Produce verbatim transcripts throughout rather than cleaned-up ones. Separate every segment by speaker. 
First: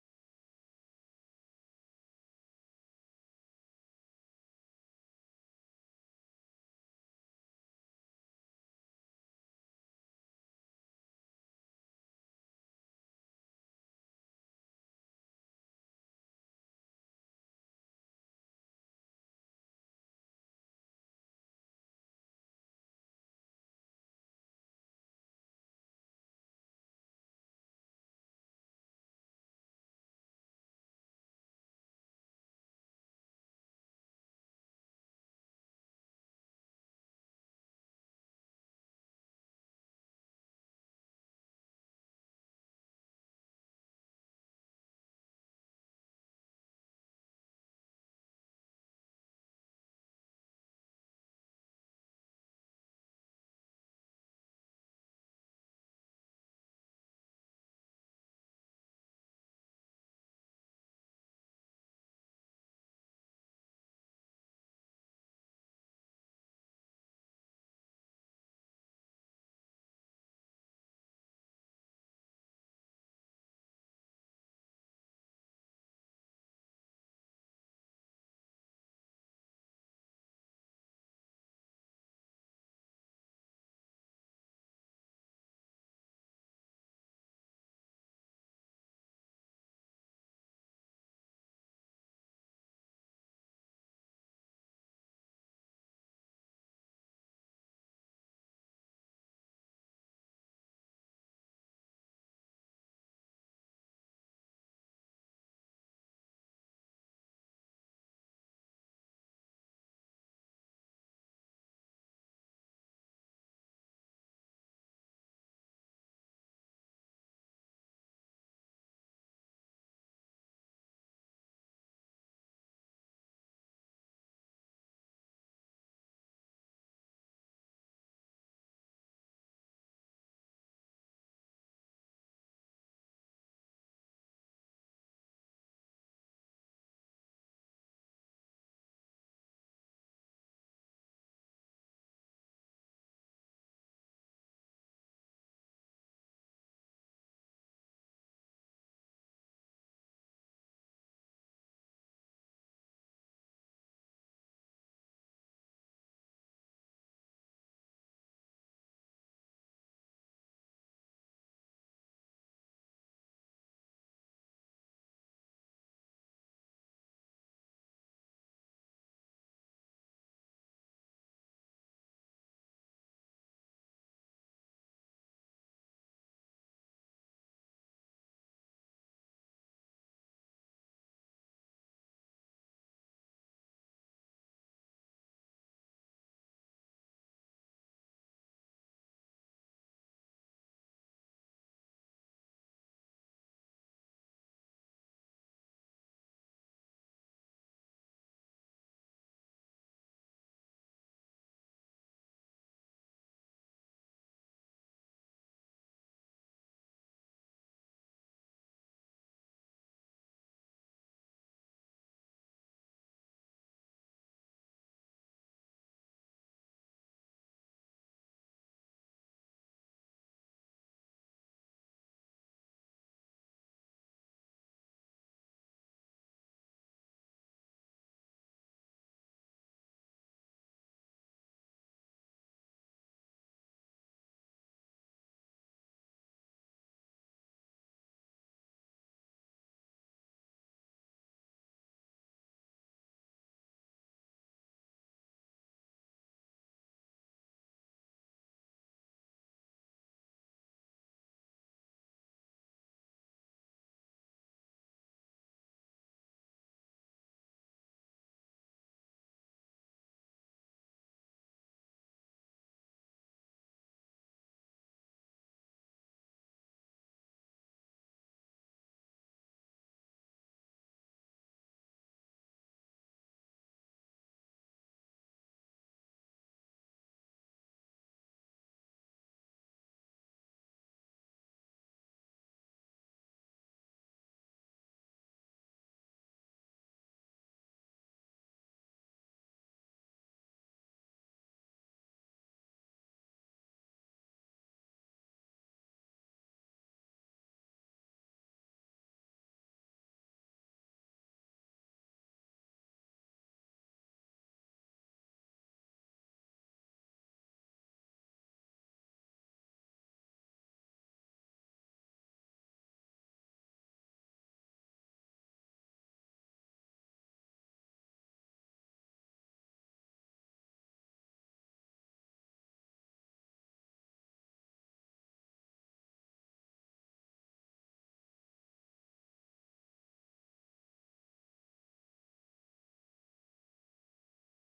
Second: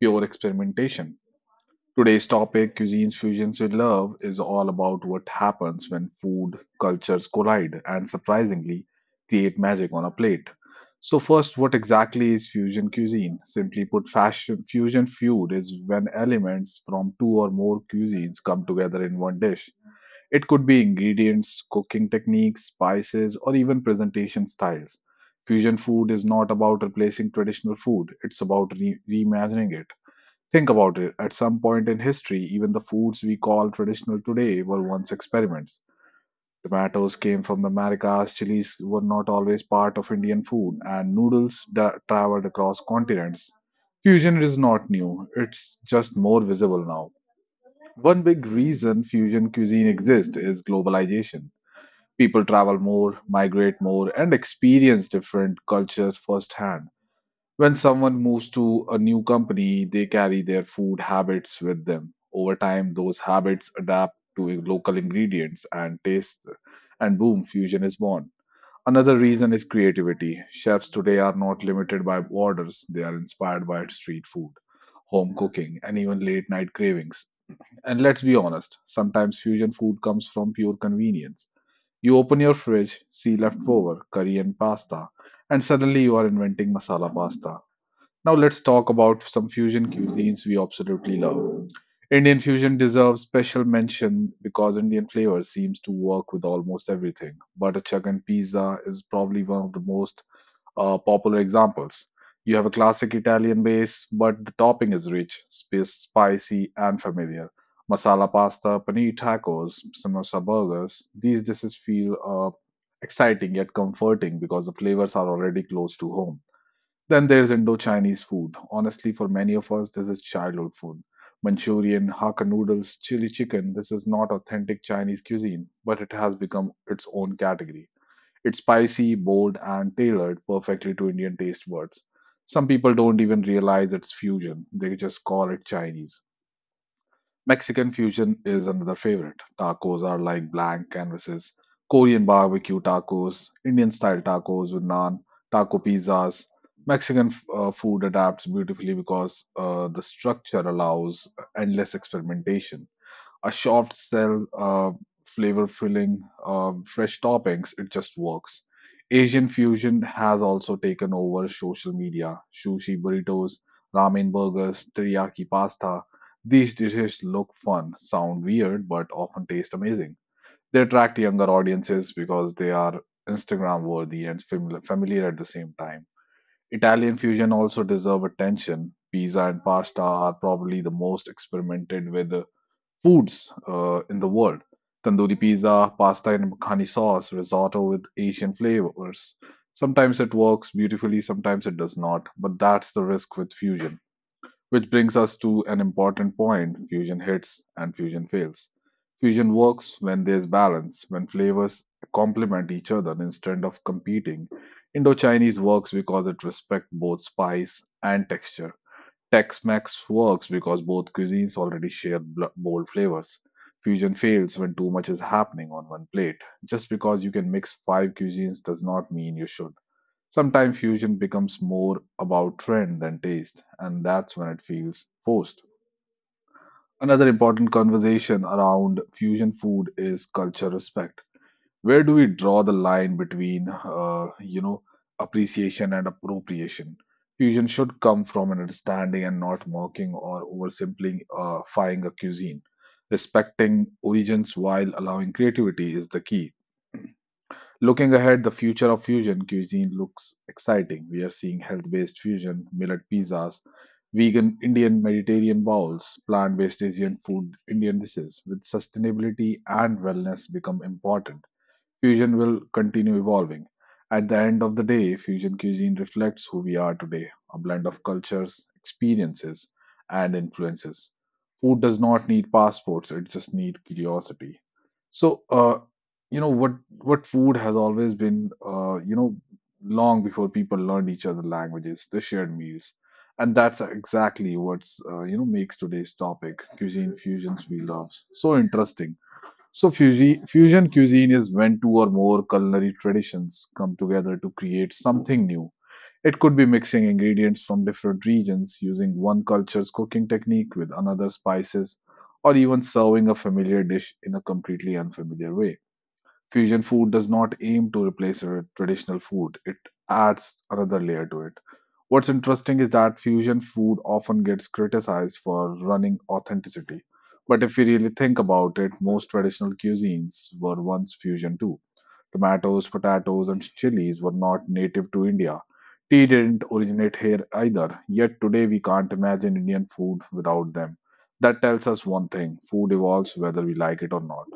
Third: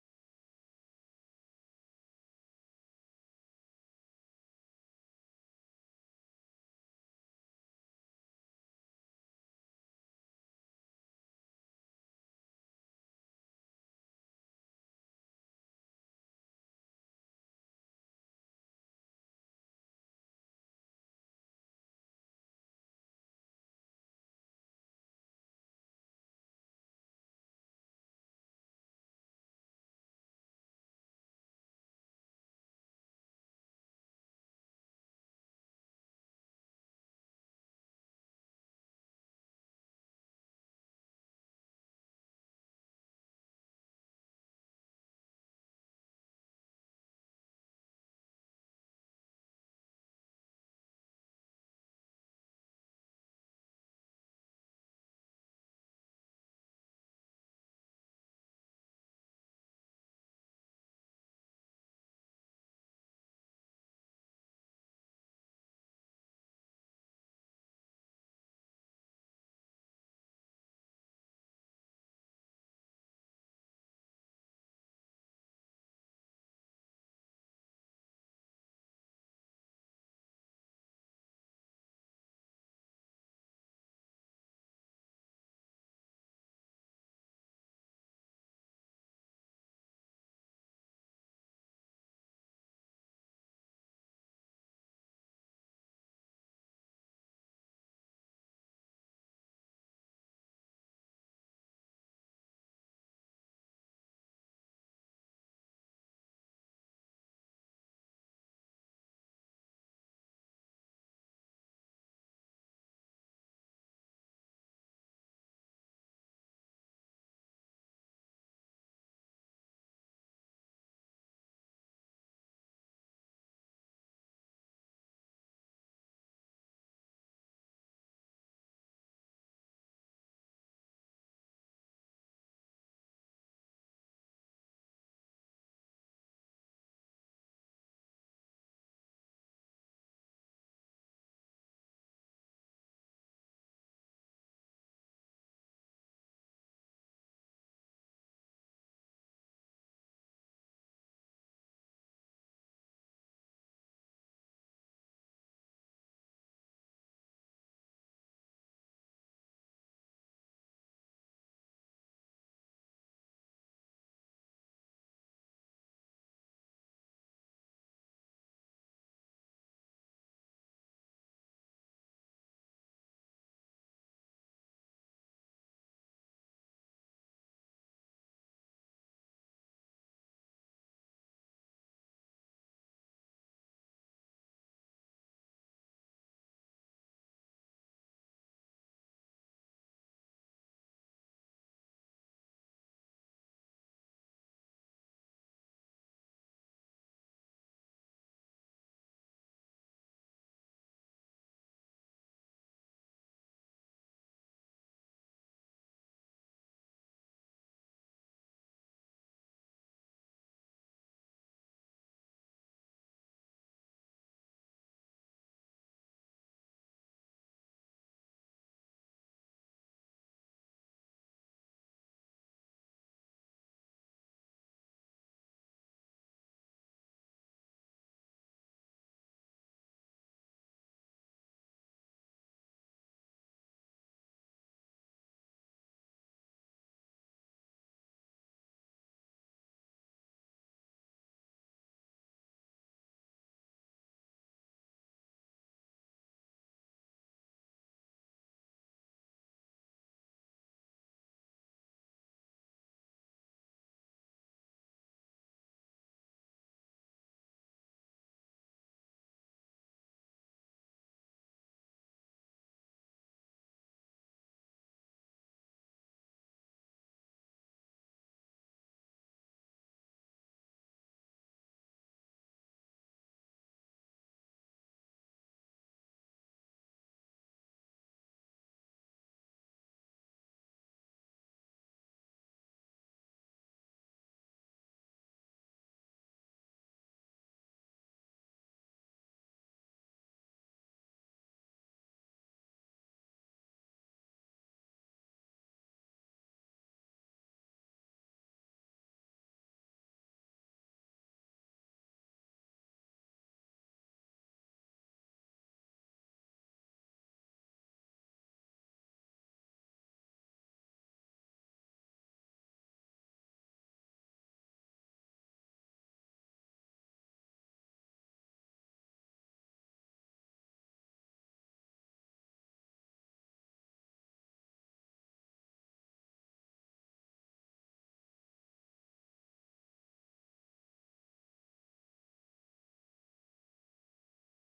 Speaker 1: pure experimentation. Today's topic, Cuisines Fusions with Love, is all about what happens when food cultures collide and surprisingly create magic on a plate. So, first, what exactly is fusion cuisine? Simply put, fashion, fusion food is when elements from two or more cuisines come together in one dish. It could be ingredients, cooking techniques, spices, or even presentation styles. Fusion food is not about replacing traditional food, it's about re- reimagining it. Think about it, at some point in history, even the foods we call traditional today were once experiments. Tomatoes came from the Americas, chilies were not always part of Indian food, and noodles da- traveled across continents. Fusion is not new, it's just more visible now. One big reason fusion cuisine exists is globalization. People travel more, migrate more, and experience different cultures firsthand. When someone moves to a new company, they carry their food habits with them. Over time, those habits adapt to local ingredients and tastes, and boom, fusion is born. Another reason is creativity. Chefs today are not limited by orders, they are inspired by street food, home cooking, and even late night cravings. And let's be honest, sometimes fusion food comes from pure convenience. You open your fridge, see leftover curry and pasta, and suddenly you are inventing masala pasta. Now let's talk about some fusion cuisines we absolutely love. Indian fusion deserves special mention because Indian flavor seems to work with almost everything. Butter chicken pizza is probably one of the most uh, popular examples. You have a classic Italian base, but the topping is rich, spi- spicy, and familiar. Masala pasta, paneer tacos, samosa burgers. These dishes feel uh, exciting yet comforting because the flavors are already close to home. Then there's Indo-Chinese food. Honestly, for many of us, this is childhood food. Manchurian, Hakka noodles, chili chicken. This is not authentic Chinese cuisine, but it has become its own category. It's spicy, bold, and tailored perfectly to Indian taste buds. Some people don't even realize it's fusion. They just call it Chinese. Mexican fusion is another favorite. Tacos are like blank canvases. Korean barbecue tacos, Indian style tacos with naan, taco pizzas. Mexican f- uh, food adapts beautifully because uh, the structure allows endless experimentation: a soft shell, uh, flavor filling, um, fresh toppings. It just works. Asian fusion has also taken over social media. Sushi burritos, ramen burgers, teriyaki pasta. These dishes look fun, sound weird, but often taste amazing. They attract younger audiences because they are Instagram worthy and famil- familiar at the same time. Italian fusion also deserve attention. Pizza and pasta are probably the most experimented with foods uh, in the world. Tandoori pizza, pasta in makhani sauce, risotto with Asian flavors. Sometimes it works beautifully, sometimes it does not, but that's the risk with fusion. Which brings us to an important point: fusion hits and fusion fails. Fusion works when there's balance, when flavors complement each other instead of competing. Indo Chinese works because it respects both spice and texture. Tex-Mex works because both cuisines already share bl- bold flavors. Fusion fails when too much is happening on one plate. Just because you can mix five cuisines does not mean you should. Sometimes fusion becomes more about trend than taste, and that's when it feels forced. Another important conversation around fusion food is culture respect. Where do we draw the line between uh, you know appreciation and appropriation? Fusion should come from an understanding and not mocking or oversimplifying uh, a cuisine. Respecting origins while allowing creativity is the key. Looking ahead, the future of fusion cuisine looks exciting. We are seeing health-based fusion: millet pizzas, vegan Indian Mediterranean bowls, plant-based Asian food, Indian dishes with sustainability and wellness become important. Fusion will continue evolving. At the end of the day, fusion cuisine reflects who we are today: a blend of cultures, experiences, and influences. Food does not need passports, it just needs curiosity. So, uh, you know what what food has always been, uh, you know, long before people learned each other languages, they shared meals, and that's exactly what's uh, you know makes today's topic, cuisine fusions we love, so interesting. So, fusion cuisine is when two or more culinary traditions come together to create something new. It could be mixing ingredients from different regions, using one culture's cooking technique with another spices, or even serving a familiar dish in a completely unfamiliar way. Fusion food does not aim to replace a traditional food, it adds another layer to it. What's interesting is that fusion food often gets criticized for running authenticity. But if we really think about it, most traditional cuisines were once fusion too. Tomatoes, potatoes, and chilies were not native to India. Tea didn't originate here either, yet today we can't imagine Indian food without them. That tells us one thing: food evolves whether we like it or not.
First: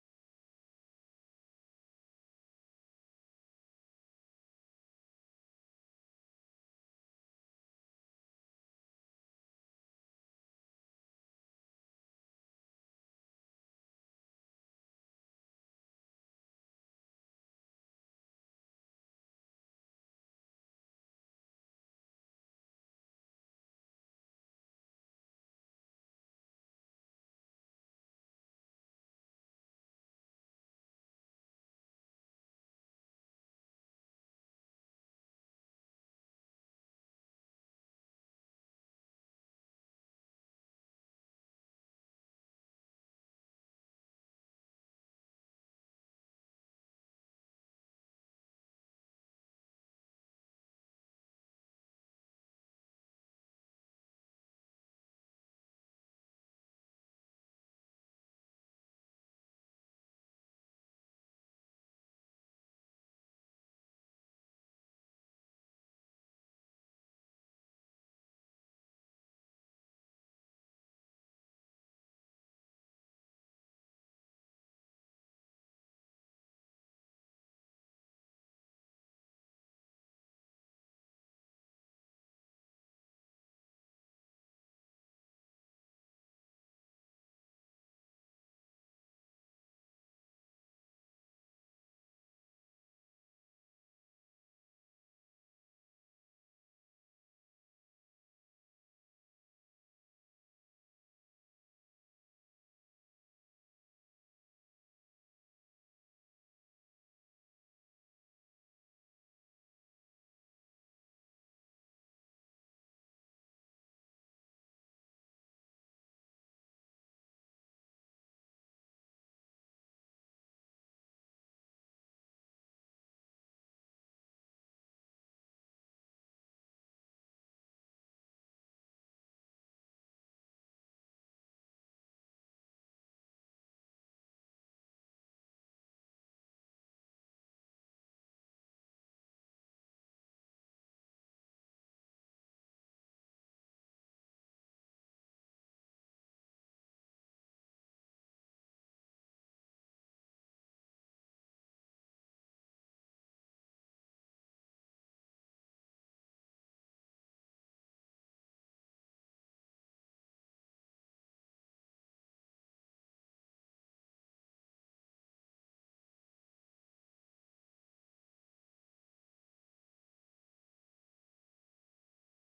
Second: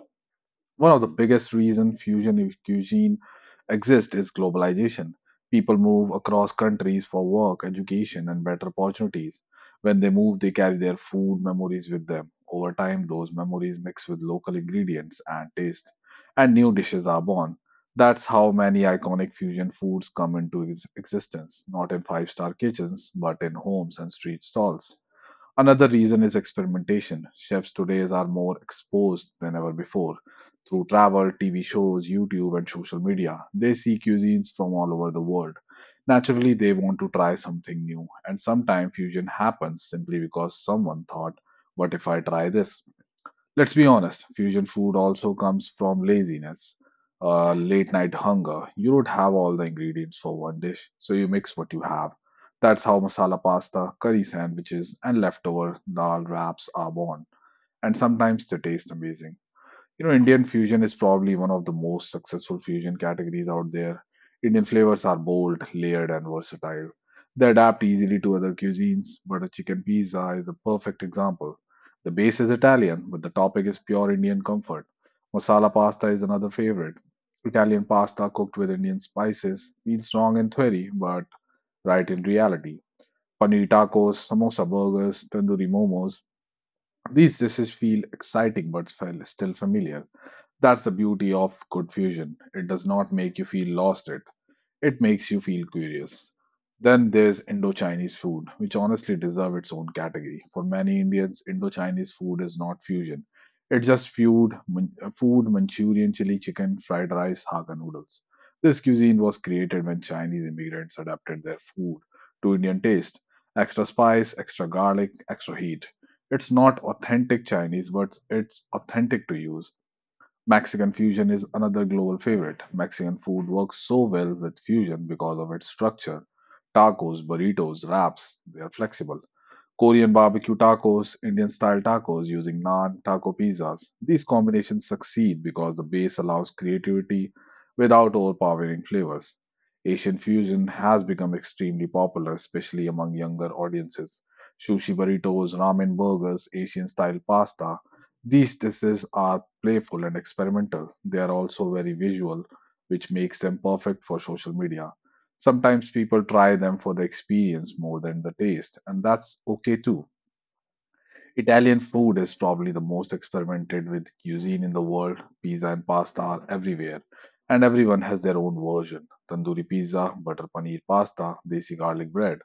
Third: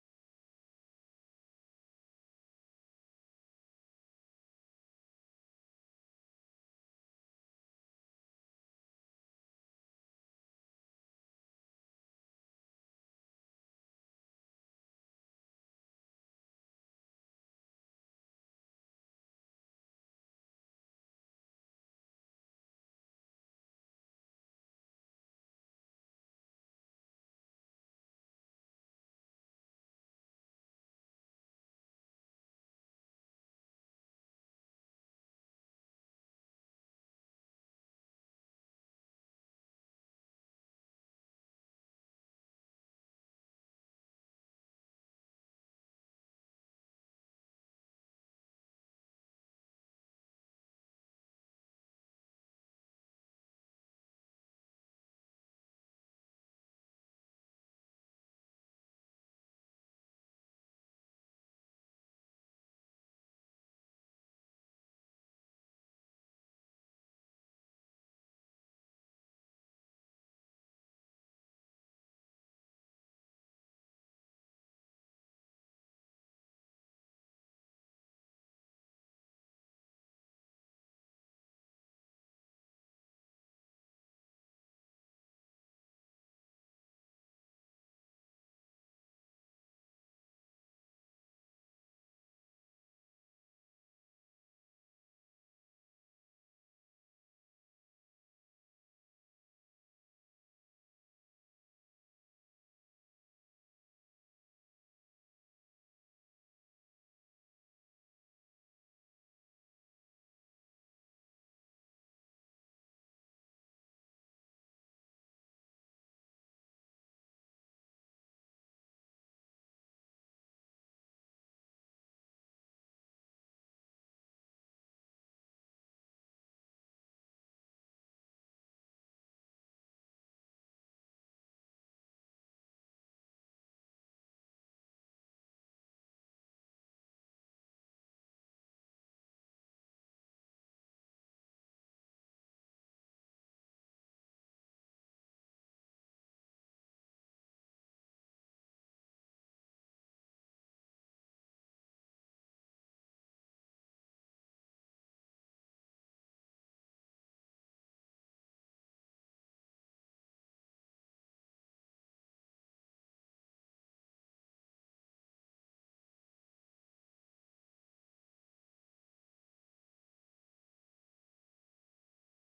Speaker 1: One of the biggest reasons fusion cuisine exists is globalization. People move across countries for work, education, and better opportunities. When they move, they carry their food memories with them. Over time, those memories mix with local ingredients and taste, and new dishes are born. That's how many iconic fusion foods come into ex- existence, not in five star kitchens, but in homes and street stalls. Another reason is experimentation. Chefs today are more exposed than ever before. Through travel, T V shows, YouTube, and social media, they see cuisines from all over the world. Naturally, they want to try something new, and sometimes fusion happens simply because someone thought, "What if I try this?" Let's be honest, fusion food also comes from laziness, uh, late night hunger. You don't have all the ingredients for one dish, so you mix what you have. That's how masala pasta, curry sandwiches, and leftover dal wraps are born. And sometimes they taste amazing. You know, Indian fusion is probably one of the most successful fusion categories out there. Indian flavors are bold, layered, and versatile. They adapt easily to other cuisines, but a chicken pizza is a perfect example. The base is Italian, but the topping is pure Indian comfort. Masala pasta is another favorite. Italian pasta cooked with Indian spices feels strong in theory, but right in reality. Paneer tacos, samosa burgers, tandoori momos. These dishes feel exciting but fel- still familiar. That's the beauty of good fusion. It does not make you feel lost it. It makes you feel curious. Then there's Indo-Chinese food, which honestly deserve its own category. For many Indians, Indo-Chinese food is not fusion. It's just food, food, Manchurian chili chicken, fried rice, Hakka noodles. This cuisine was created when Chinese immigrants adapted their food to Indian taste. Extra spice, extra garlic, extra heat. It's not authentic Chinese, but it's authentic to use. Mexican fusion is another global favorite. Mexican food works so well with fusion because of its structure. Tacos, burritos, wraps, they are flexible. Korean barbecue tacos, Indian style tacos using naan, taco pizzas. These combinations succeed because the base allows creativity without overpowering flavors. Asian fusion has become extremely popular, especially among younger audiences. Sushi burritos, ramen burgers, Asian style pasta. These dishes are playful and experimental. They are also very visual, which makes them perfect for social media. Sometimes people try them for the experience more than the taste, and that's okay too. Italian food is probably the most experimented with cuisine in the world. Pizza and pasta are everywhere, and everyone has their own version. Tandoori pizza, butter paneer pasta, desi garlic bread.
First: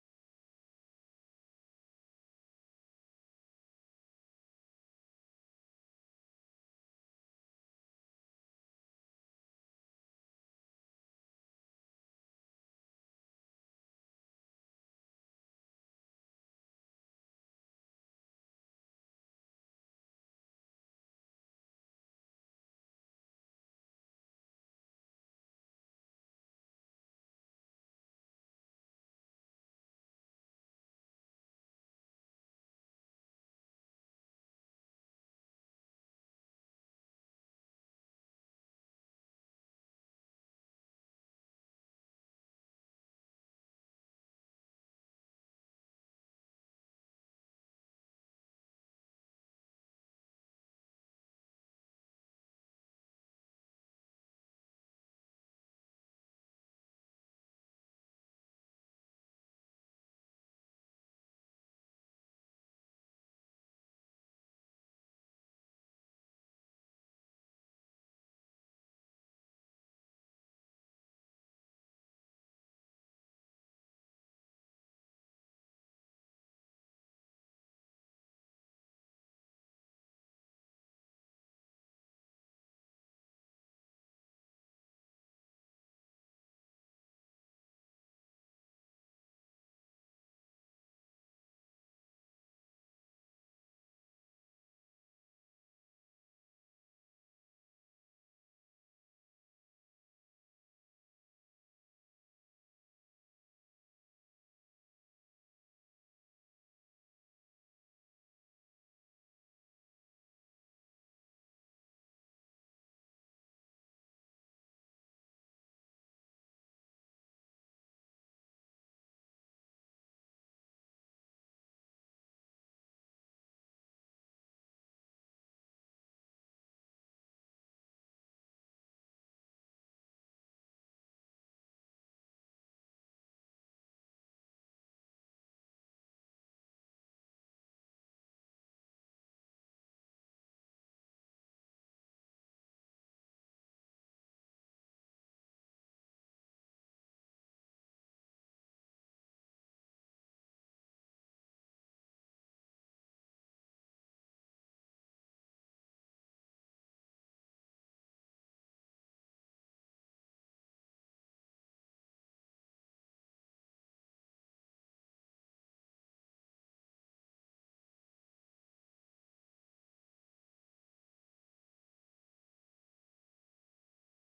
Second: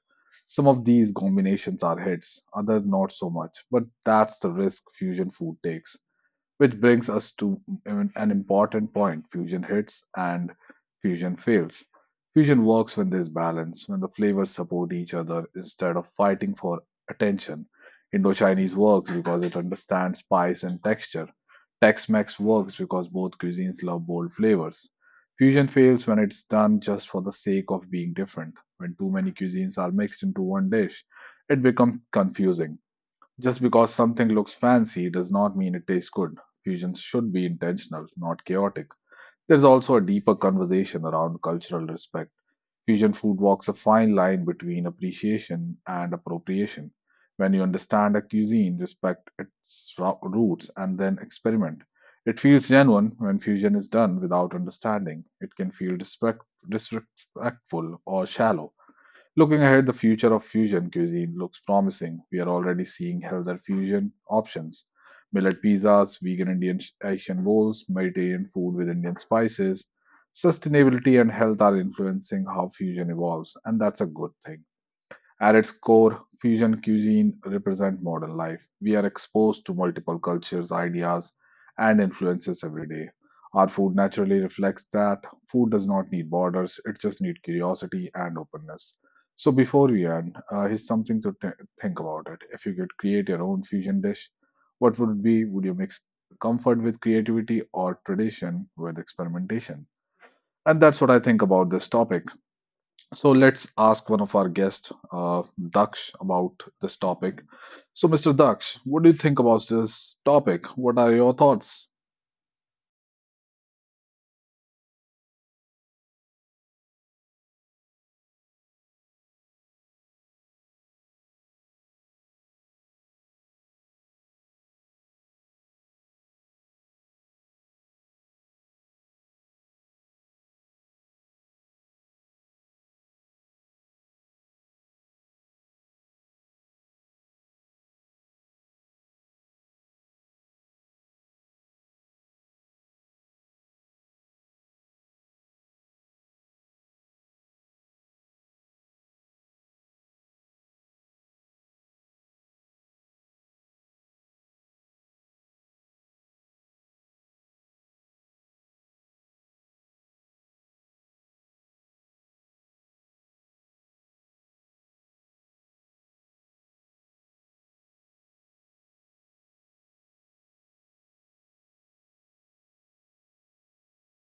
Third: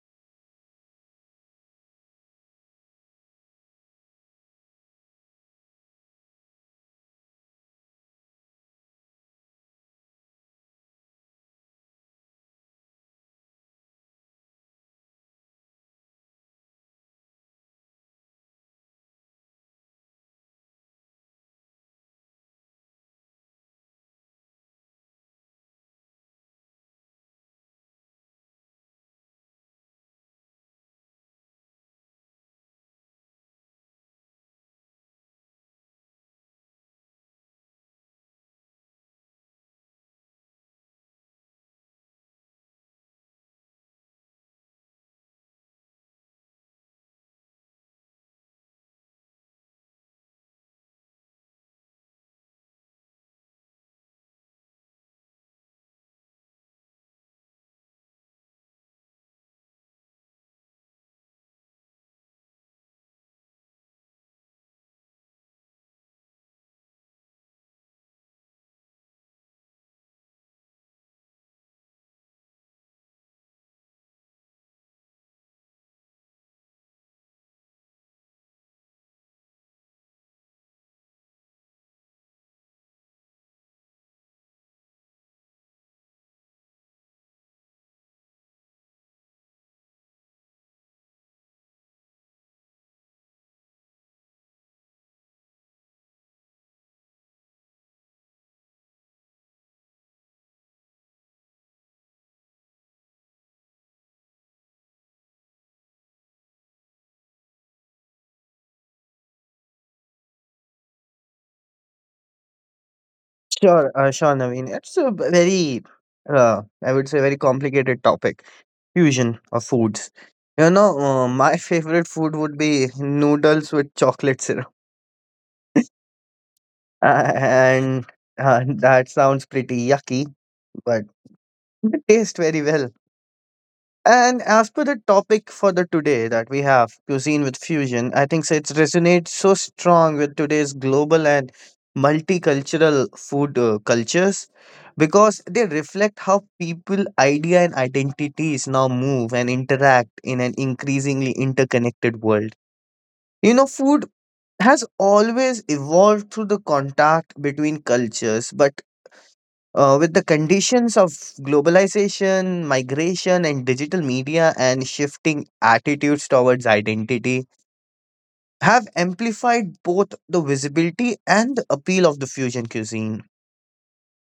Speaker 1: Some of these combinations are hits, others not so much, but that's the risk fusion food takes. Which brings us to an an important point: fusion hits and fusion fails. Fusion works when there's balance, when the flavors support each other instead of fighting for attention. Indo Chinese works because it understands spice and texture. Tex Mex works because both cuisines love bold flavors. Fusion fails when it's done just for the sake of being different. When too many cuisines are mixed into one dish, it becomes confusing. Just because something looks fancy does not mean it tastes good. Fusions should be intentional, not chaotic. There's also a deeper conversation around cultural respect. Fusion food walks a fine line between appreciation and appropriation. When you understand a cuisine, respect its ro- roots, and then experiment, it feels genuine. When fusion is done without understanding, it can feel disrespect- disrespectful or shallow. Looking ahead, the future of fusion cuisine looks promising. We are already seeing healthier fusion options, millet pizzas, vegan Indian sh- Asian bowls, Mediterranean food with Indian spices. Sustainability and health are influencing how fusion evolves, and that's a good thing. At its core, fusion cuisine represents modern life. We are exposed to multiple cultures, ideas, and influences every day. Our food naturally reflects that. Food does not need borders, it just needs curiosity and openness. So, before we end, uh, here's something to th- think about it. If you could create your own fusion dish, what would it be? Would you mix comfort with creativity or tradition with experimentation? And that's what I think about this topic. So let's ask one of our guests, uh, Daksh, about this topic. So, mister Daksh, what do you think about this topic? What are your thoughts?
Speaker 2: Sure, uh, sure, Naveen. It's a b- very, uh, I would say, very complicated topic. Fusion of foods. You know, uh, my favorite food would be noodles with chocolate syrup, uh, and uh, that sounds pretty yucky, but it tastes very well. And as per the topic for the today that we have, cuisine with fusion, I think so it resonates so strong with today's global and multicultural food uh, cultures because they reflect how people, idea, and identities now move and interact in an increasingly interconnected world. You know, food has always evolved through the contact between cultures, but uh, with the conditions of globalization, migration, and digital media, and shifting attitudes towards identity, have amplified both the visibility and the appeal of the fusion cuisine.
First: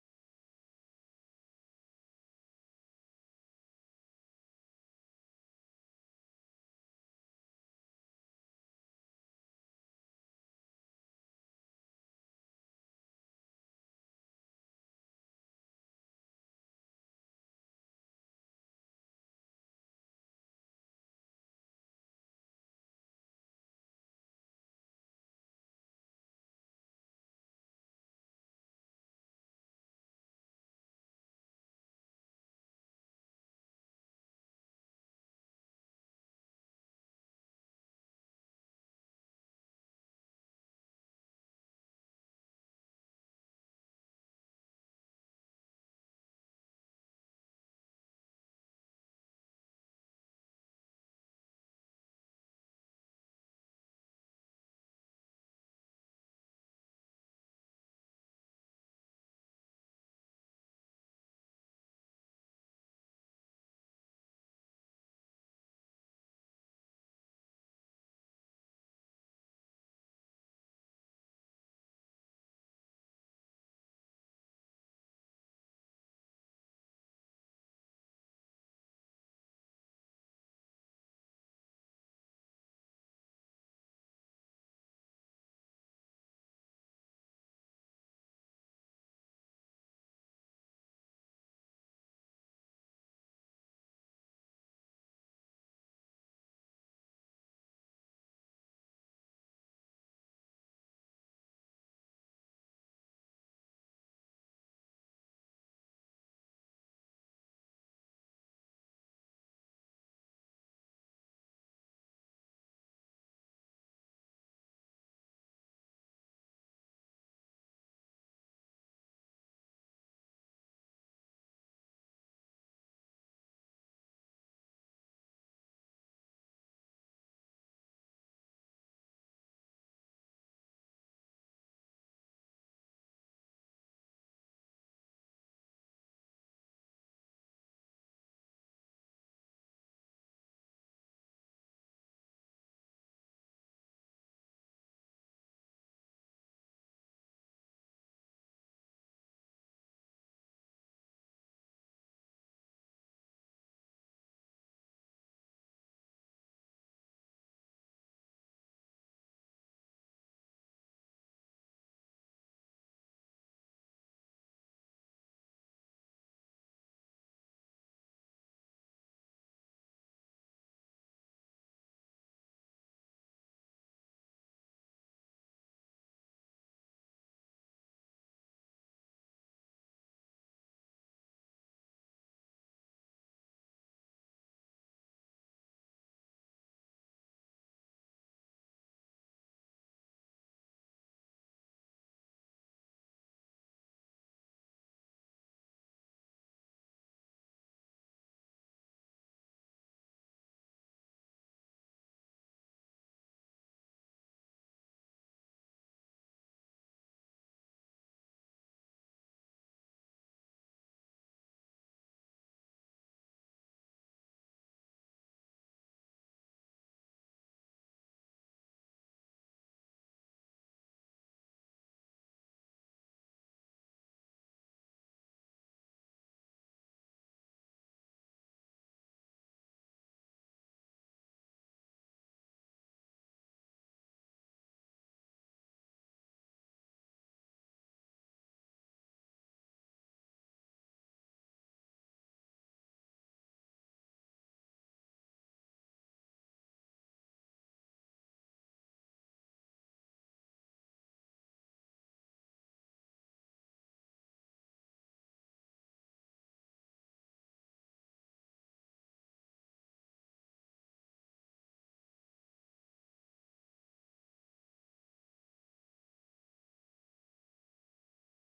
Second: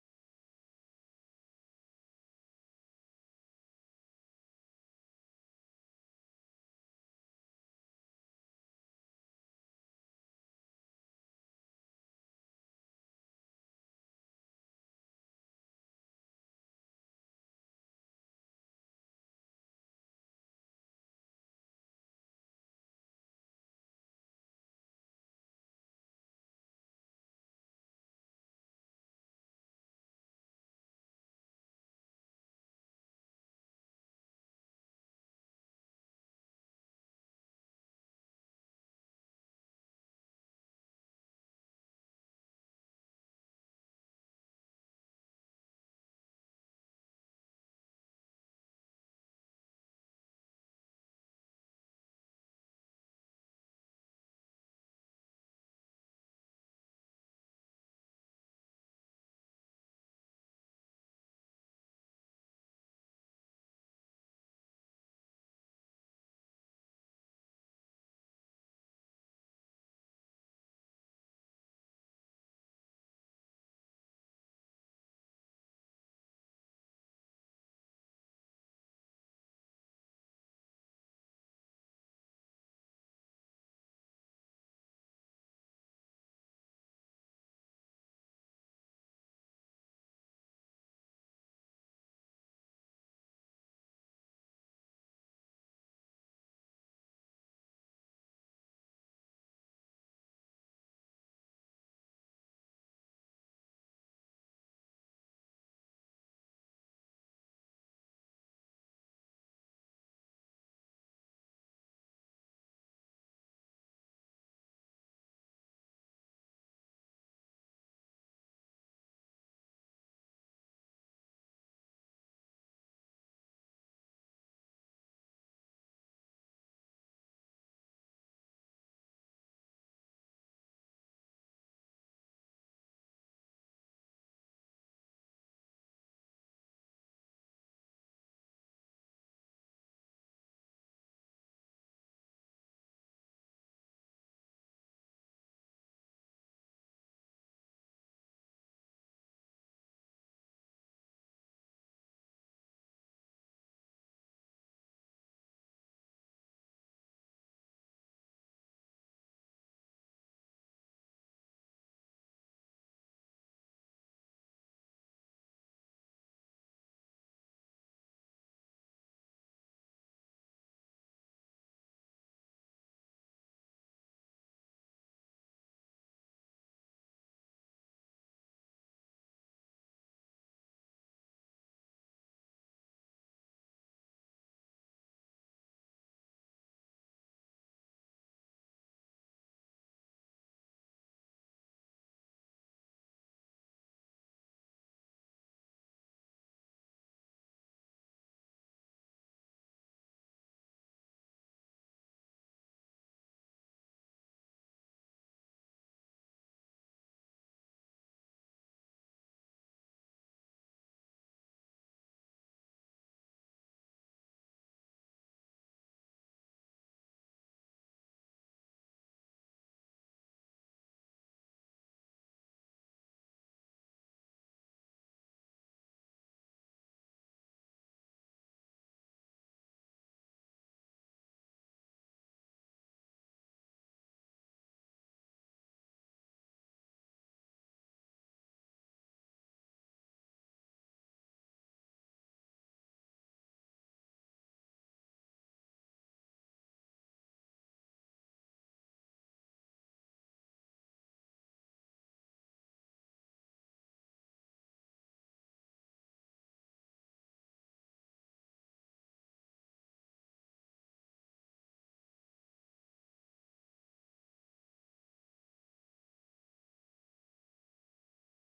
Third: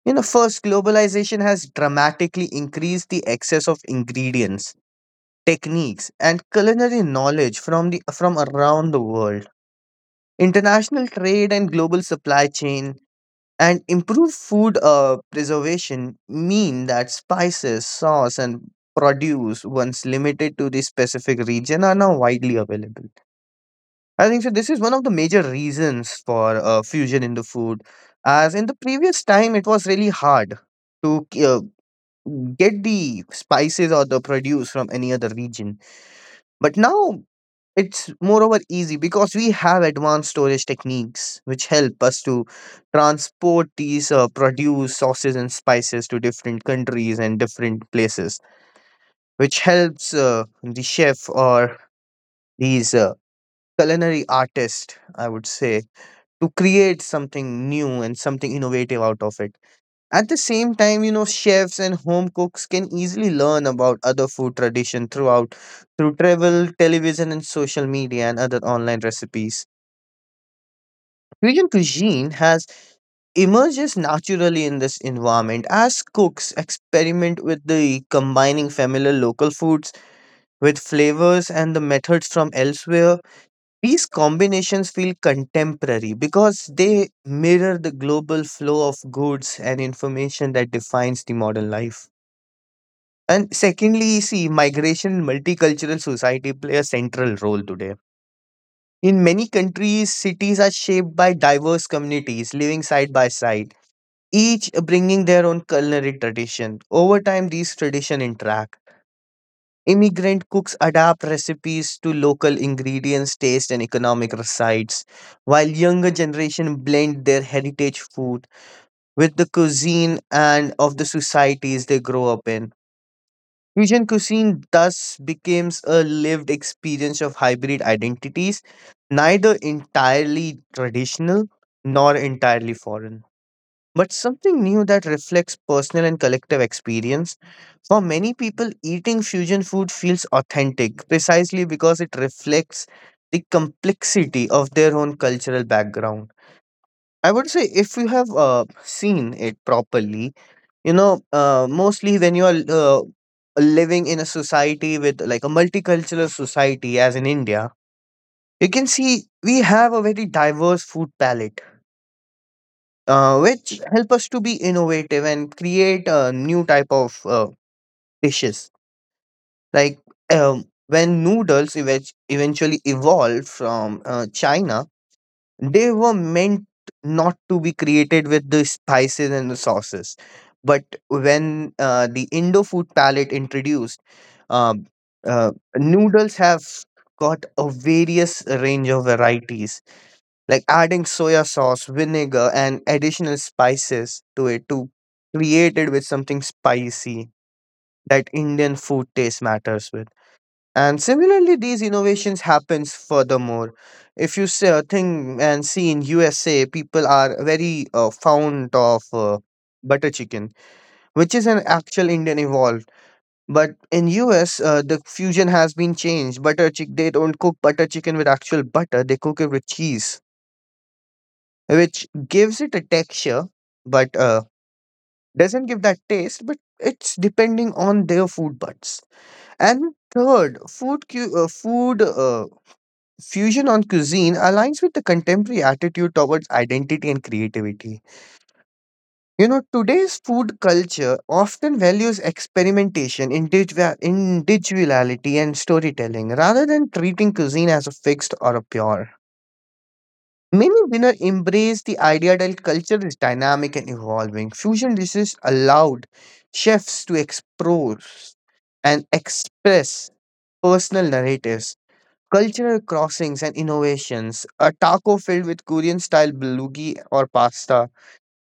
Speaker 2: You know, first, globalization has dramatically increased the access of ingredients, techniques, and culinary knowledge from the from around the world. International trade and global supply chain and improved food uh, preservation mean that spices, sauce, and produce once limited to the specific region are now widely available. I think so. This is one of the major reasons for uh, fusion in the food, as in the previous time it was really hard to uh, get the spices or the produce from any other region. But now it's moreover easy because we have advanced storage techniques which help us to transport these uh, produce, sauces, and spices to different countries and different places, which helps uh, the chef or these uh, culinary artists, I would say, to create something new and something innovative out of it. At the same time, you know, chefs and home cooks can easily learn about other food tradition throughout through travel, television, and social media and other online recipes. Korean cuisine has emerges naturally in this environment as cooks experiment with the combining familiar local foods with flavors and the methods from elsewhere. These combinations feel contemporary because they mirror the global flow of goods and information that defines the modern life. And secondly, see migration in multicultural society play a central role today. In many countries cities are shaped by diverse communities living side by side, each bringing their own culinary tradition. Over time, these traditions interact. Immigrant cooks adapt recipes to local ingredients, taste, and economic sites, while younger generation blend their heritage food with the cuisine and of the societies they grow up in. Fusion cuisine thus becomes a lived experience of hybrid identities, neither entirely traditional nor entirely foreign but something new that reflects personal and collective experience. For many people, eating fusion food feels authentic precisely because it reflects the complexity of their own cultural background. I would say if you have uh, seen it properly, you know, uh, mostly when you are uh, living in a society with like a multicultural society, as in India, you can see we have a very diverse food palette uh, which help us to be innovative and create a new type of uh, dishes. Like um, when noodles event- eventually evolved from uh, China, they were meant not to be created with the spices and the sauces. But when uh, the Indo food palette introduced, um, uh, noodles have got a various range of varieties like adding soya sauce, vinegar, and additional spices to it to create it with something spicy that Indian food taste matters with. And similarly, these innovations happens furthermore. If you see a thing and see in U S A, people are very uh, fond of uh, butter chicken, which is an actual Indian evolved. But in U S, uh, the fusion has been changed. Butter chick They don't cook butter chicken with actual butter; they cook it with cheese, which gives it a texture, but uh, doesn't give that taste. But it's depending on their food buds. And third, food cu- uh, food uh, fusion on cuisine aligns with the contemporary attitude towards identity and creativity. You know, today's food culture often values experimentation, individua- individuality, and storytelling rather than treating cuisine as a fixed or a pure. Many dinners embrace the idea that culture is dynamic and evolving. Fusion dishes allowed chefs to explore and express personal narratives, cultural crossings, and innovations. A taco filled with Korean style bulgogi or pasta,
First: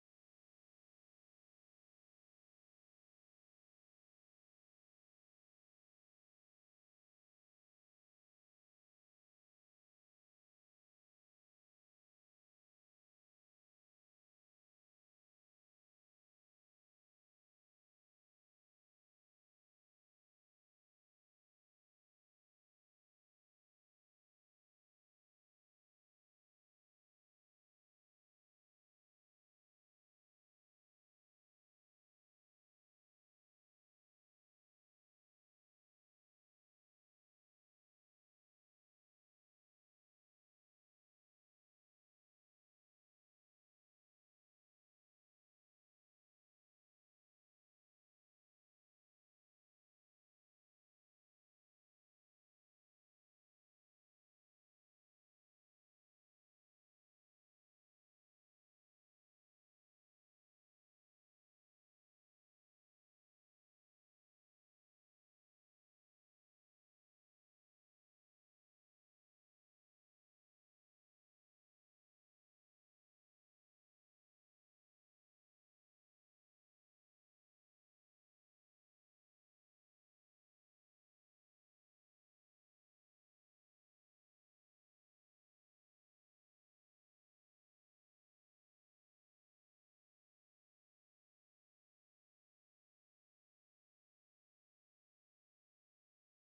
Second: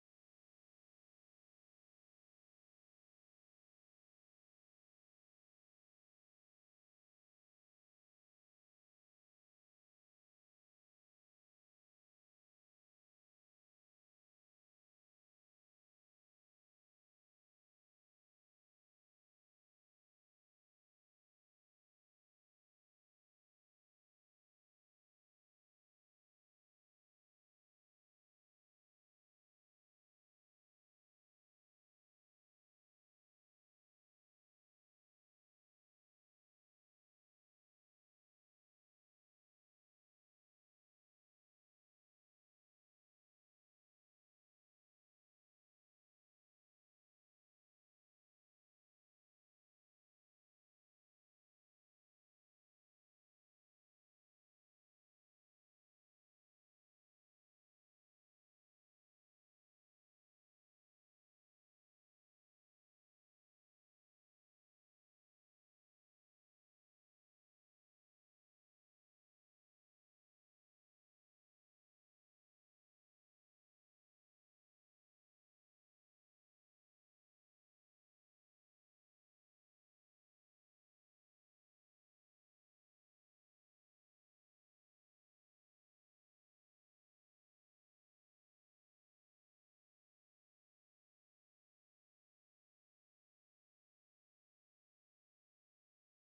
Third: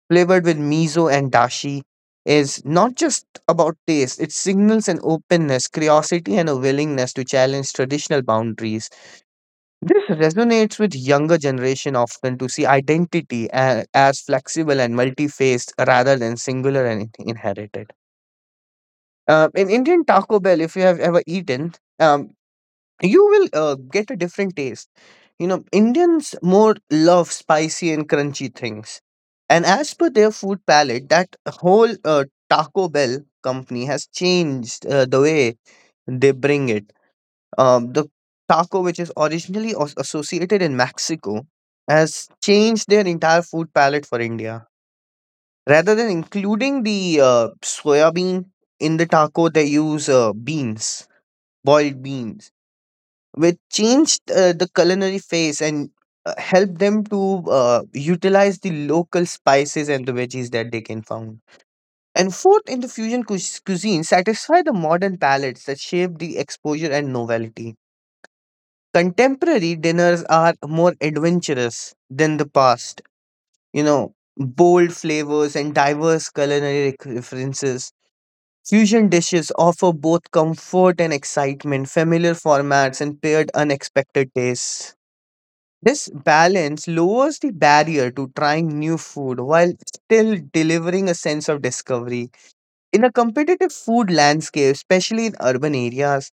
Speaker 2: flavored with miso and dashi, is not just about taste, it signals an openness, curiosity, and a willingness to challenge traditional boundaries. This resonates with younger generation often to see identity a- as flexible and multi-faced rather than singular and in- inherited. Uh, in Indian Taco Bell, if you have ever eaten, um, you will uh, get a different taste. You know, Indians more love spicy and crunchy things, and as per their food palate, that whole uh, Taco Bell company has changed uh, the way they bring it um, the taco, which is originally as- associated in Mexico, has changed their entire food palette for India. Rather than including the uh, soya bean in the taco, they use uh, beans, boiled beans, which changed uh, the culinary face and uh, helped them to uh, utilize the local spices and the veggies that they can find. And fourth, in the fusion cuis- cuisine, satisfy the modern palates that shape the exposure and novelty. Contemporary dinners are more adventurous than the past. You know, bold flavors and diverse culinary rec- references. Fusion dishes offer both comfort and excitement, familiar formats, and paired unexpected tastes. This balance lowers the barrier to trying new food while still delivering a sense of discovery. In a competitive food landscape, especially in urban areas,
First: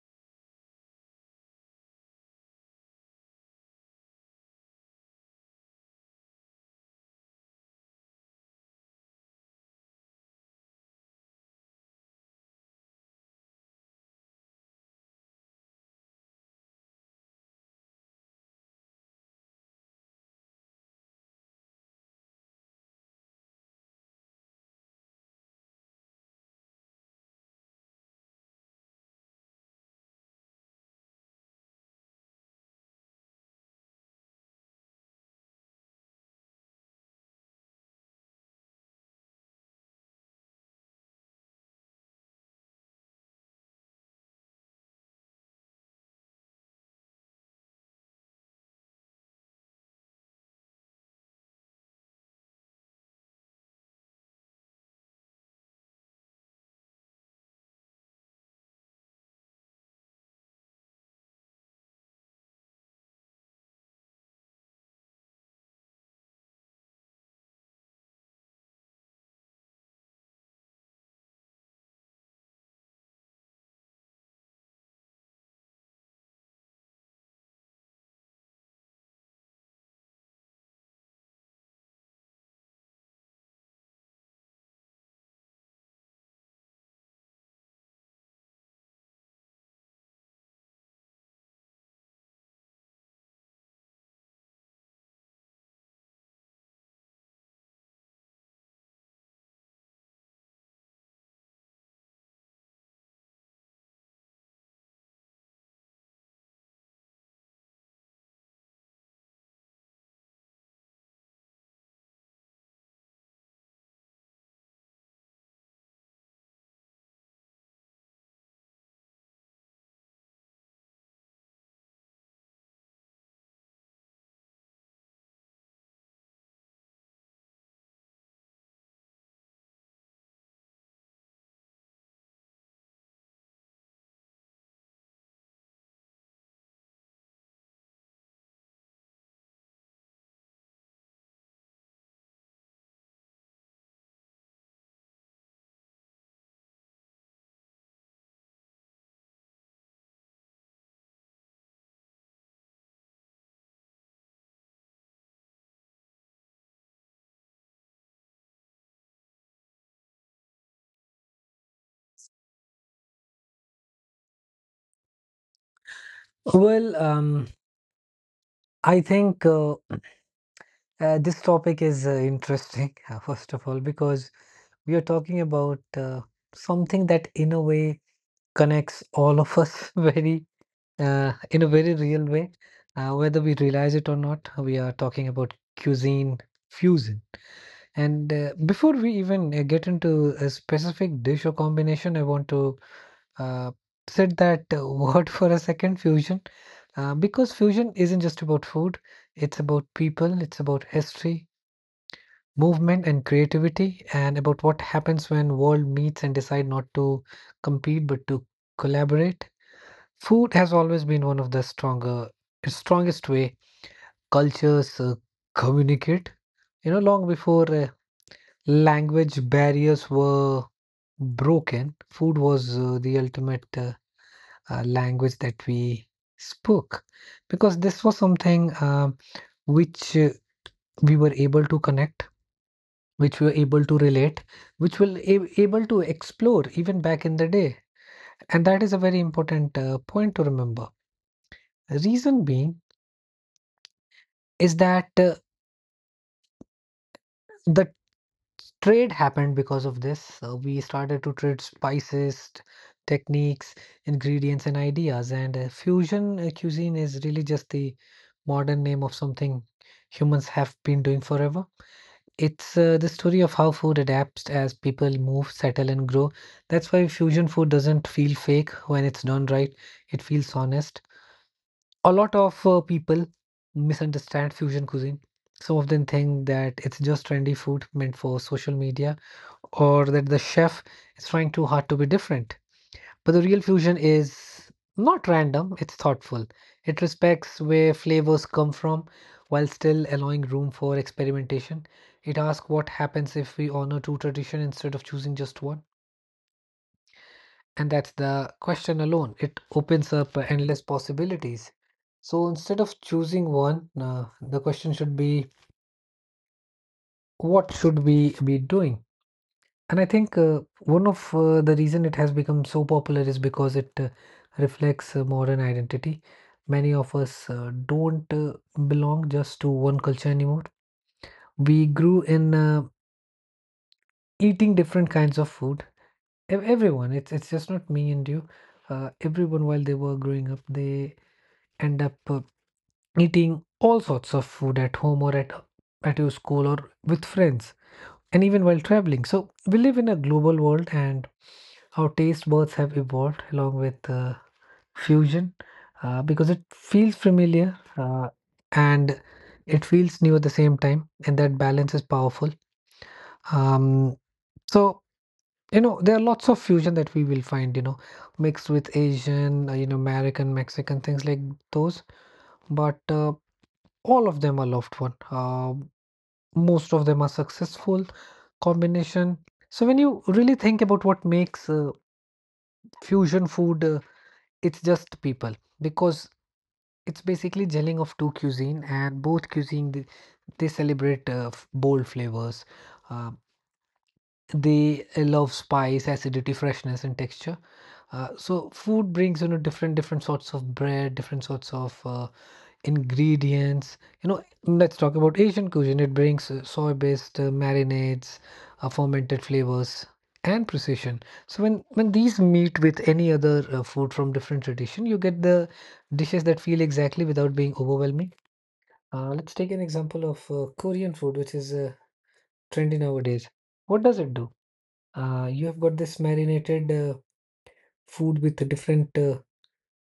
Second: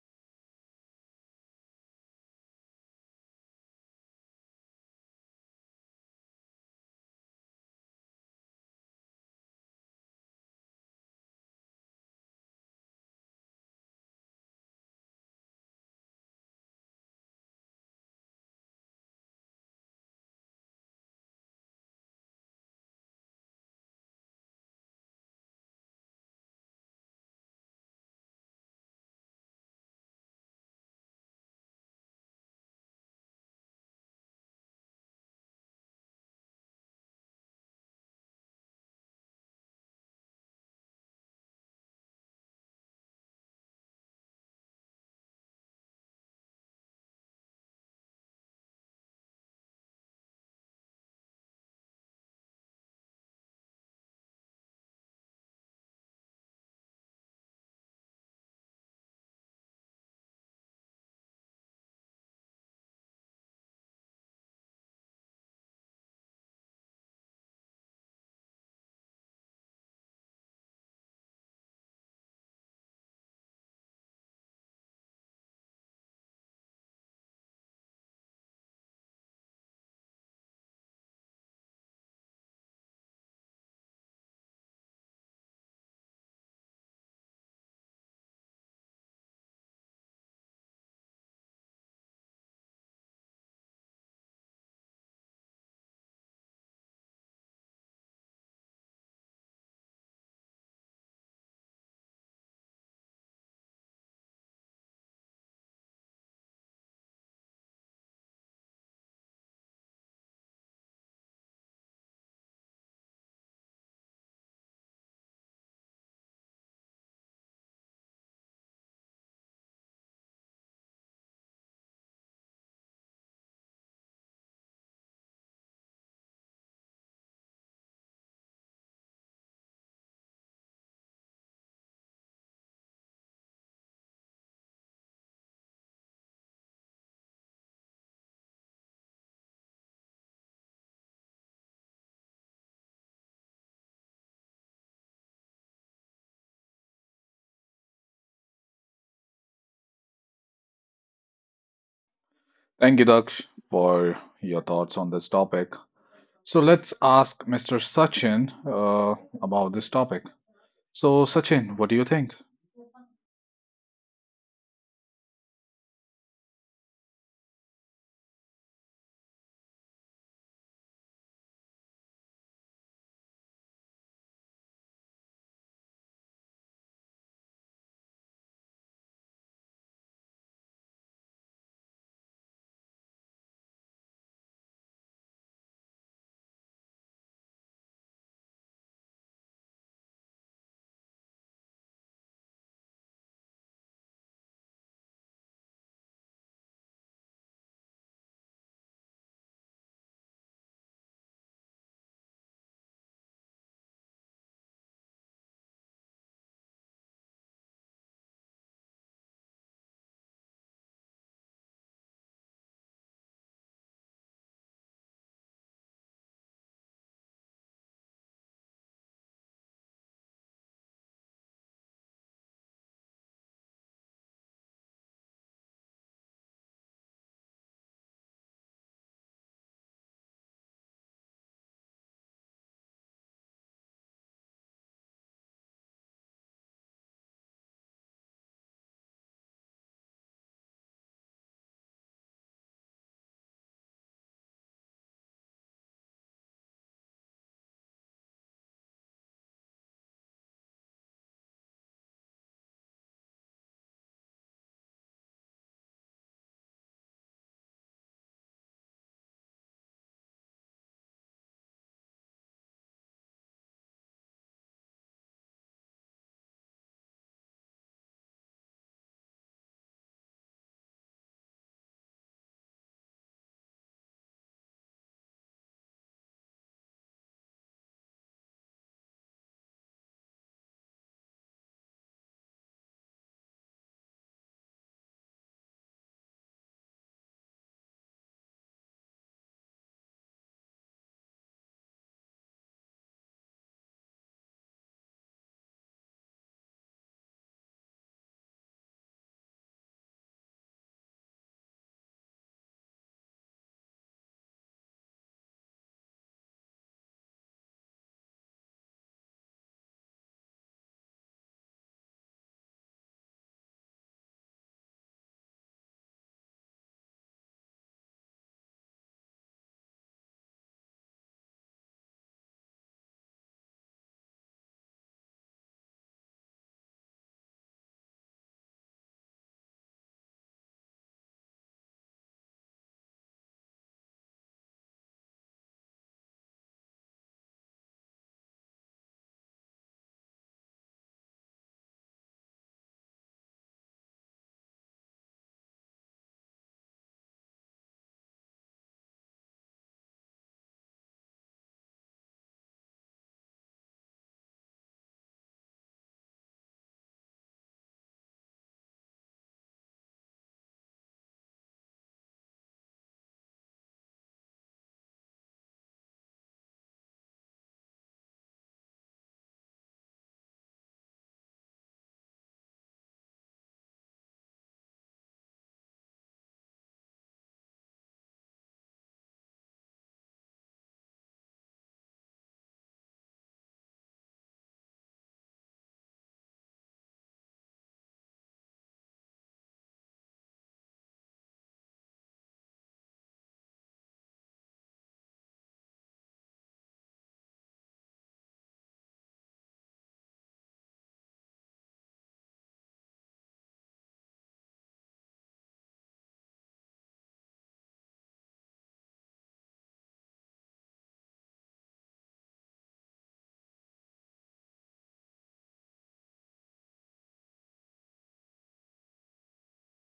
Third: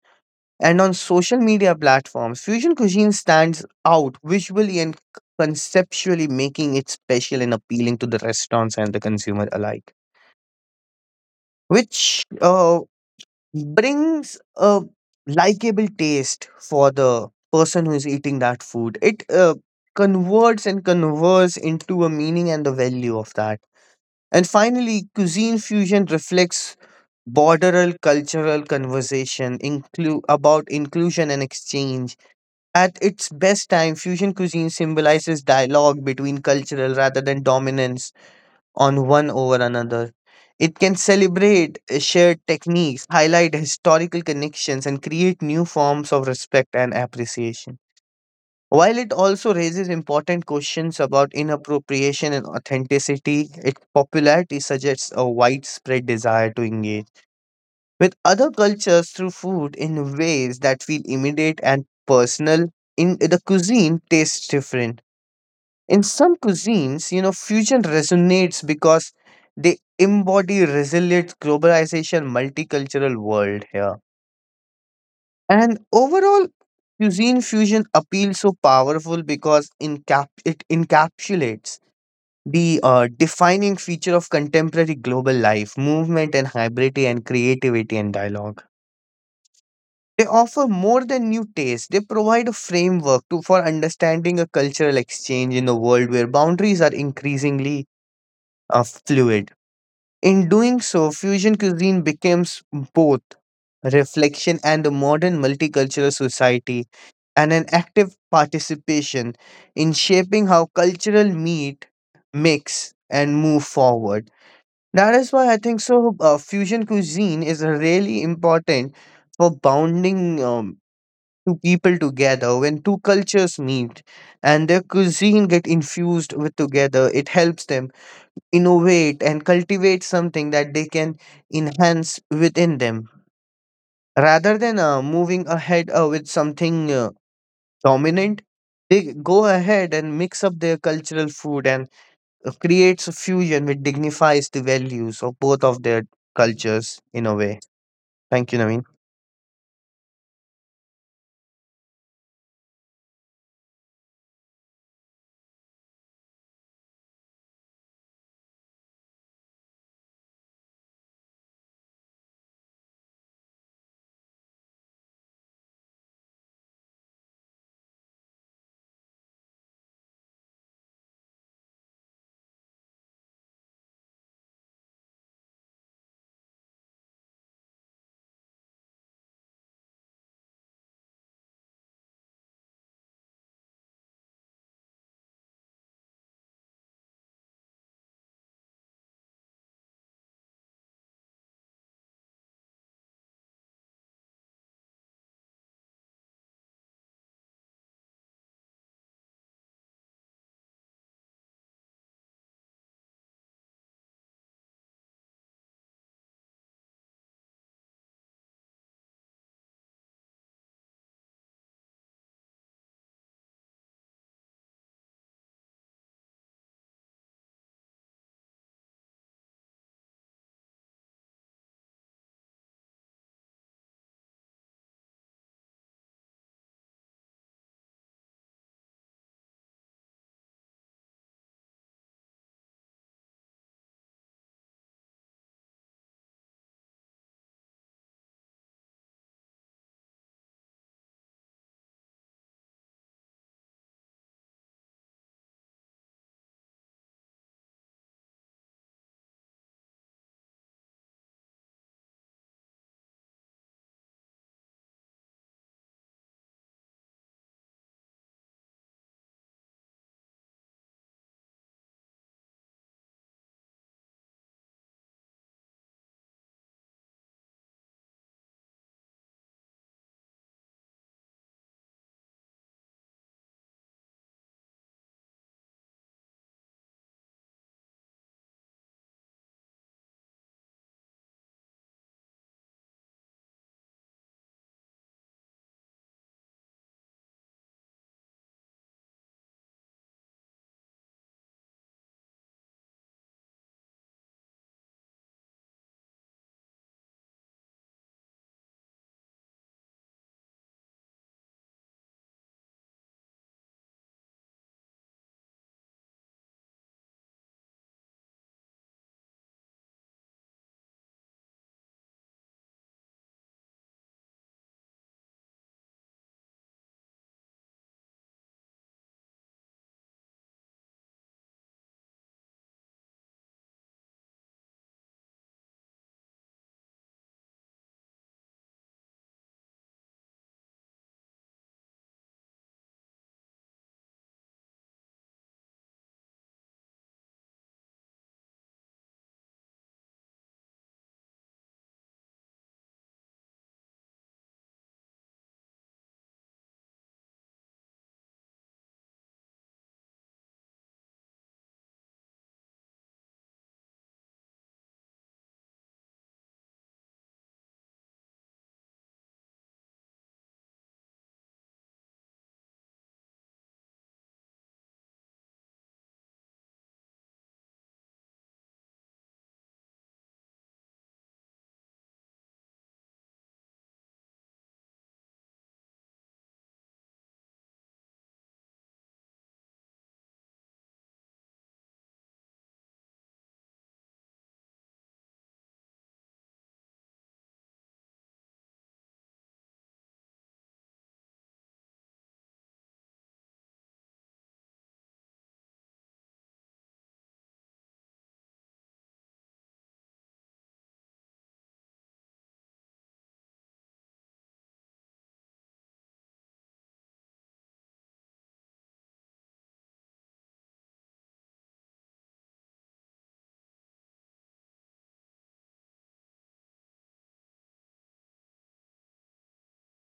Speaker 2: and on social media platforms, fusion cuisine stands out visually and conceptually, making it special and appealing to the restaurants and the consumer alike, which uh, brings a likable taste for the person who is eating that food. It uh, converts and converts into a meaning and the value of that. And finally, cuisine fusion reflects borderal cultural conversation inclu- about inclusion and exchange. At its best time, fusion cuisine symbolizes dialogue between cultural rather than dominance on one over another. It can celebrate uh, shared techniques, highlight historical connections, and create new forms of respect and appreciation. While it also raises important questions about inappropriation and authenticity, its popularity suggests a widespread desire to engage with other cultures through food in ways that feel immediate and personal. In the cuisine tastes different. In some cuisines, you know, fusion resonates because they embody resilient globalization, multicultural world here. And overall, cuisine fusion appeals so powerful because encap- it encapsulates the uh, defining feature of contemporary global life, movement and hybridity and creativity and dialogue. They offer more than new tastes. They provide a framework to for understanding a cultural exchange in a world where boundaries are increasingly uh, fluid. In doing so, fusion cuisine becomes both reflection and a modern multicultural society and an active participation in shaping how cultural meet, mix, and move forward. That is why I think so. Uh, fusion cuisine is really important for bounding. Um, two people together when two cultures meet and their cuisine get infused with together it helps them innovate and cultivate something that they can enhance within them rather than uh, moving ahead uh, with something uh, dominant. They go ahead and mix up their cultural food and uh, creates a fusion which dignifies the values of both of their cultures in a way. Thank you, Naveen.
Speaker 1: Thank you, Daksh, for your thoughts on this topic. So, let's ask mister Sachin uh, about this topic. So, Sachin, what do you think?
Speaker 3: Well, um, I think uh, uh, this topic is uh, interesting, uh, first of all, because we are talking about uh, something that, in a way, connects all of us very, uh, in a very real way. Uh, whether we realize it or not, we are talking about cuisine fusion. And uh, before we even uh, get into a specific dish or combination, I want to uh, sit that uh, word for a second, fusion. Uh, because fusion isn't just about food, it's about people, it's about history, movement, and creativity, and about what happens when world meets and decide not to compete but to collaborate. Food has always been one of the stronger, strongest way cultures uh, communicate. You know, long before uh, language barriers were broken, food was uh, the ultimate uh, uh, language that we spoke, because this was something. Um, which uh, we were able to connect, which we were able to relate, which we were ab- able to explore even back in the day. And that is a very important uh, point to remember. Reason being is that uh, the trade happened because of this. Uh, we started to trade spices, techniques, ingredients, and ideas. And uh, fusion uh, cuisine is really just the modern name of something humans have been doing forever. It's uh, the story of how food adapts as people move, settle, and grow. That's why fusion food doesn't feel fake when it's done right, it feels honest. A lot of uh, people misunderstand fusion cuisine. Some of them think that it's just trendy food meant for social media or that the chef is trying too hard to be different. But the real fusion is not random, it's thoughtful. It respects where flavors come from while still allowing room for experimentation. It asks what happens if we honor two traditions instead of choosing just one. And that's the question alone. It opens up endless possibilities. So instead of choosing one, uh, the question should be, what should we be doing? And I think uh, one of uh, the reason it has become so popular is because it uh, reflects uh, modern identity. Many of us uh, don't uh, belong just to one culture anymore. We grew in uh, eating different kinds of food. Ev- Everyone, it's it's just not me and you. Uh, everyone, while they were growing up, they end up uh, eating all sorts of food at home or at at your school or with friends and even while traveling. So we live in a global world, and our taste buds have evolved along with uh, fusion uh, because it feels familiar uh, and it feels new at the same time, and that balance is powerful. Um, so you know there are lots of fusion that we will find, you know, mixed with Asian, uh, you know, American, Mexican things like those, but uh, all of them are loved one. Uh, most of them are successful combination. So when you really think about what makes uh, fusion food uh, it's just people because it's basically gelling of two cuisine and both cuisine they, they celebrate uh, f- bold flavors uh, they uh, love spice acidity freshness and texture, uh, so food brings you know different different sorts of bread different sorts of uh, ingredients. You know, let's talk about Asian cuisine. It brings uh, soy-based uh, marinades, uh, fermented flavors, and precision. So when when these meet with any other uh, food from different tradition, you get the dishes that feel exactly without being overwhelming. Uh, let's take an example of uh, Korean food, which is uh, trendy nowadays. What does it do? Uh, you have got this marinated uh, food with a different uh,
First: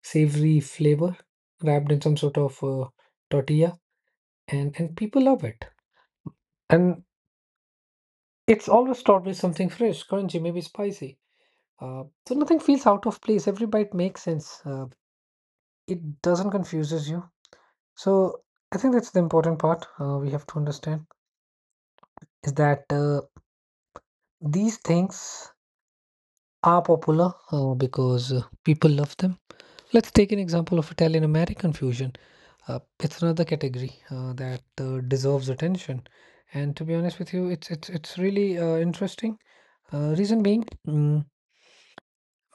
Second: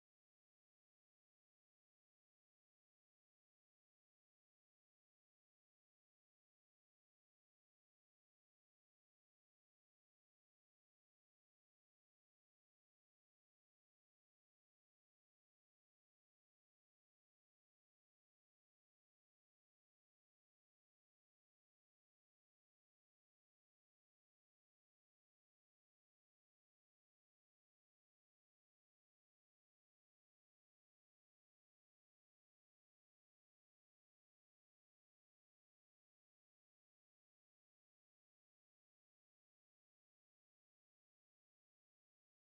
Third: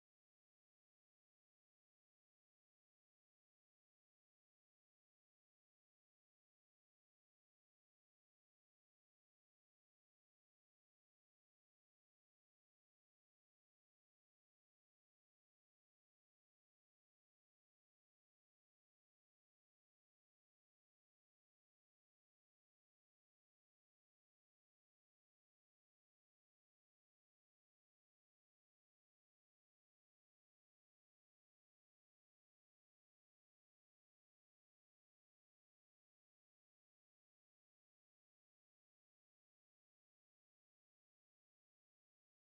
Speaker 3: savory flavor wrapped in some sort of uh, tortilla, and and people love it. And it's always taught me something fresh, crunchy, maybe spicy. Uh, so nothing feels out of place. Every bite makes sense. Uh, it doesn't confuses you. So I think that's the important part uh, we have to understand is that uh, these things are popular uh, because uh, people love them. Let's take an example of Italian American fusion. Uh, it's another category uh, that uh, deserves attention. And to be honest with you, it's it's it's really uh, interesting. Uh, reason being. mm,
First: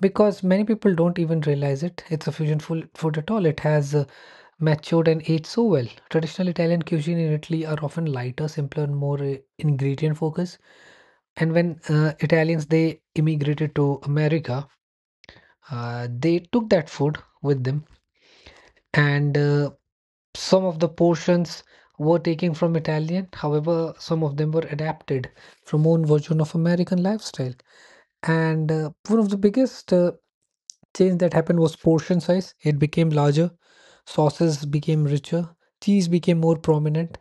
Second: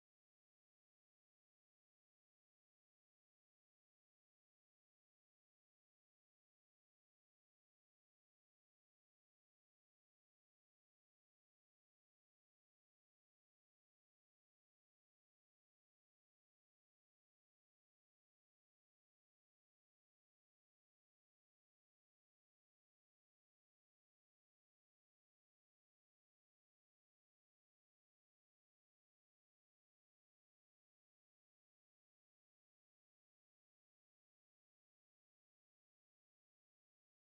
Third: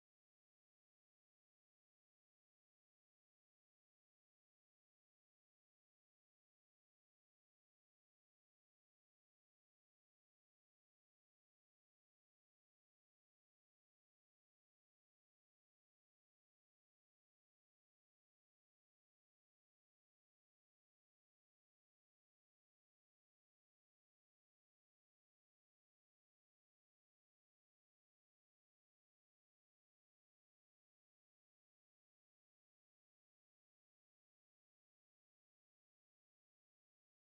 Speaker 3: because many people don't even realize it. It's a fusion food, food at all. It has uh, matured and aged so well. Traditional Italian cuisine in Italy are often lighter, simpler, and more uh, ingredient focused. And when uh, Italians they immigrated to America, uh, they took that food with them, and uh, some of the portions were taken from Italian, however, some of them were adapted from own version of American lifestyle. And uh, one of the biggest uh, change that happened was portion size. It became larger, sauces became richer, cheese became more prominent,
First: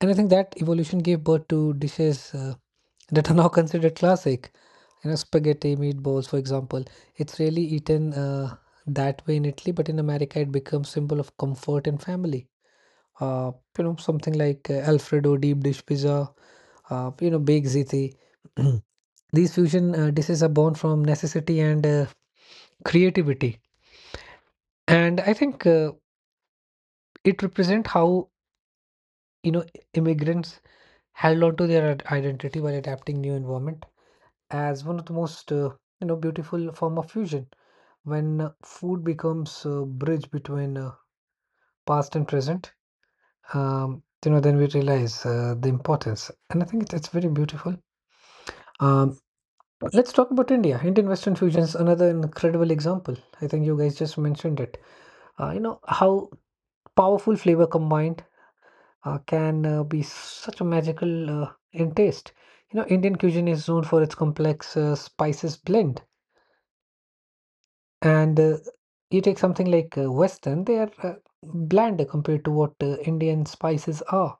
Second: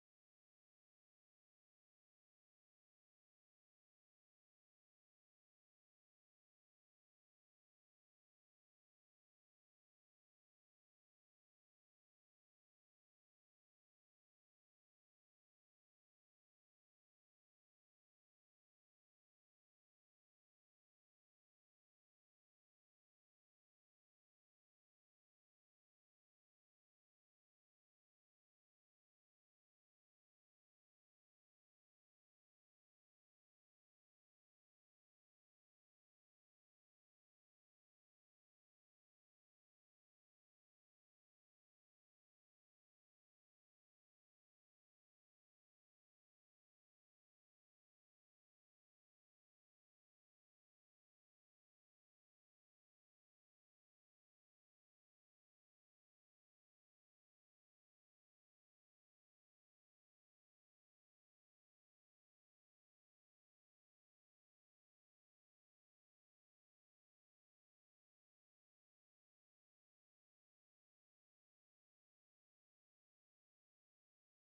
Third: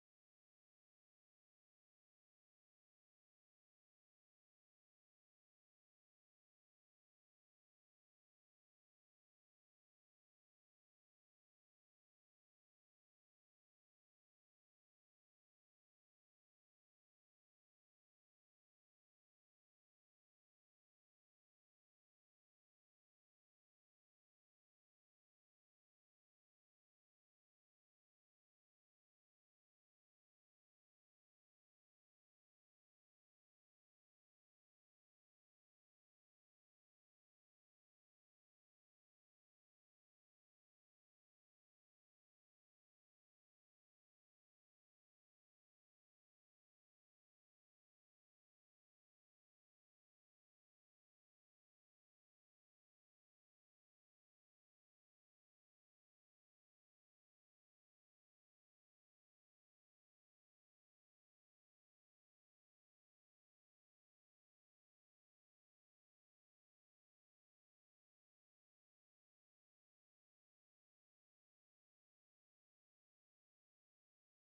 Speaker 3: and I think that evolution gave birth to dishes uh, that are now considered classic. You know, spaghetti, meatballs, for example. It's really eaten uh, that way in Italy, but in America, it becomes symbol of comfort and family, uh, you know something like uh, alfredo deep dish pizza, uh, you know big ziti. These fusion uh, dishes are born from necessity and uh, creativity, and I think uh, it represents how, you know, immigrants held on to their i- identity while adapting new environment as one of the most uh, you know beautiful form of fusion. When uh, food becomes a bridge between uh, past and present, um, you know, then we realize uh, the importance, and I think it's, it's very beautiful. Um, let's talk about India. Indian Western fusion is another incredible example. I think you guys just mentioned it. Uh, you know how powerful flavor combined uh, can uh, be such a magical uh, in taste. You know, Indian cuisine is known for its complex uh, spices blend, and uh, you take something like uh, Western, they are uh, bland compared to what uh, Indian spices are.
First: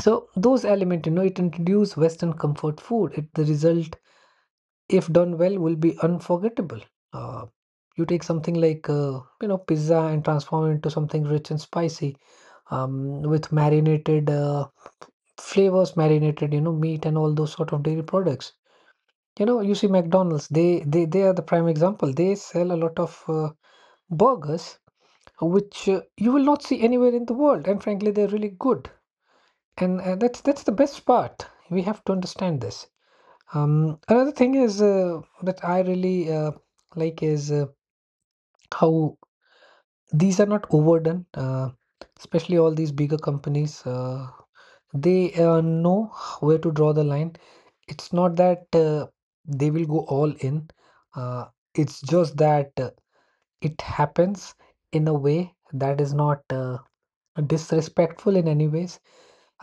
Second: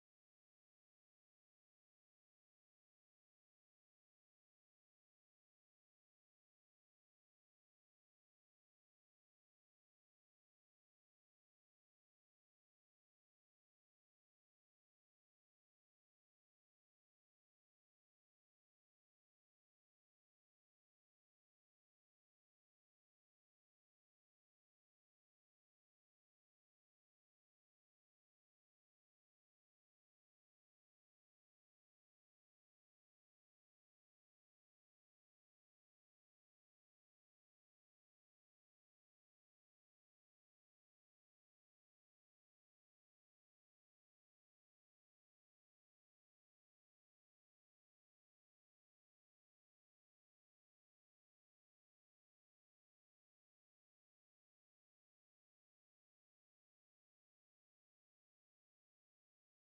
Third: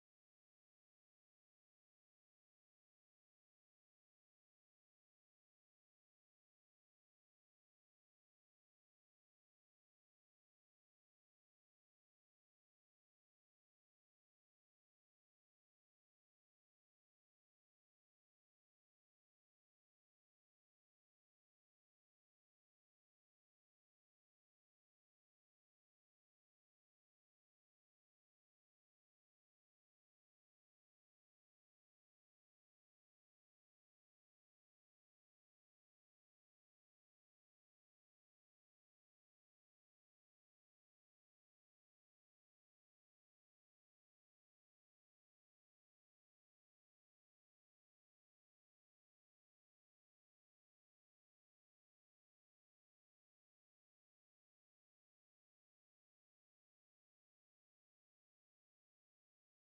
Speaker 3: So those elements, you know, it introduced Western comfort food. It the result, if done well, will be unforgettable. Uh, you take something like uh, you know pizza and transform it into something rich and spicy, um, with marinated uh, flavors, marinated you know meat and all those sort of dairy products. You know, you see McDonald's. They they they are the prime example. They sell a lot of uh, burgers, which uh, you will not see anywhere in the world, and frankly, they're really good. And uh, that's that's the best part. We have to understand this. Um, another thing is uh, that I really uh, like is uh, how these are not overdone, uh, especially all these bigger companies. Uh, they uh, know where to draw the line. It's not that uh, they will go all in. Uh, it's just that uh, it happens in a way that is not uh, disrespectful in any ways.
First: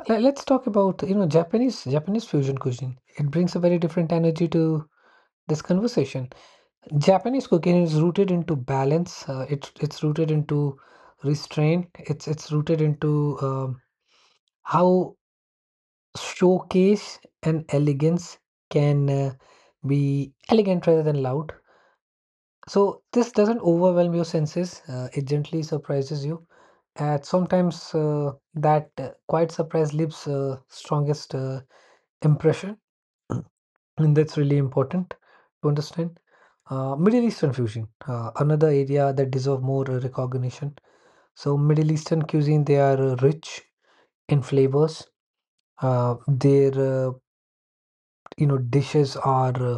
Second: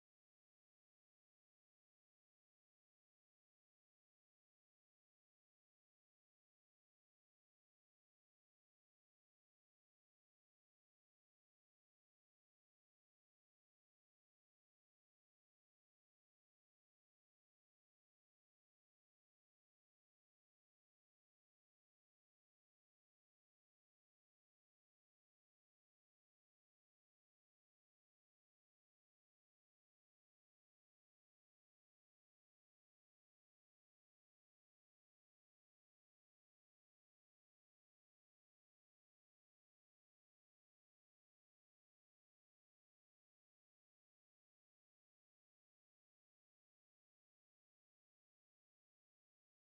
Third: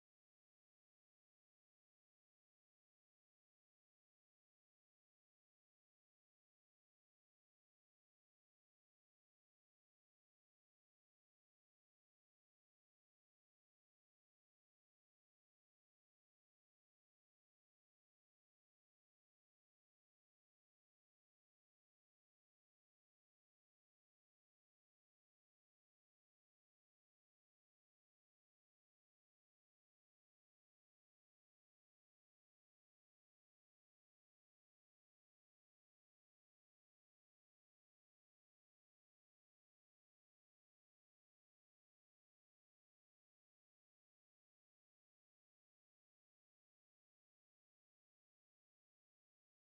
Speaker 3: Let- Let's talk about, you know, Japanese Japanese fusion cuisine. It brings a very different energy to this conversation. Japanese cooking is rooted into balance. Uh, it's it's rooted into restraint. It's it's rooted into um, how showcase and elegance can uh, be elegant rather than loud. So this doesn't overwhelm your senses. Uh, it gently surprises you. And sometimes uh, that uh, quiet surprise leaves uh, strongest uh, impression. And that's really important to understand. Uh, Middle Eastern fusion, uh, another area that deserve more uh, recognition. So Middle Eastern cuisine, they are uh, rich in flavors. Uh, their uh, you know dishes are uh,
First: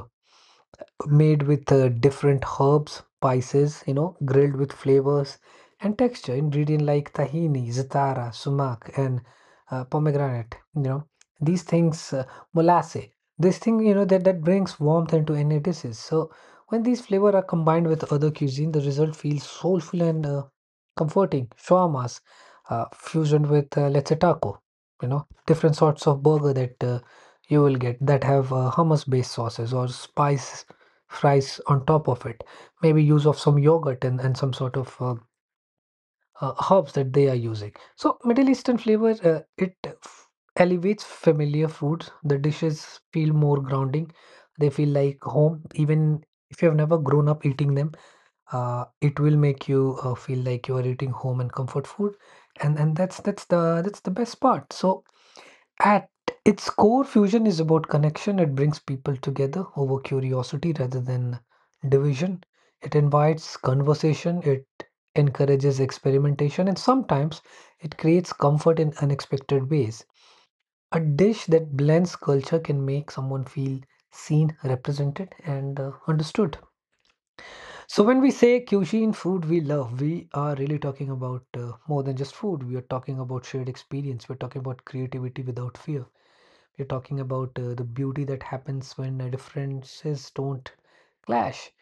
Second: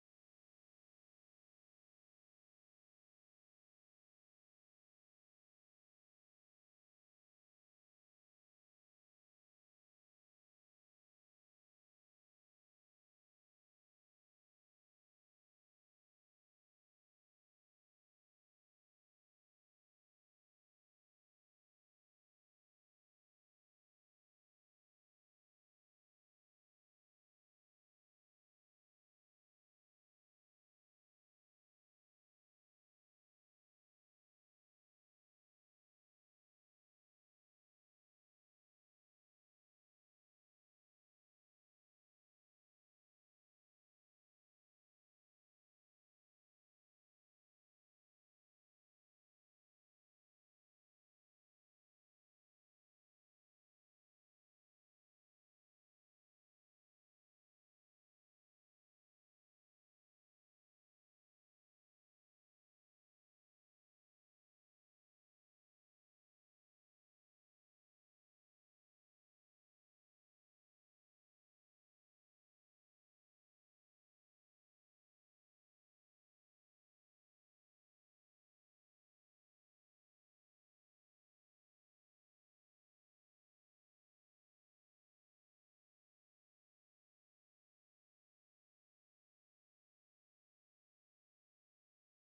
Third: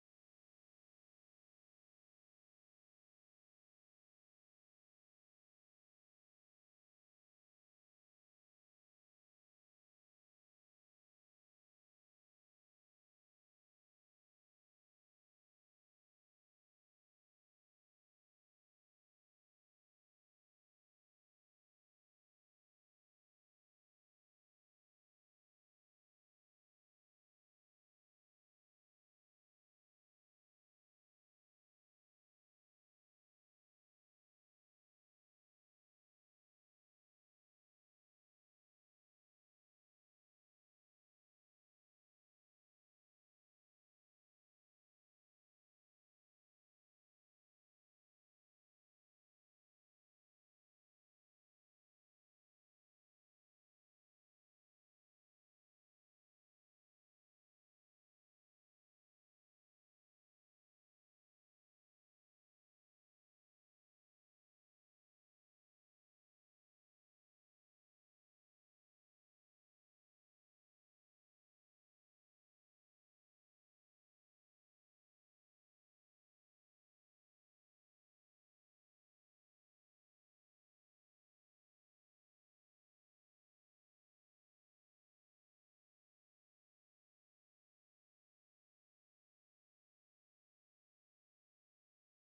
Speaker 3: made with uh, different herbs, spices, you know, grilled with flavors and texture. Ingredient like tahini, zatara, sumac, and uh, pomegranate. You know, these things, uh, molasse. This thing, you know, that that brings warmth into any dishes. So when these flavor are combined with other cuisine, the result feels soulful and uh, comforting. Shawarmas, uh, fusion with uh, let's say taco. You know, different sorts of burger that. Uh, you will get that have uh, hummus based sauces or spice fries on top of it, maybe use of some yogurt and, and some sort of uh, uh, herbs that they are using. So middle eastern flavor, uh, it f- elevates familiar foods. The dishes feel more grounding, they feel like home even if you have never grown up eating them. Uh, it will make you uh, feel like you are eating home and comfort food. And and that's that's the that's the best part. So at its core, fusion is about connection. It brings people together over curiosity rather than division. It invites conversation, it encourages experimentation, and sometimes it creates comfort in unexpected ways. A dish that blends culture can make someone feel seen, represented, and uh, understood. So, when we say cuisine, food we love, we are really talking about uh, more than just food. We are talking about shared experience, we're talking about creativity without fear. You're talking about uh, the beauty that happens when uh, differences don't clash.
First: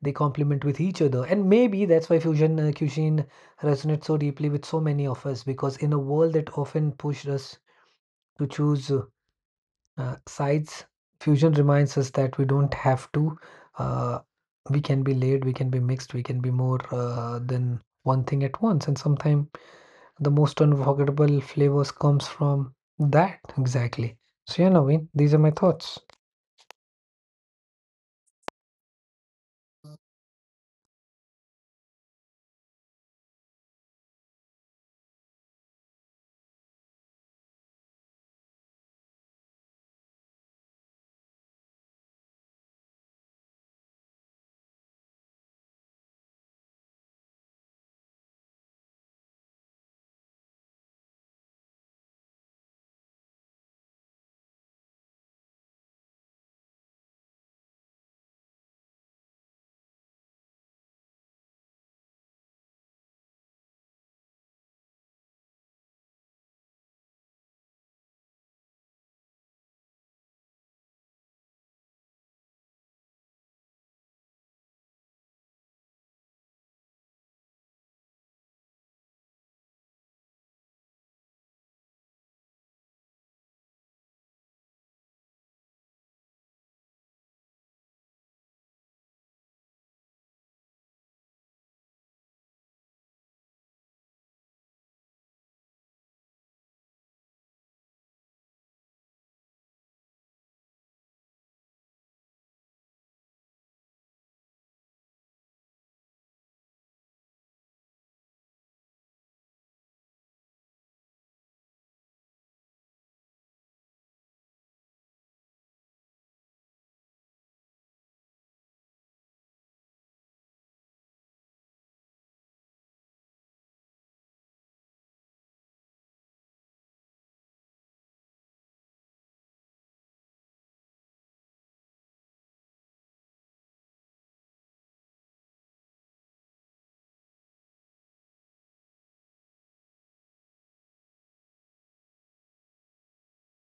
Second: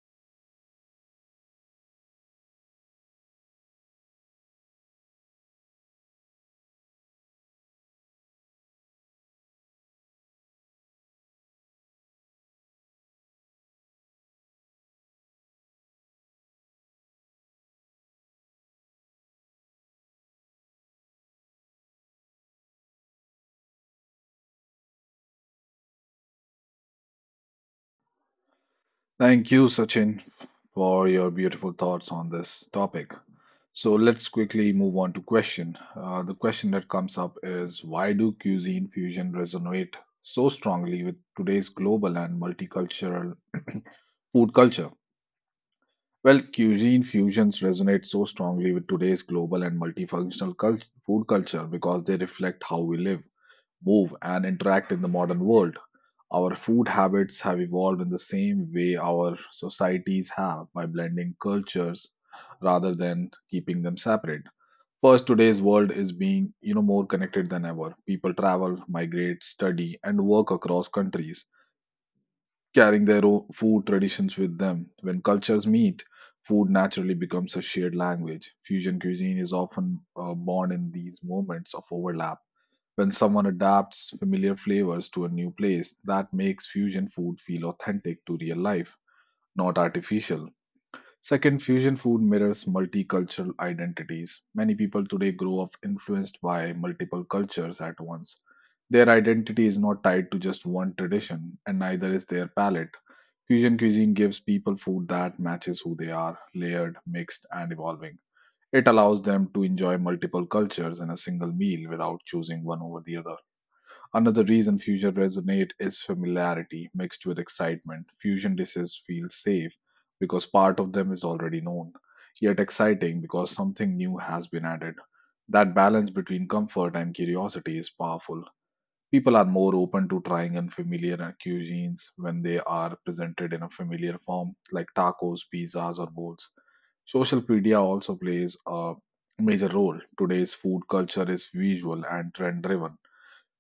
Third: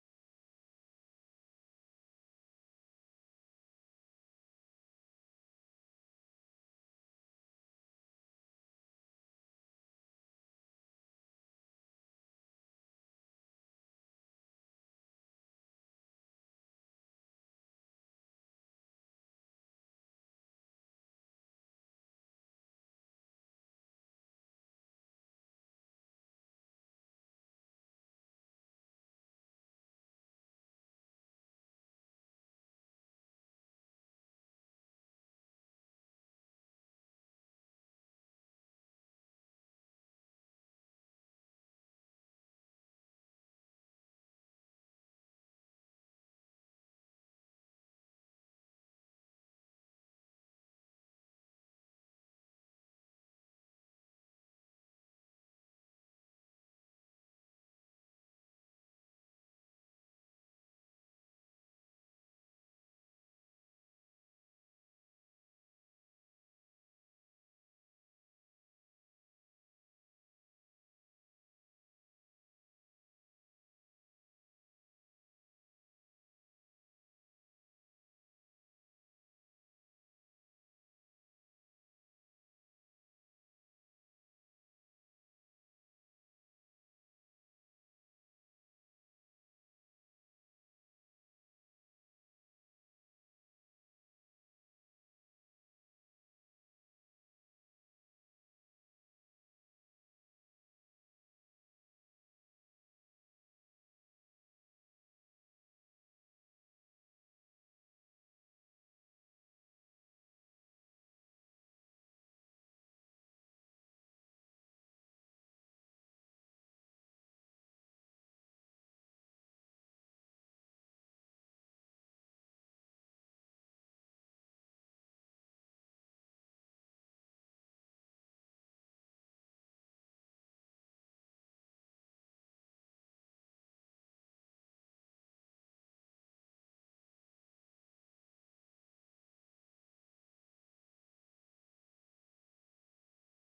Speaker 3: They complement with each other. And maybe that's why fusion uh, cuisine resonates so deeply with so many of us because in a world that often pushed us to choose uh, uh, sides, fusion reminds us that we don't have to. Uh, we can be layered, we can be mixed, we can be more uh, than one thing at once. And sometimes the most unforgettable flavors comes from that exactly. So yeah, Naveen, these are my thoughts.
Speaker 1: Thank you, Sachin, for your beautiful thoughts on this topic. So let's quickly move on to question. Uh, the question that comes up is, why do cuisine fusion resonate so strongly with today's global and multicultural food culture? Well, cuisine fusions resonate so strongly with today's global and multifunctional cult- food culture because they reflect how we live, move, and interact in the modern world. Our food habits have evolved in the same way our societies have, by blending cultures rather than keeping them separate. First, today's world is being, you know, more connected than ever. People travel, migrate, study, and work across countries, carrying their own food traditions with them. When cultures meet, food naturally becomes a shared language. Fusion cuisine is often uh, born in these moments of overlap, when someone adapts familiar flavors to a new place. That makes fusion food feel authentic to real life, not artificial. Second, fusion food mirrors multicultural identities. Many people today grow up influenced by multiple cultures at once. Their identity is not tied to just one tradition, and neither is their palate. Fusion cuisine gives people food that matches who they are, layered, mixed, and evolving. It allows them to enjoy multiple cultures in a single meal without choosing one over the other. Another reason fusion resonates is familiarity mixed with excitement. Fusion dishes feel safe because part of them is already known, yet exciting because something new has been added. That balance between comfort and curiosity is powerful. People are more open to trying unfamiliar cuisines when they are presented in a familiar form, like tacos, pizzas, or bowls. Social media also plays a major role. Today's food culture is visual and trend driven.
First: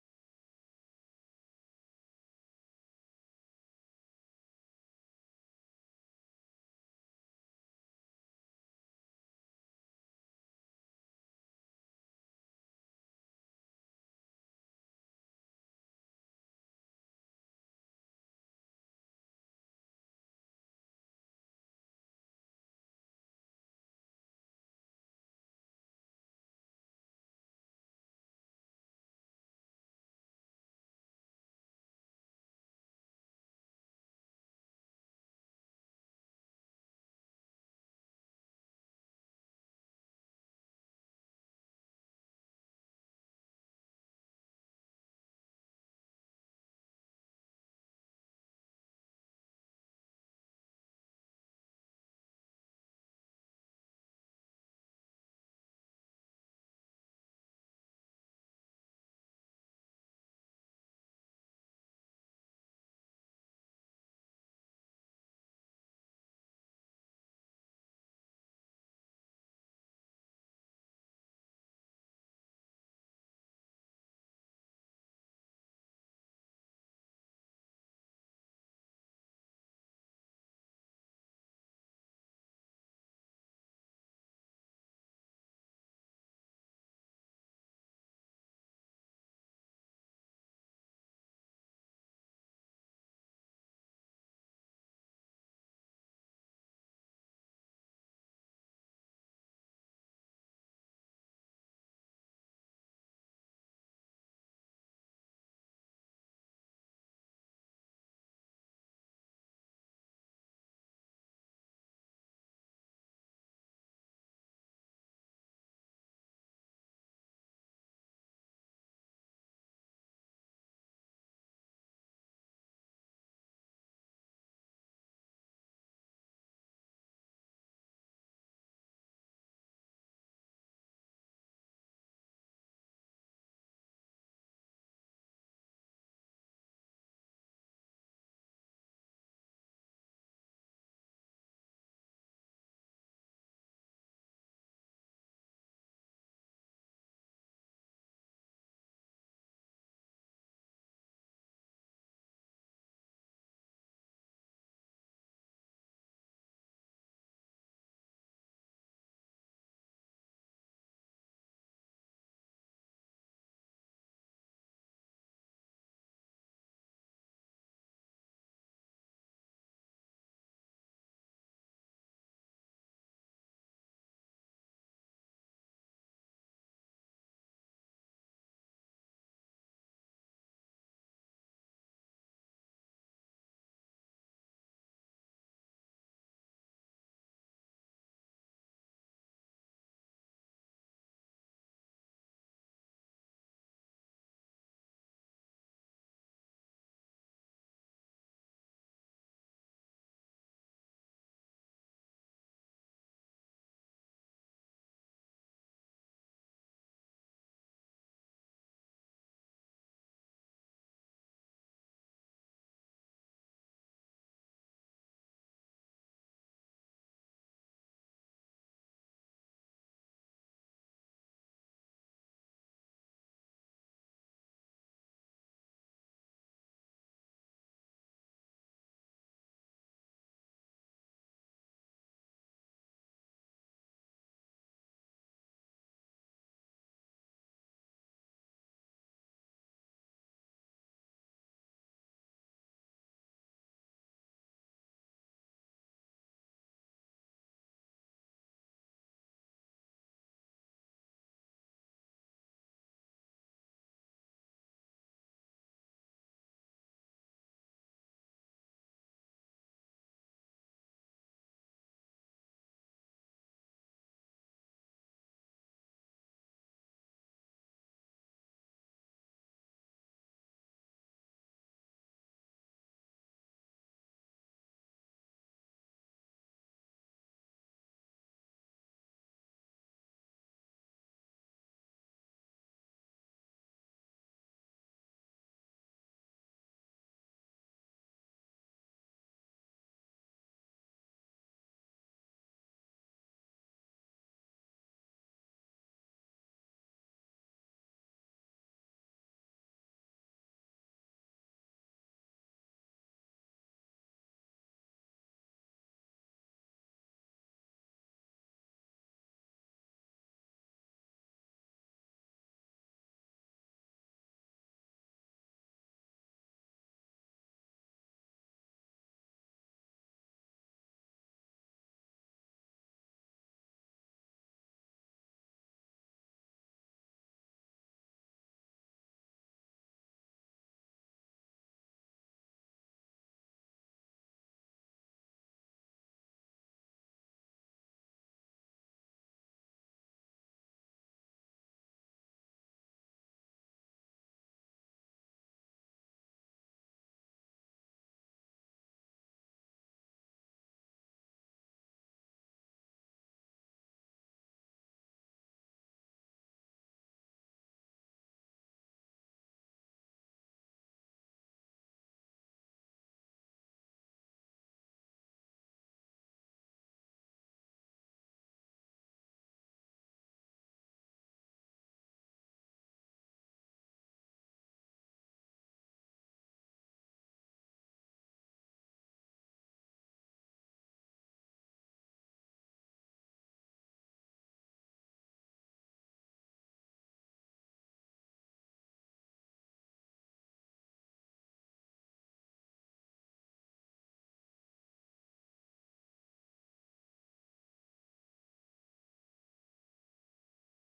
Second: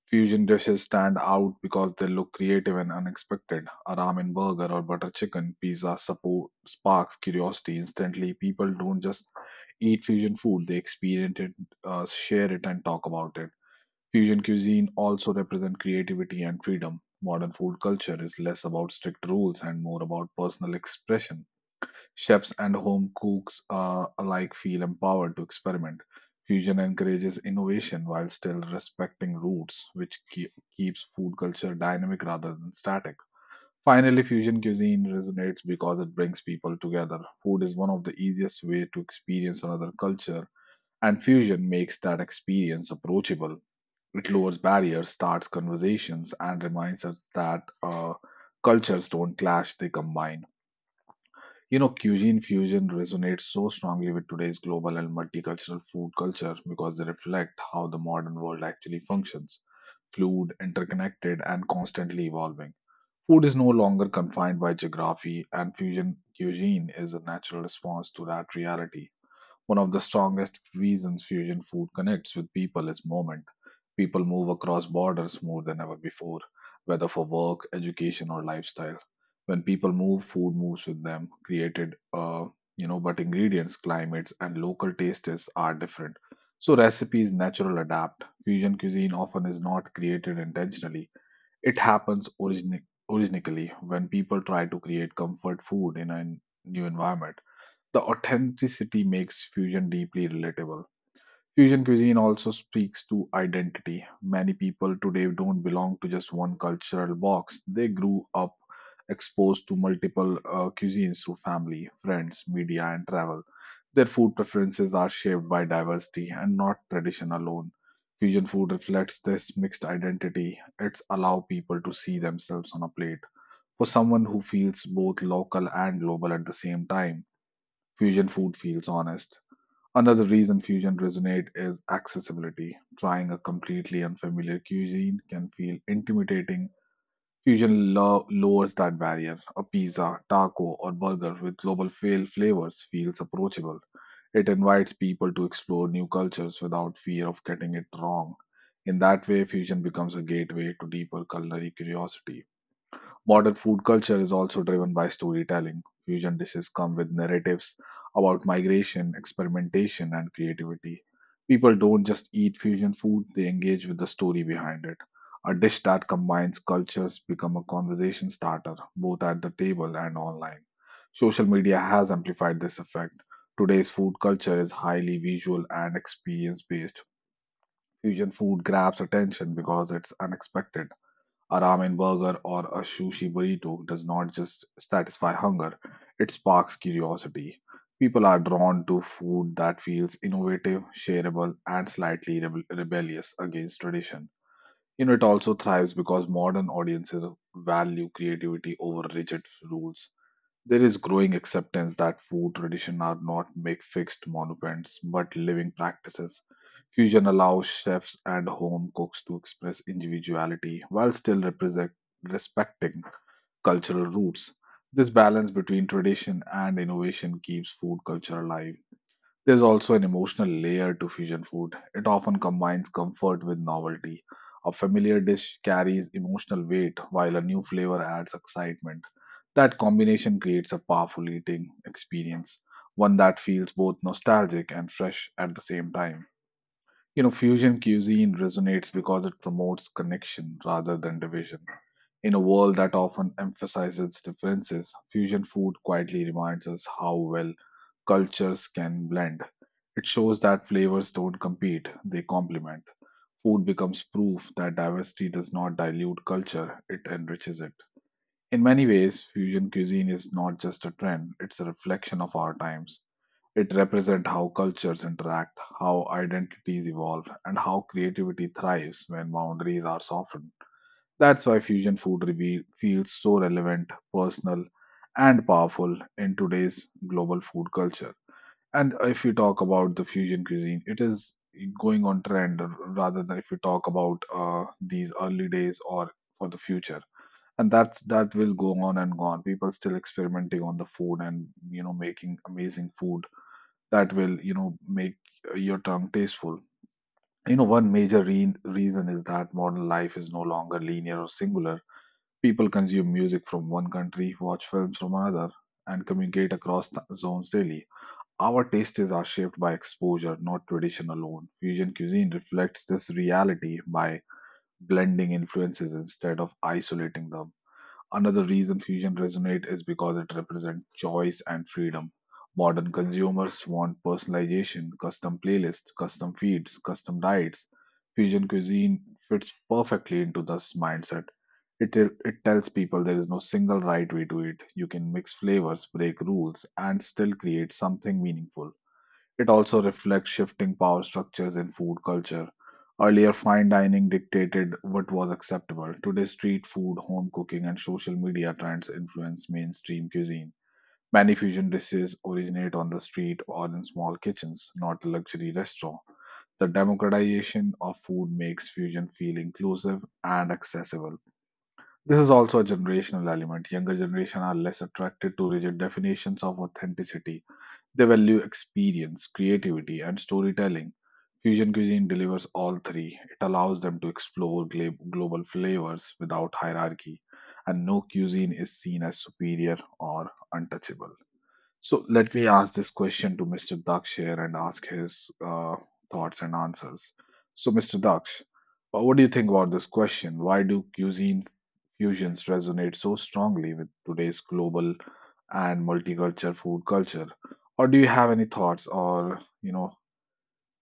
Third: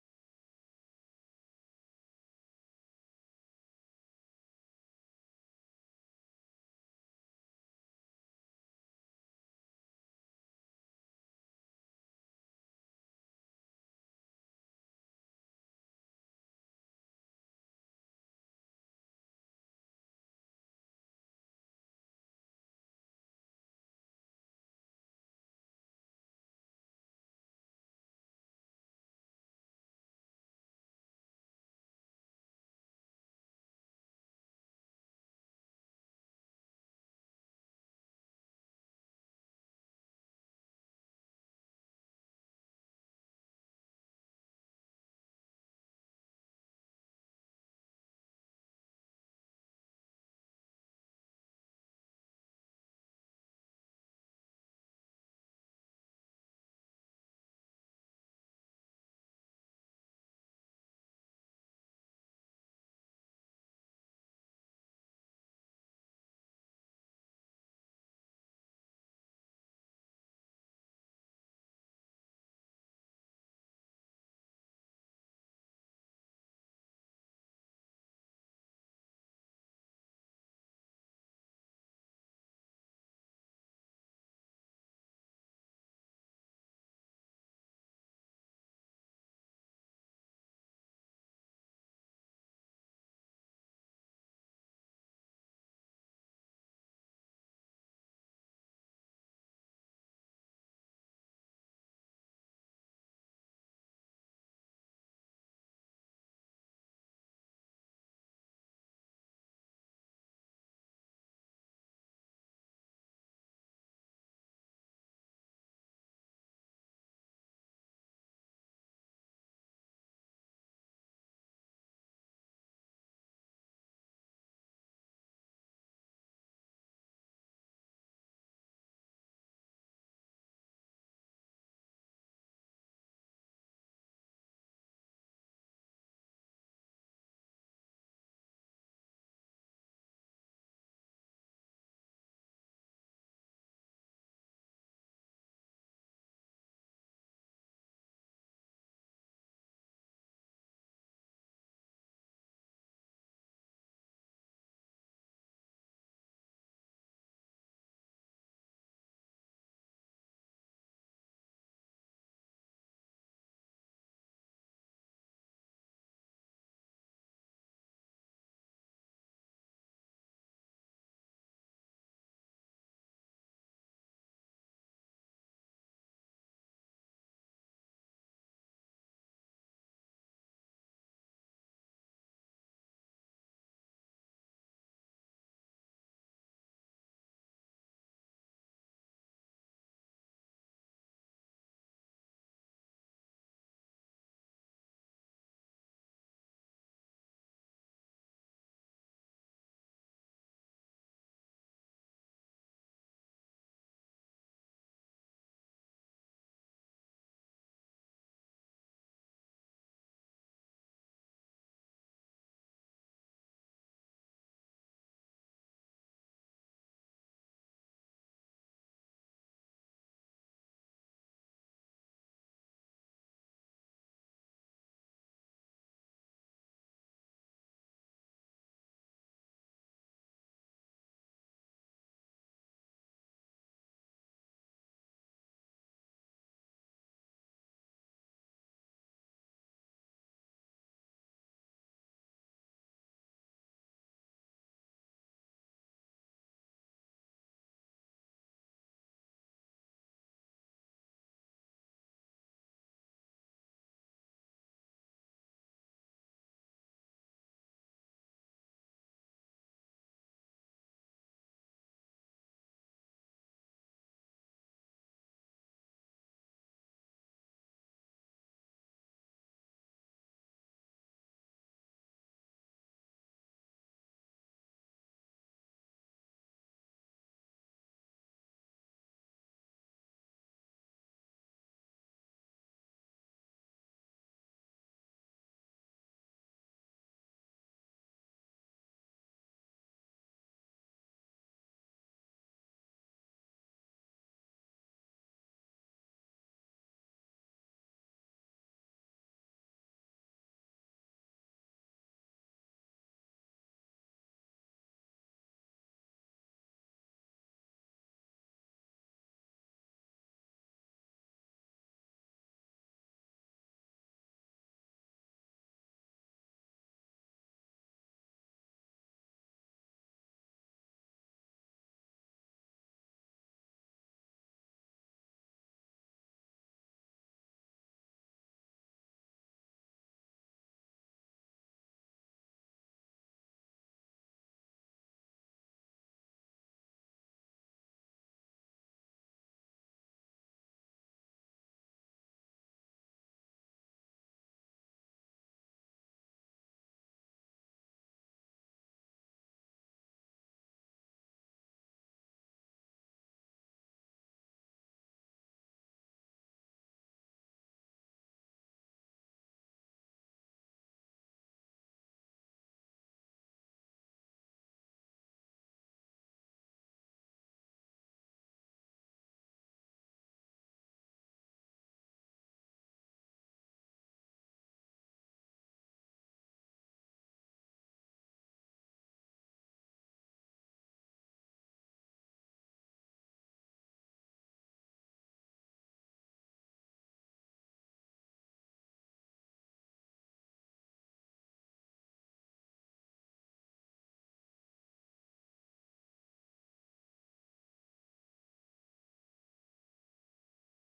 Speaker 1: Fusion dishes stand out because they look creative and unexpected. A ramen burger or butter chicken pizza support, sparks curiosity instantly. People don't just eat fusion food, they experience it, uh, share it, and talk about it. Fusion cuisine also represents creativity and freedom. Modern food culture is less about strict rules and more about personal expression. Chefs and home cooks uh, alike feel empowered to experiment. Fusion encourages innovation while still respecting roots, which ke- keeps food culture dynamic rather than static. Finally, fusion cuisine resonates because it brings people together. Food is one of the easiest ways to experience another culture, and fusion makes that experience approachable. It lowers barriers, starts conversations, and reminds us that uh, cultures don't clash, they combine. You know, cuisine fusion resonates so strongly with today's global and multicultural food culture because they reflect how the modern world actually functions: fluid, interconnected, and constantly evolving. Food is no longer confined by geography, and fusion cuisine is a natural response to that reality. One of the strongest reasons fusion food connects with people is moment. People move across borders more than ever before, whether for work, education, or lifestyle. When people move, food moves with them, created, uh, you know, but ingredients, climates, and local tastes are different. So recipes natural adapt. Fusion cuisine often is not created intentionally. It happens origin- originally when people try to create comfort food in a new environment. The authenticity makes fusion deeply relatable. Fusion cuisine also speaks to identity. Many people today don't belong to just one cultural box. They grew up exposed to multiple uh, cuisines through family, friends, media, and travel. Their food preferences are shaped by diversity and not tradition alone. Fusion food reflects this mixed identity. It's allow people to see themselves on a plate. For someone who feels both local and global at the same time, fusion food feels honest. Another reason fusion resonates is accessibility. Trying a completely unfamiliar cuisine can feel intimidating. Fusion lo- lowers that barrier. A pizza, taco, or burger with global fail flavors feels approachable. It invites people to explore new cultures without fear of getting it wrong. In that way, fusion becomes a gateway to deeper culinary curiosity. Modern food culture is also driven by storytelling. Fusion dishes come with narratives about migration, experimentation, and creativity. People don't just eat fusion food, they engage with the story behind it. A dish that combines cultures become a conversation starter, both at the table and online. Social media has amplified this effect. Today's food culture is highly visual and experience based. Fusion food grabs attention because it's unexpected. A ramen burger or a sushi burrito does not just satisfy hunger, it sparks curiosity. People are drawn to food that feels innovative, shareable, and slightly rebel- rebellious against tradition. You know, it also thrives because modern audiences value creativity over rigid rules. There is growing acceptance that food traditions are not make fixed monuments but living practices. Fusion allows chefs and home cooks to express individuality while still represent, respecting cultural roots. This balance between tradition and innovation keeps food culture alive. There's also an emotional layer to fusion food. It often combines comfort with novelty. A familiar dish carries emotional weight, while a new flavor adds excitement. That combination creates a powerful eating experience, one that feels both nostalgic and fresh at the same time. You know, fusion cuisine resonates because it promotes connection rather than division. In a world that often emphasizes differences, fusion food quietly reminds us how well cultures can blend. It shows that flavors don't compete, they complement. Food becomes proof that diversity does not dilute culture, it enriches it. In many ways, fusion cuisine is not just a trend, it's a reflection of our times. It represents how cultures interact, how identities evolve, and how creativity thrives when boundaries are softened. That's why fusion food reveal, feels so relevant, personal, and powerful in today's global food culture. And if you talk about the fusion cuisine, it is going on trend rather than if you talk about uh, these early days or for the future, and that's, that will go on and go on. People still experimenting on the food and, you know, making amazing food that will, you know, make uh, your tongue tasteful. You know, one major re- reason is that modern life is no longer linear or singular. People consume music from one country, watch films from another, and communicate across th- zones daily. Our tastes are shaped by exposure, not tradition alone. Fusion cuisine reflects this reality by blending influences instead of isolating them. Another reason fusion resonates is because it represents choice and freedom. Modern consumers want personalization, custom playlists, custom feeds, custom diets. Fusion cuisine fits perfectly into this mindset. It, it tells people there is no single right way to eat. You can mix flavors, break rules, and still create something meaningful. It also reflects shifting power structures in food culture. Earlier, fine dining dictated what was acceptable. Today, street food, home cooking, and social media trends influence mainstream cuisine. Many fusion dishes originate on the street or in small kitchens, not a luxury restaurant. The democratization of food makes fusion feel inclusive and accessible. This is also a generational element. Younger generation are less attracted to rigid definitions of authenticity. They value experience, creativity, and storytelling. Fusion cuisine delivers all three. It allows them to explore gla- global flavors without hierarchy, and no cuisine is seen as superior or untouchable. So let me ask this question to mister Daksh here and ask his uh, thoughts and answers. So, mister Daksh, uh, what do you think about this question? Why do cuisine fusions resonate so strongly with today's global and multicultural food culture? Or do you have any thoughts, or, you know,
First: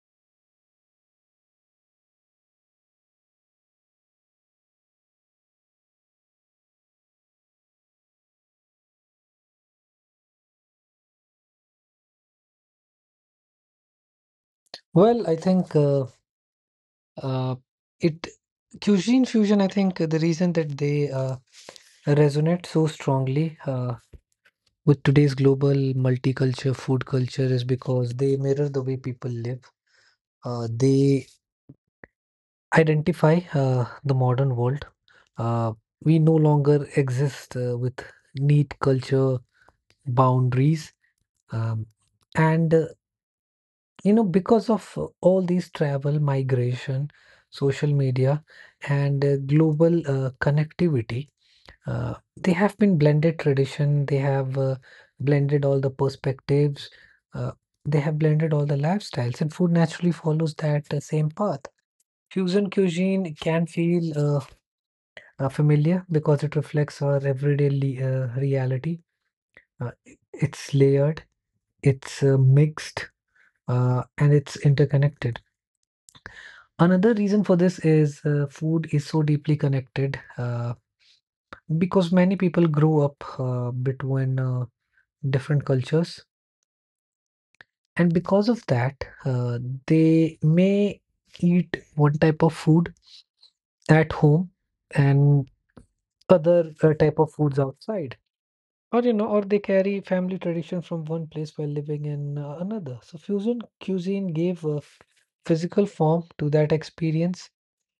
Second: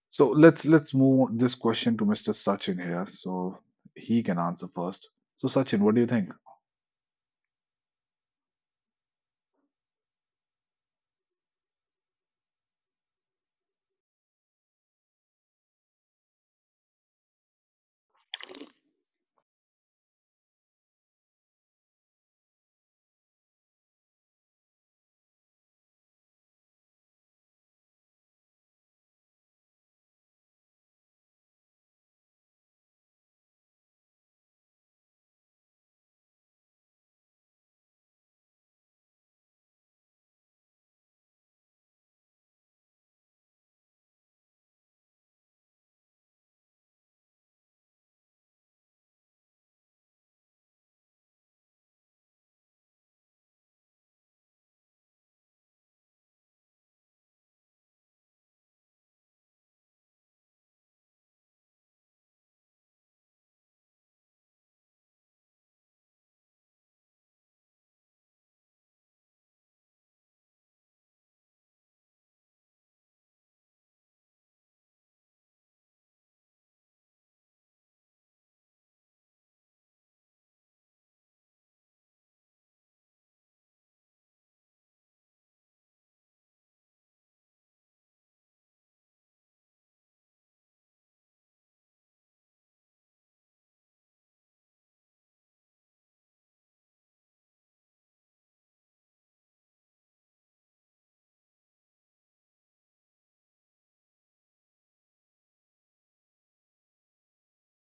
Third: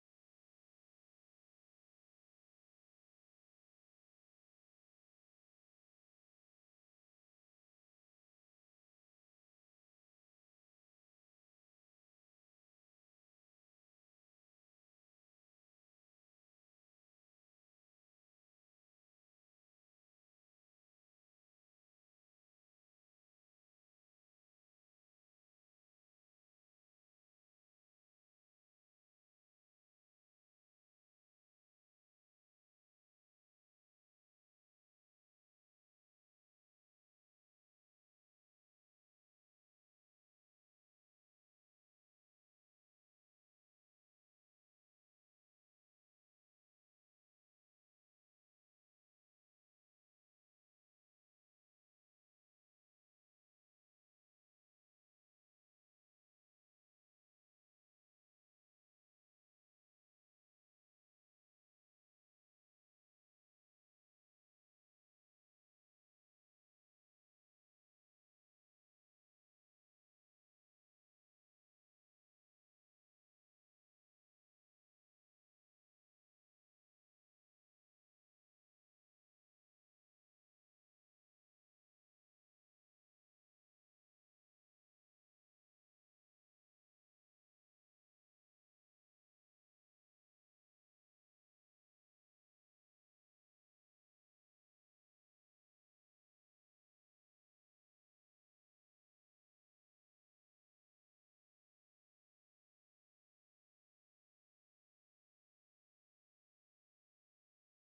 Speaker 1: so let's let's move this question to mister Sachin here so he can answer first. So Sachin, what do you think?
Speaker 3: Well, I think uh, uh, it cuisine fusion. I think the reason that they uh, resonate so strongly uh, with today's global multicultural food culture is because they mirror the way people live. Uh, they identify uh, the modern world. Uh, we no longer exist uh, with neat culture boundaries, um, and uh, you know, because of uh, all these travel, migration, social media, and uh, global uh, connectivity, uh, they have been blended tradition. They have uh, blended all the perspectives. Uh, they have blended all the lifestyles, and food naturally follows that uh, same path. Fusion cuisine can feel uh, uh, familiar because it reflects our everyday le- uh, reality. Uh, it's layered, it's uh, mixed, uh, and it's interconnected. Another reason for this is uh, food is so deeply connected uh, because many people grow up uh, between uh, different cultures, and because of that, uh, they may eat one type of food at home and other uh, type of foods outside. Or, you know, or they carry family tradition from one place while living in uh, another. So fusion cuisine gave a f- physical form to that experience.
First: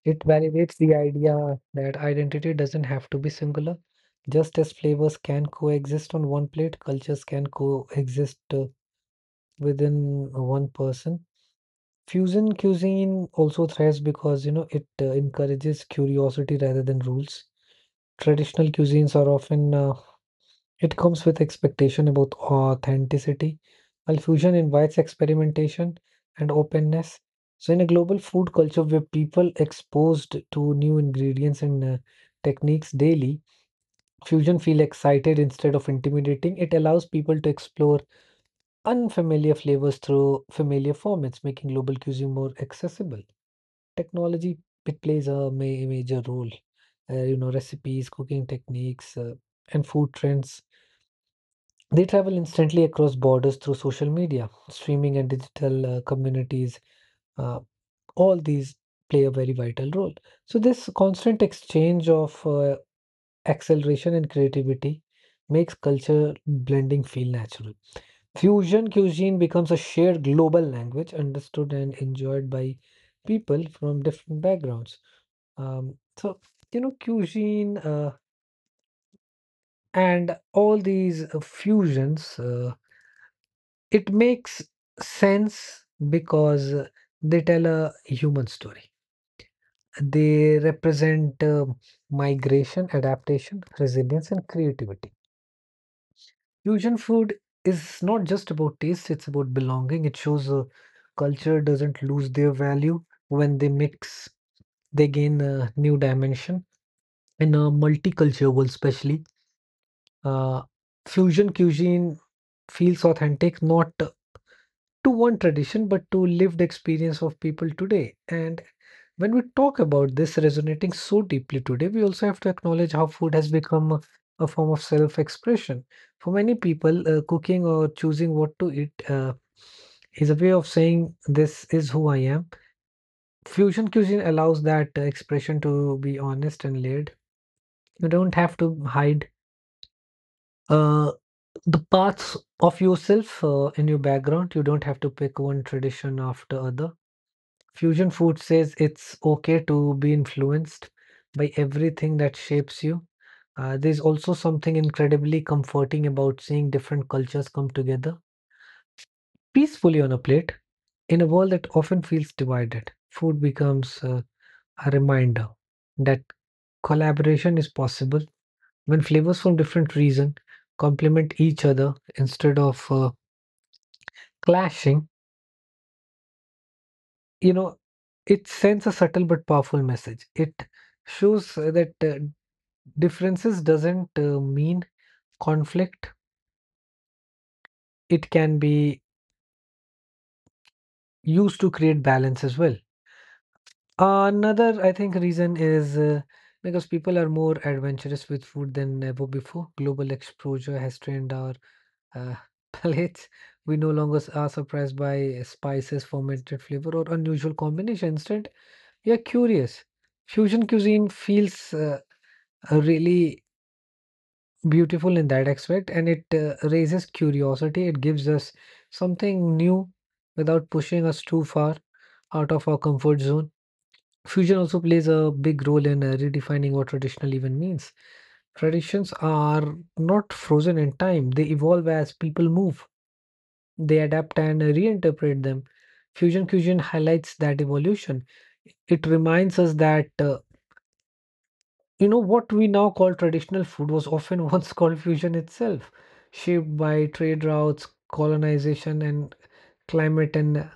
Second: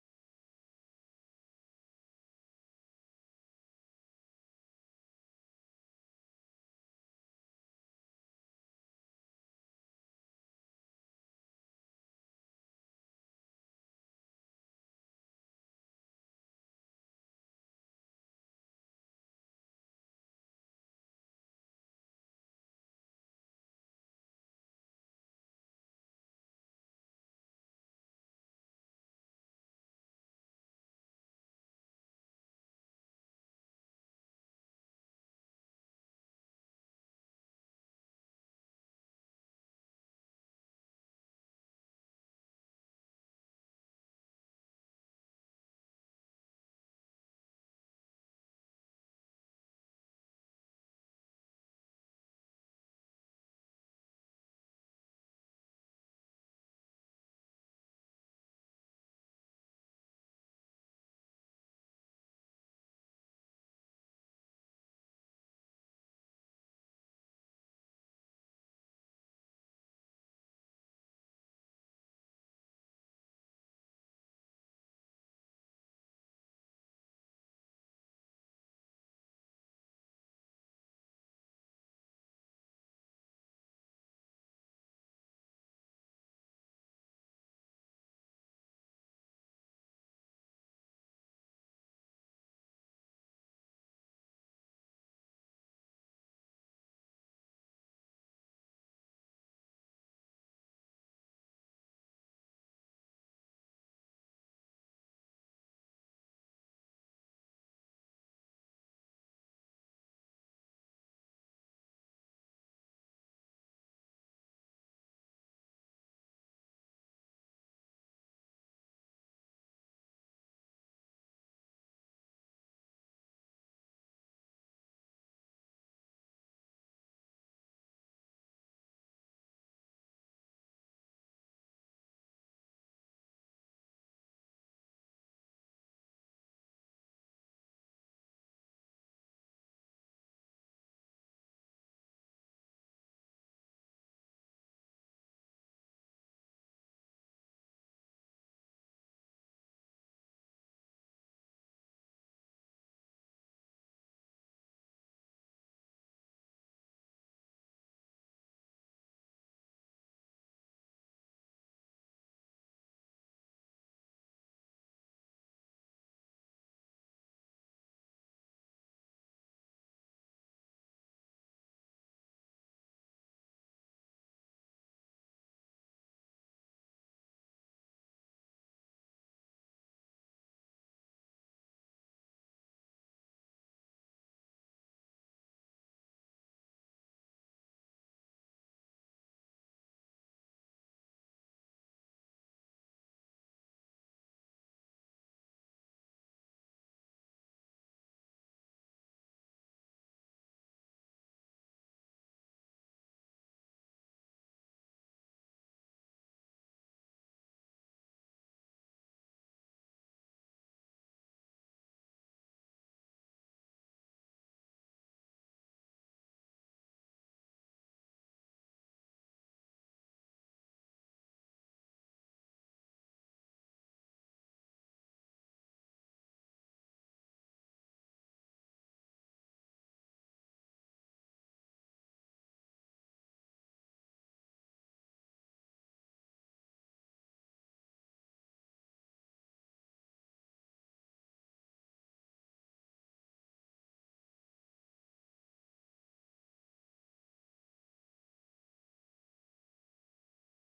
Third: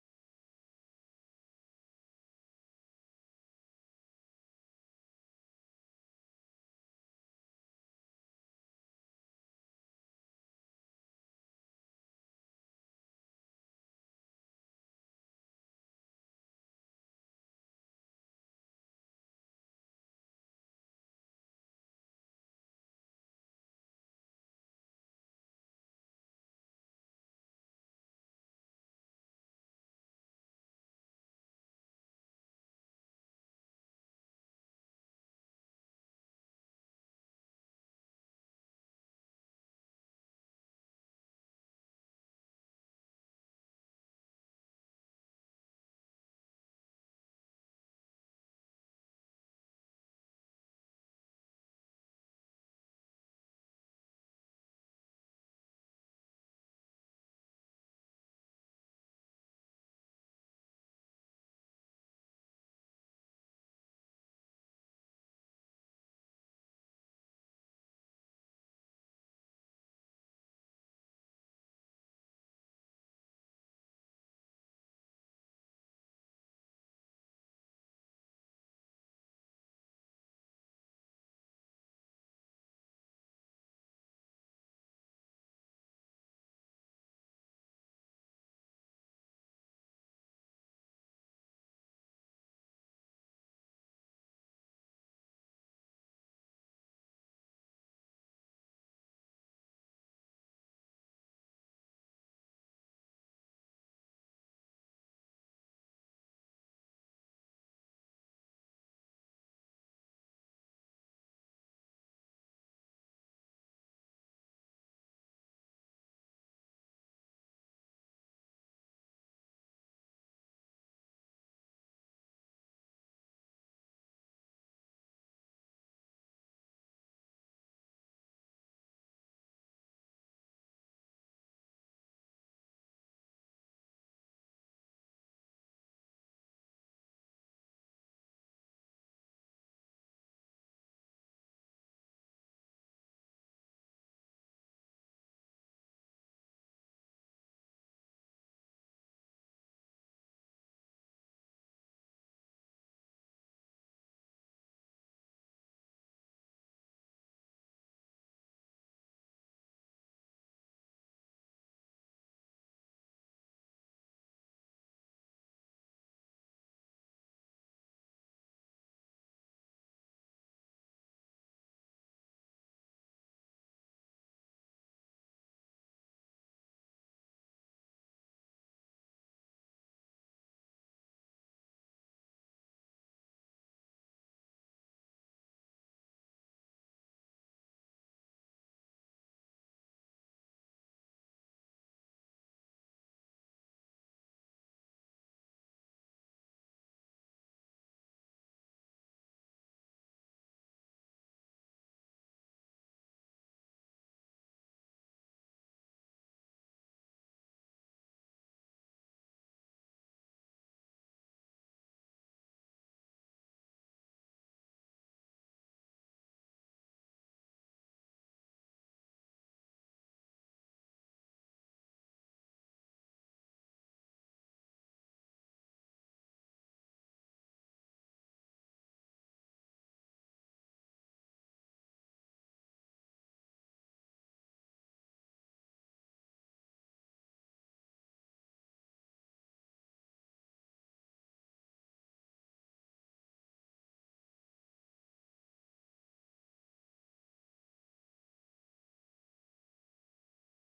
Speaker 3: It validates the idea that identity doesn't have to be singular. Just as flavors can coexist on one plate, cultures can coexist uh, within uh, one person. Fusion cuisine also thrives because, you know, it uh, encourages curiosity rather than rules. Traditional cuisines are often uh, it comes with expectation about authenticity, while fusion invites experimentation and openness. So, in a global food culture where people exposed to new ingredients and uh, techniques daily, fusion feel excited instead of intimidating. It allows people to explore unfamiliar flavors through familiar formats, making global cuisine more accessible. Technology it plays a ma- major role. Uh, you know, recipes, cooking techniques, uh, and food trends they travel instantly across borders through social media, streaming, and digital uh, communities. Uh, all these play a very vital role. So, this constant exchange of uh, acceleration and creativity makes culture blending feel natural. Fusion cuisine becomes a shared global language understood and enjoyed by people from different backgrounds. Um, so, you know, cuisine uh, and all these uh, fusions. Uh, It makes sense because they tell a human story. They represent uh, migration, adaptation, resilience, and creativity. Fusion food is not just about taste, it's about belonging. It shows a culture doesn't lose their value when they mix, they gain a new dimension. In a multicultural world, especially, uh, fusion cuisine feels authentic, not to one tradition but to lived experience of people today. And when we talk about this resonating so deeply today, we also have to acknowledge how food has become a a form of self expression for many people. Uh, cooking or choosing what to eat uh, is a way of saying this is who I am. Fusion cuisine allows that uh, expression to be honest and layered. You don't have to hide uh, the parts of yourself uh, in your background. You don't have to pick one tradition after other. Fusion food says it's okay to be influenced by everything that shapes you. Uh, there's also something incredibly comforting about seeing different cultures come together peacefully on a plate in a world that often feels divided. Food becomes uh, a reminder that collaboration is possible when flavors from different regions complement each other instead of uh, clashing. You know, it sends a subtle but powerful message. It shows uh, that uh, differences doesn't uh, mean conflict. It can be used to create balance as well. Another, I think, reason is uh, because people are more adventurous with food than ever before. Global exposure has trained our uh, palates. We no longer s- are surprised by spices, fermented flavor, or unusual combinations. Instead, we are curious. Fusion cuisine feels uh, uh, really beautiful in that aspect, and it uh, raises curiosity. It gives us something new without pushing us too far out of our comfort zone. Fusion also plays a big role in uh, redefining what traditional even means. Traditions are not frozen in time. They evolve as people move. They adapt and reinterpret them. Fusion cuisine highlights that evolution. It reminds us that uh, you know, what we now call traditional food was often once called fusion itself, shaped by trade routes, colonization, and climate and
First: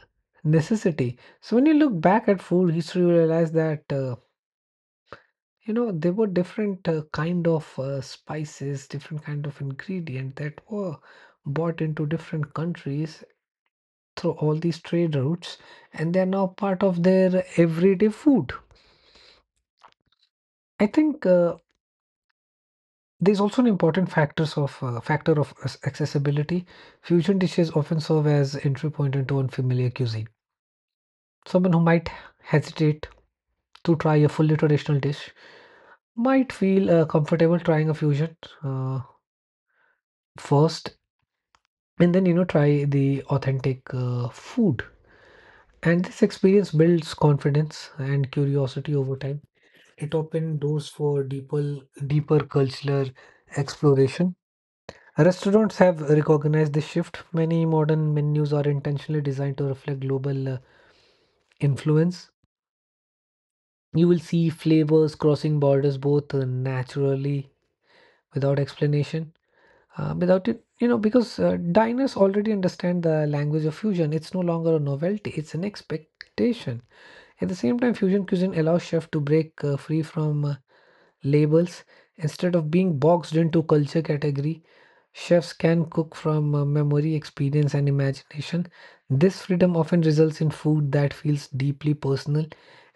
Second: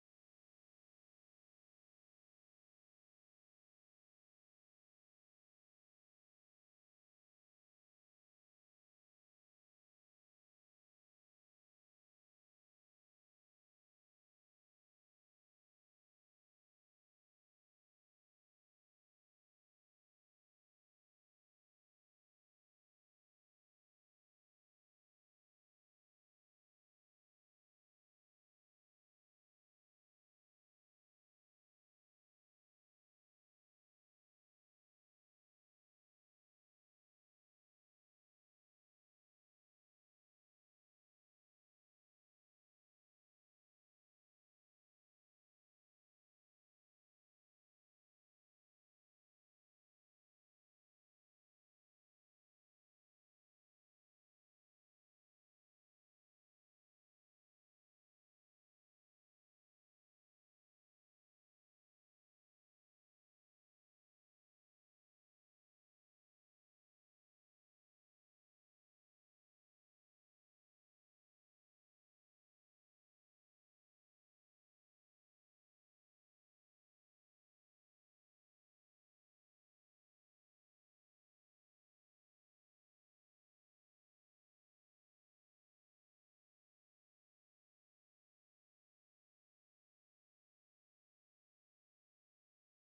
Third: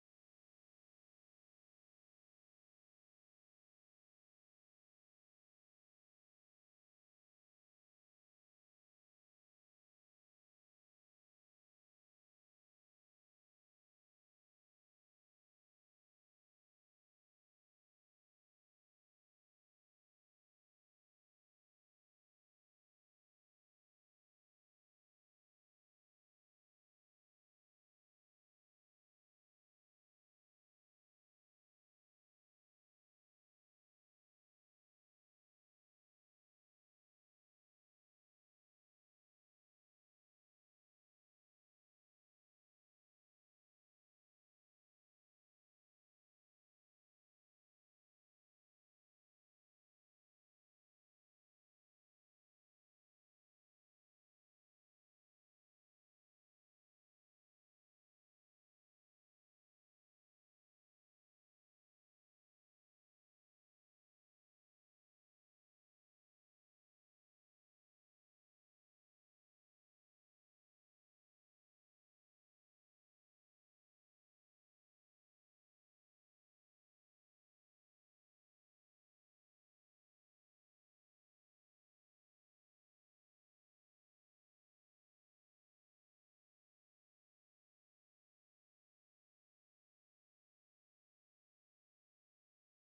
Speaker 3: necessity. So when you look back at food history, you realize that uh, you know, there were different uh, kind of uh, spices, different kind of ingredient that were brought into different countries through all these trade routes, and they are now part of their everyday food. I think. Uh, There's also an important factors of uh, factor of as- accessibility. Fusion dishes often serve as entry point into unfamiliar cuisine. Someone who might hesitate to try a fully traditional dish might feel uh, comfortable trying a fusion uh, first, and then you know, try the authentic uh, food. And this experience builds confidence and curiosity over time. It opens doors for deeper, deeper cultural exploration. Restaurants have recognized this shift. Many modern menus are intentionally designed to reflect global uh, influence. You will see flavors crossing borders both uh, naturally without explanation. Uh, without it, you know, because uh, diners already understand the language of fusion. It's no longer a novelty, it's an expectation. At the same time, fusion cuisine allows chefs to break uh, free from uh, labels instead of being boxed into culture category. Chefs can cook from uh, memory, experience, and imagination. This freedom often results in food that feels deeply personal.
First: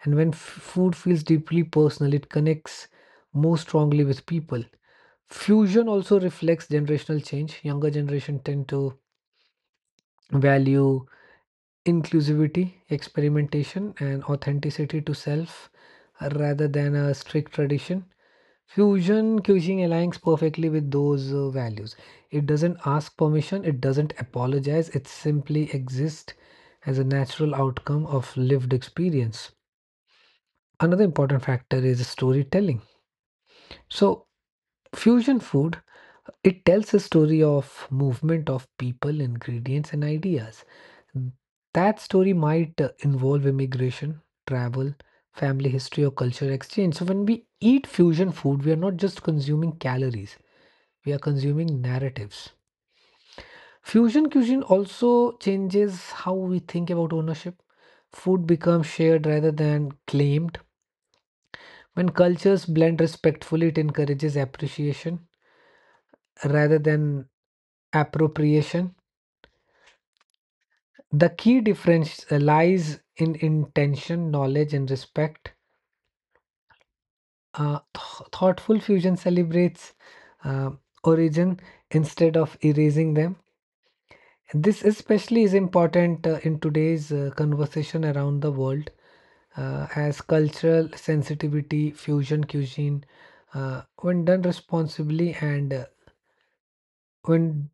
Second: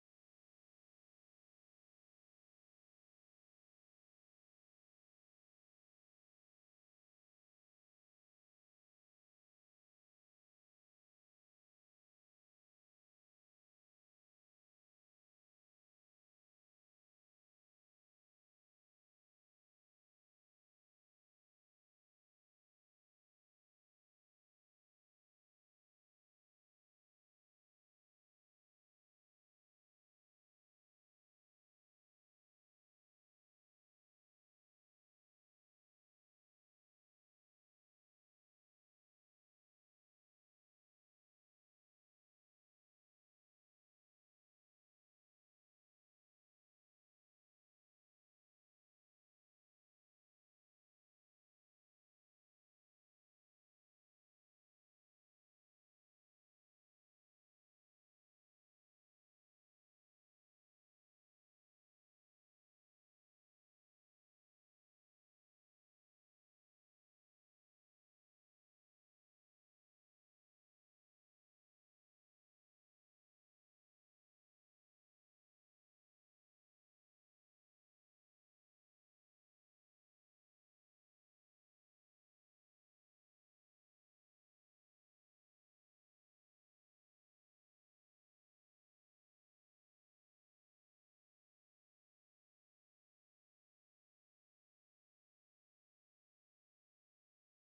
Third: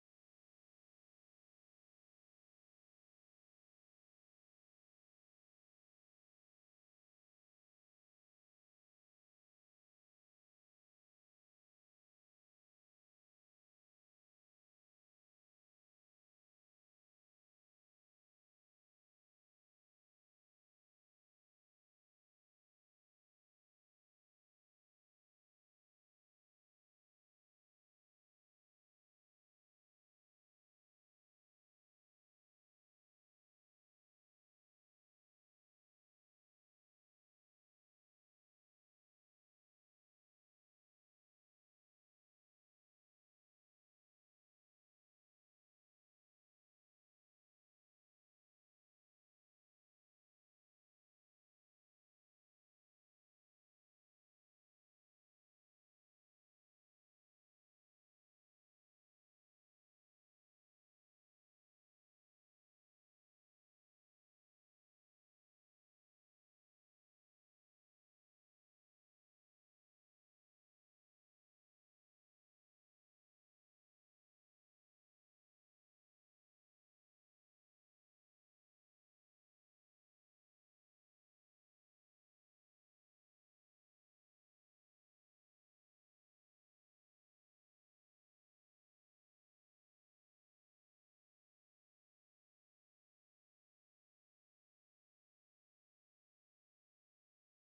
Speaker 3: And when f- food feels deeply personal, it connects more strongly with people. Fusion also reflects generational change. Younger generation tend to value inclusivity, experimentation, and authenticity to self uh, rather than a strict tradition. Fusion cuisine aligns perfectly with those uh, values. It doesn't ask permission, it doesn't apologize, it simply exists as a natural outcome of lived experience. Another important factor is storytelling. So, fusion food it tells a story of movement of people, ingredients, and ideas. Mm, That story might uh, involve immigration, travel, family history, or culture exchange. So, when we eat fusion food, we are not just consuming calories, we are consuming narratives. Fusion cuisine also changes how we think about ownership. Food becomes shared rather than claimed. When cultures blend respectfully, it encourages appreciation rather than appropriation. The key difference uh, lies in intention, knowledge, and respect. Uh, th- thoughtful fusion celebrates uh, origin instead of erasing them. This especially is important uh, in today's uh, conversation around the world, uh, as cultural sensitivity, fusion cuisine, uh, when done responsibly and uh, when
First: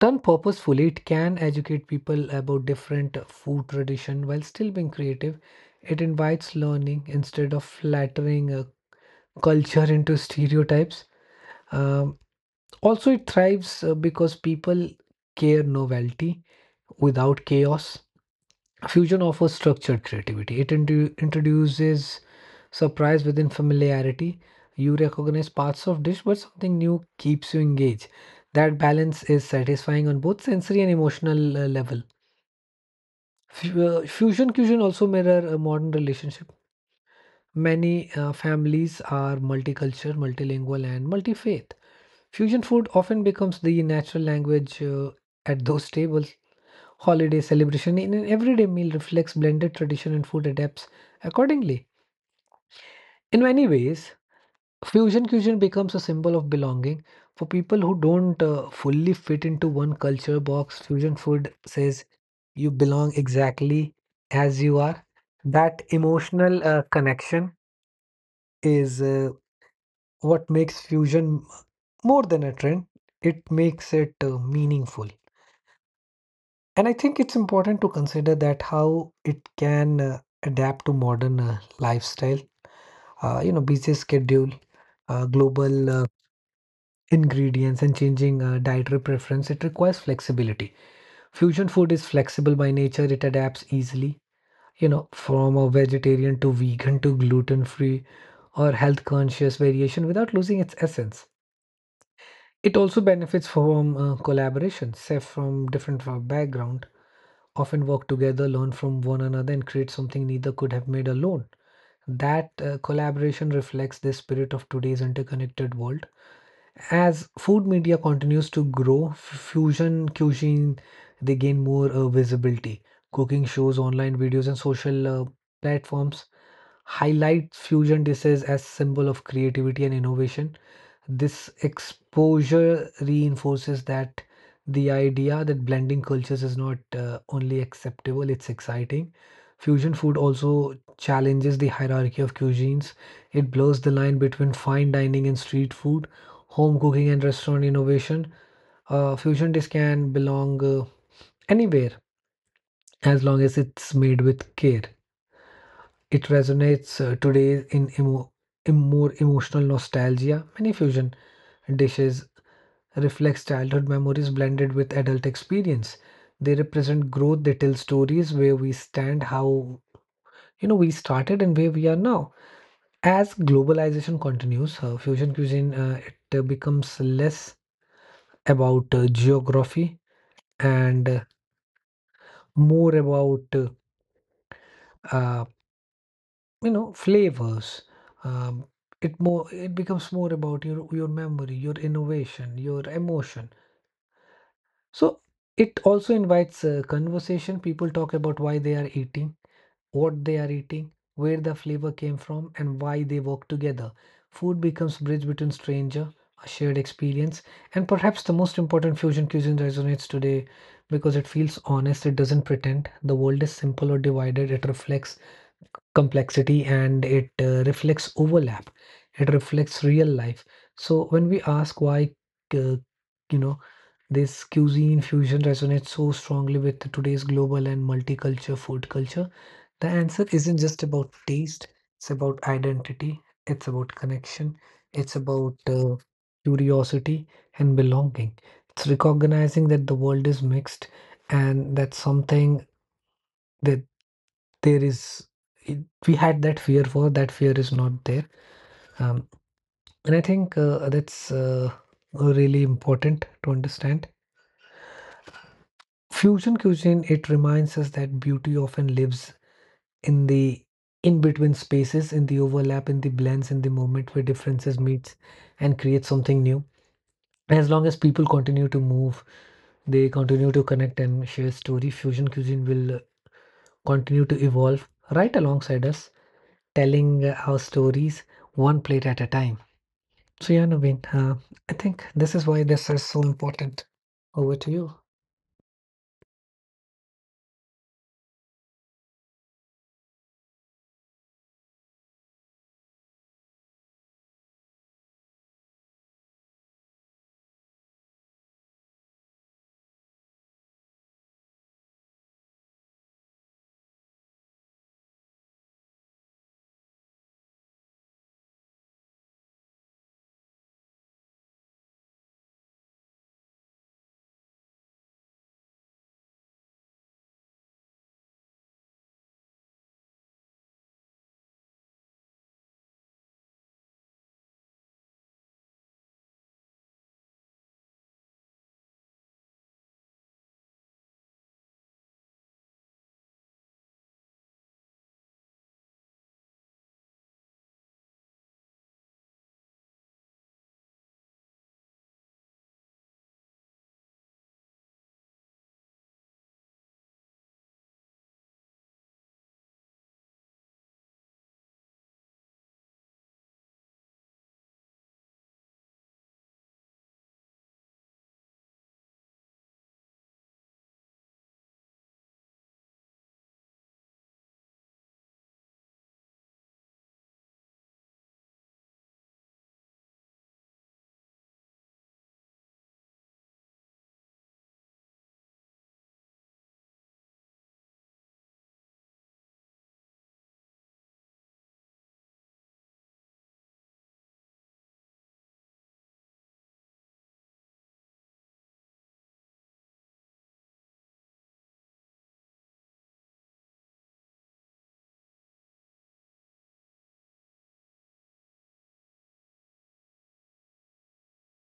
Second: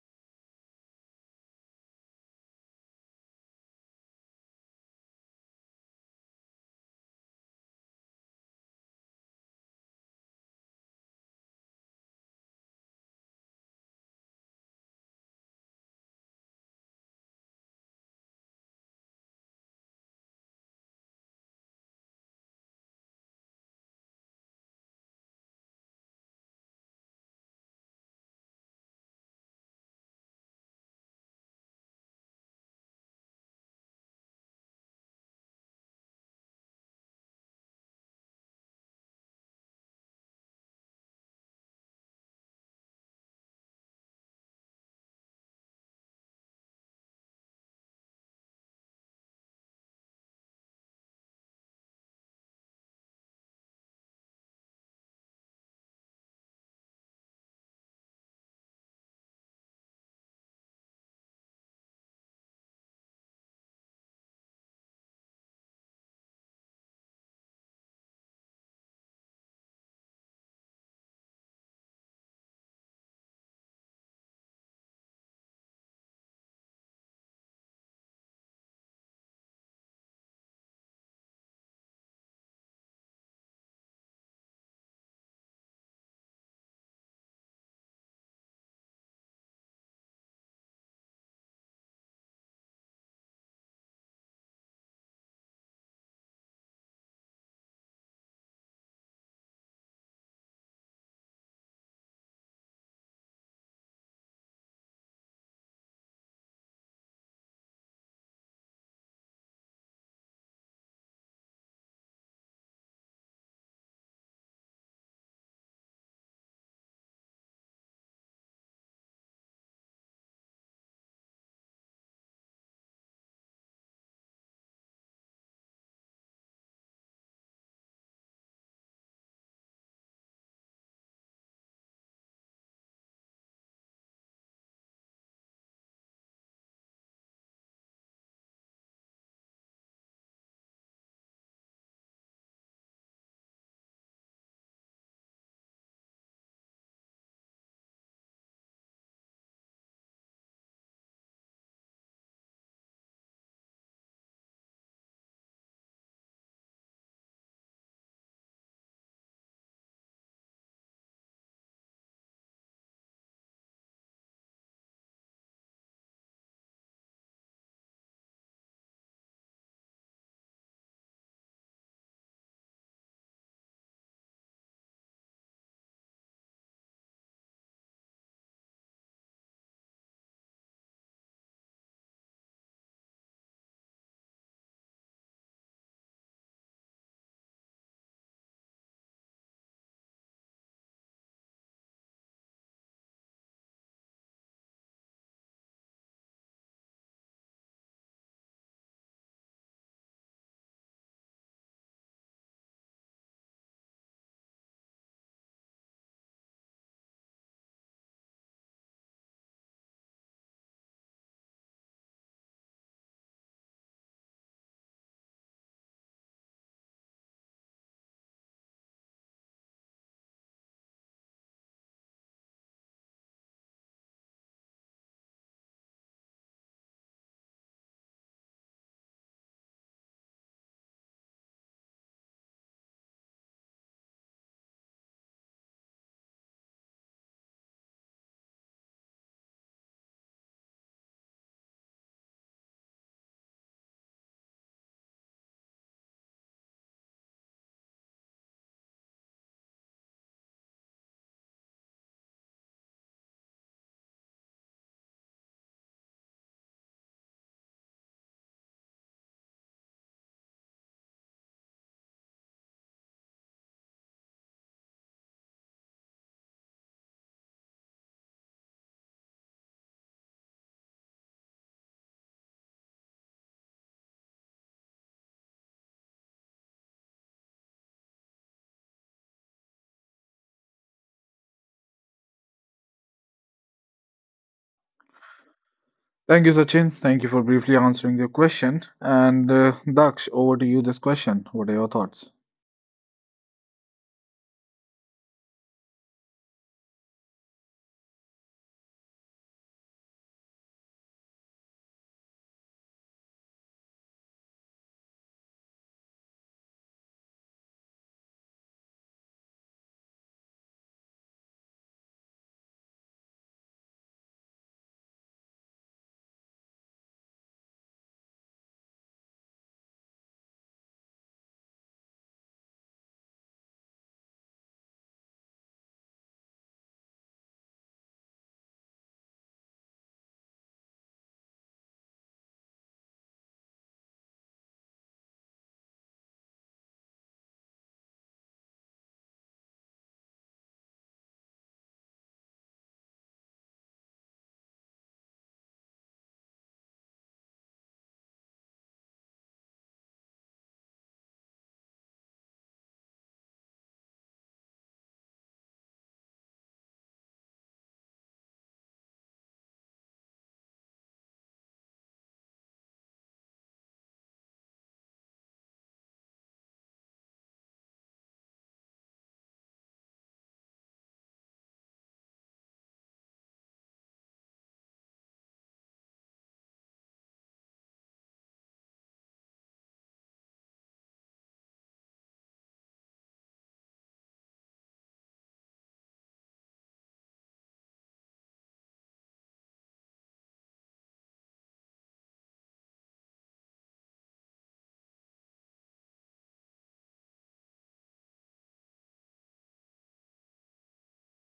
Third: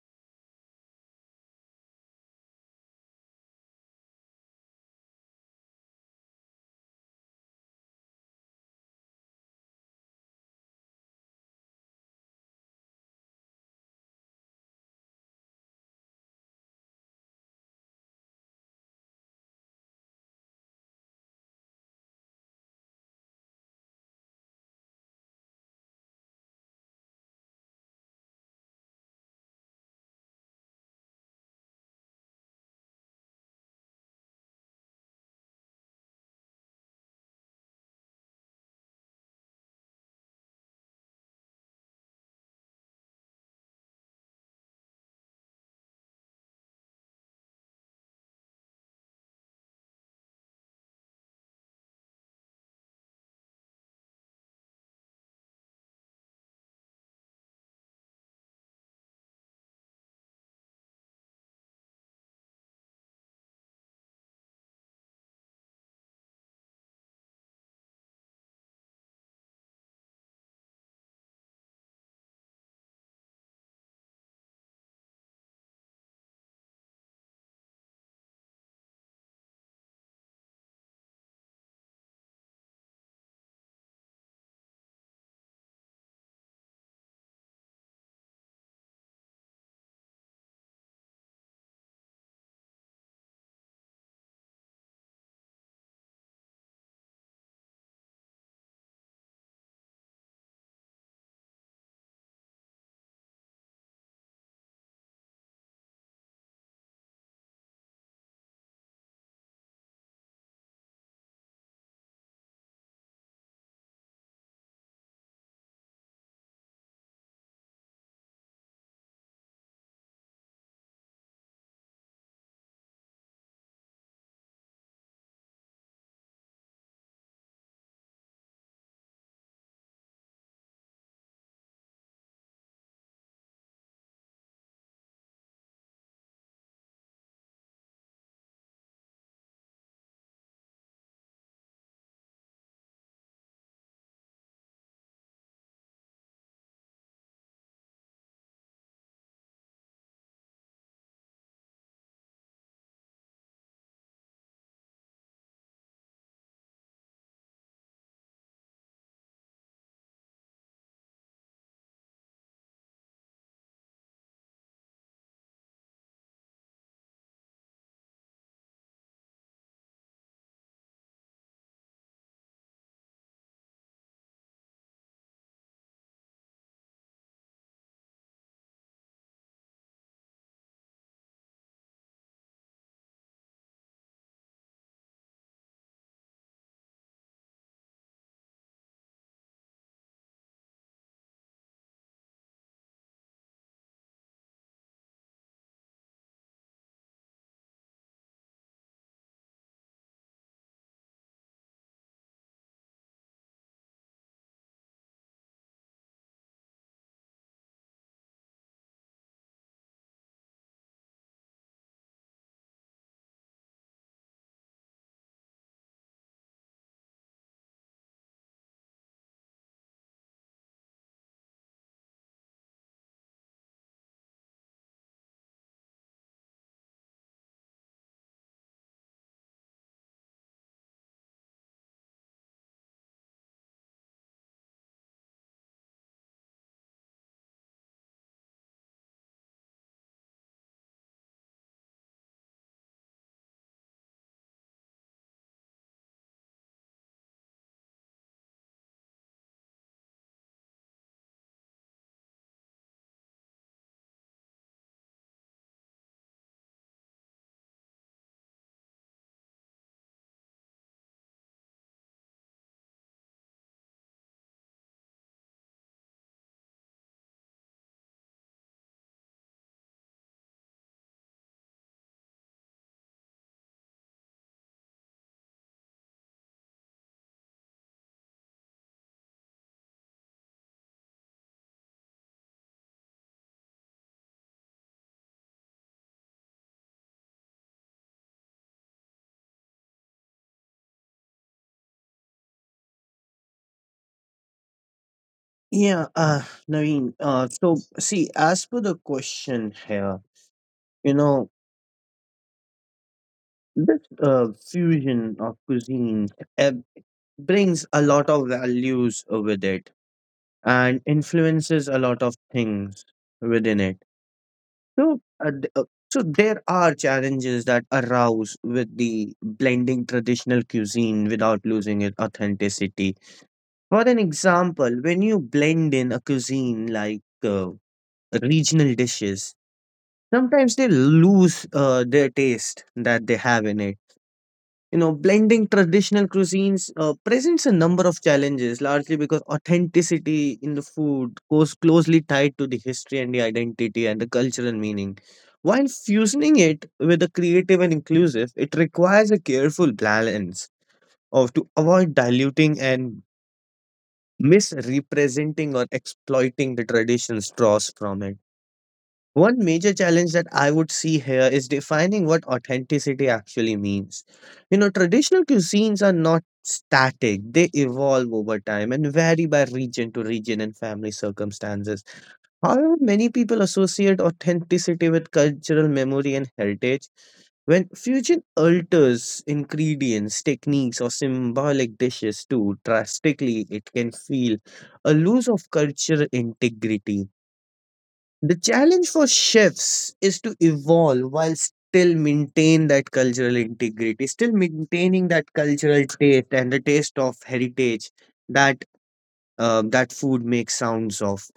Speaker 3: done purposefully, it can educate people about different food tradition while still being creative. It invites learning instead of flattering uh, culture into stereotypes. Um, Also, it thrives uh, because people care novelty without chaos. Fusion offers structured creativity. It indu- introduces surprise within familiarity. You recognize parts of dish, but something new keeps you engaged. That balance is satisfying on both sensory and emotional uh, level. Fu- uh, Fusion cuisine also mirror a modern relationship. Many uh, families are multicultural, multilingual, and multi-faith. Fusion food often becomes the natural language uh, at those tables. Holiday celebration in an everyday meal reflects blended tradition and food adapts accordingly. In many ways, fusion cuisine becomes a symbol of belonging for people who don't uh, fully fit into one culture box. Fusion food says you belong exactly as you are. That emotional uh, connection is uh, what makes fusion more than a trend. It makes it uh, meaningful. And I think it's important to consider that how it can uh, adapt to modern uh, lifestyle. Uh, you know, busy schedule, uh, global uh, ingredients, and changing uh, dietary preference, it requires flexibility. Fusion food is flexible by nature, it adapts easily, you know, from a vegetarian to vegan to gluten free or health conscious variation without losing its essence. It also benefits from uh, collaboration. Chefs from different fa- background often work together, learn from one another, and create something neither could have made alone. That uh, collaboration reflects the spirit of today's interconnected world. As food media continues to grow, f- fusion cuisine they gain more uh, visibility. Cooking shows, online videos, and social uh, platforms highlight fusion dishes as symbol of creativity and innovation. This exposure reinforces that the idea that blending cultures is not uh, only acceptable, it's exciting. Fusion food also challenges the hierarchy of cuisines. It blurs the line between fine dining and street food, home cooking and restaurant innovation. Uh, fusion dish can belong uh, anywhere as long as it's made with care. It resonates uh, today in emo- in more emotional nostalgia. Many fusion dishes reflects childhood memories blended with adult experience. They represent growth, they tell stories where we stand, how you know, we started and where we are now. As globalization continues, uh, fusion cuisine uh, it uh, becomes less about uh, geography and uh, more about uh, uh, you know, flavors. Um, it more it becomes more about your your memory, your innovation, your emotion. So it also invites a conversation. People talk about why they are eating, what they are eating, where the flavor came from, and why they work together. Food becomes bridge between stranger, a shared experience, and perhaps the most important fusion cuisine resonates today because it feels honest, it doesn't pretend. The world is simple or divided, it reflects complexity, and it uh, reflects overlap, it reflects real life. So when we ask why, uh, you know, this cuisine fusion resonates so strongly with today's global and multicultural food culture, the answer isn't just about taste, it's about identity, it's about connection, it's about uh, curiosity and belonging. It's recognizing that the world is mixed, and that something that there is it, we had that fear for that fear is not there. Um, and i think uh, that's uh, really important to understand. Fusion cuisine, it reminds us that beauty often lives in the in between spaces, in the overlap, in the blends, in the moment where differences meet and create something new. As long as people continue to move, they continue to connect and share story, fusion cuisine will continue to evolve right alongside us, telling uh, our stories one plate at a time. So, yeah, Naveen, uh, I think this is why this is so important. Over to you.
Speaker 1: Thank you, Sachin. Thank you for briefly answering the question. And uh, Daksh, over to you this question. What are your thoughts?
Speaker 2: Yeah, uh, Naveen. Uh, so see, as per the question here, you know this uh, fusion of cuisine uh, brings a lot of values uh, with it and influences a lot of things within it. So uh, th- uh, so there are challenges that arouse with the blending traditional cuisine without losing its authenticity. For an example, when you blend in a cuisine like uh, regional dishes, sometimes they lose uh, their taste that they have in it. You know, blending traditional cuisines uh, presents a number of challenges, largely because authenticity in the food goes closely tied to the history and the identity and the cultural meaning. While fusing it with a creative and inclusive, it requires a careful balance of to avoid diluting and misrepresenting or exploiting the traditions draws from it. One major challenge that I would see here is defining what authenticity actually means. You know, traditional cuisines are not static, they evolve over time and vary by region to region and family circumstances. However, many people associate authenticity with cultural memory and heritage. When fusion alters ingredients, techniques, or symbolic dishes too drastically, it can feel a loss of cultural integrity. The challenge for chefs is to evolve while still maintain that cultural integrity, still maintaining that cultural taste and the taste of heritage that uh, that food makes sounds of.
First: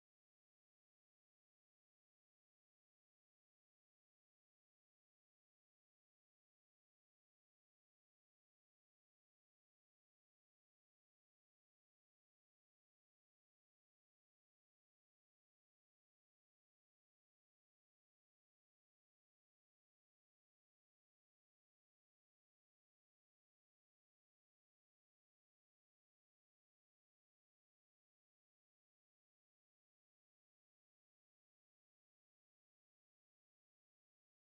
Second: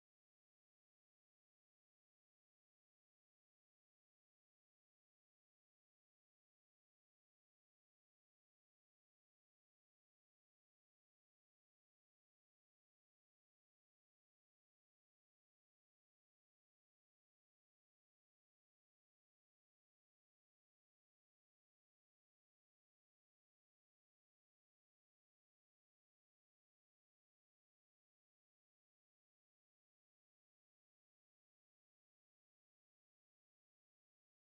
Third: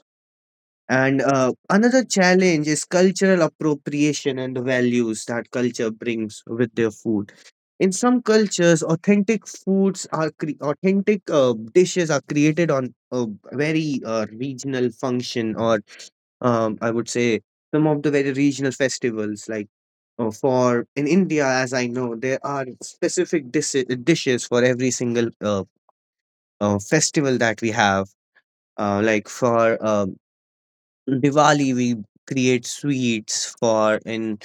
Speaker 2: And uh, another challenge is cultural appropriation and the values that culture brings with their food. In some cultures, authentic foods are cre- authentic uh, dishes are created on a very uh, regional function or um, I would say some of the very regional festivals, like uh, for in India, as I know, there are specific dis- dishes for every single uh, uh, festival that we have. Uh, like for um, Diwali we create sweets for in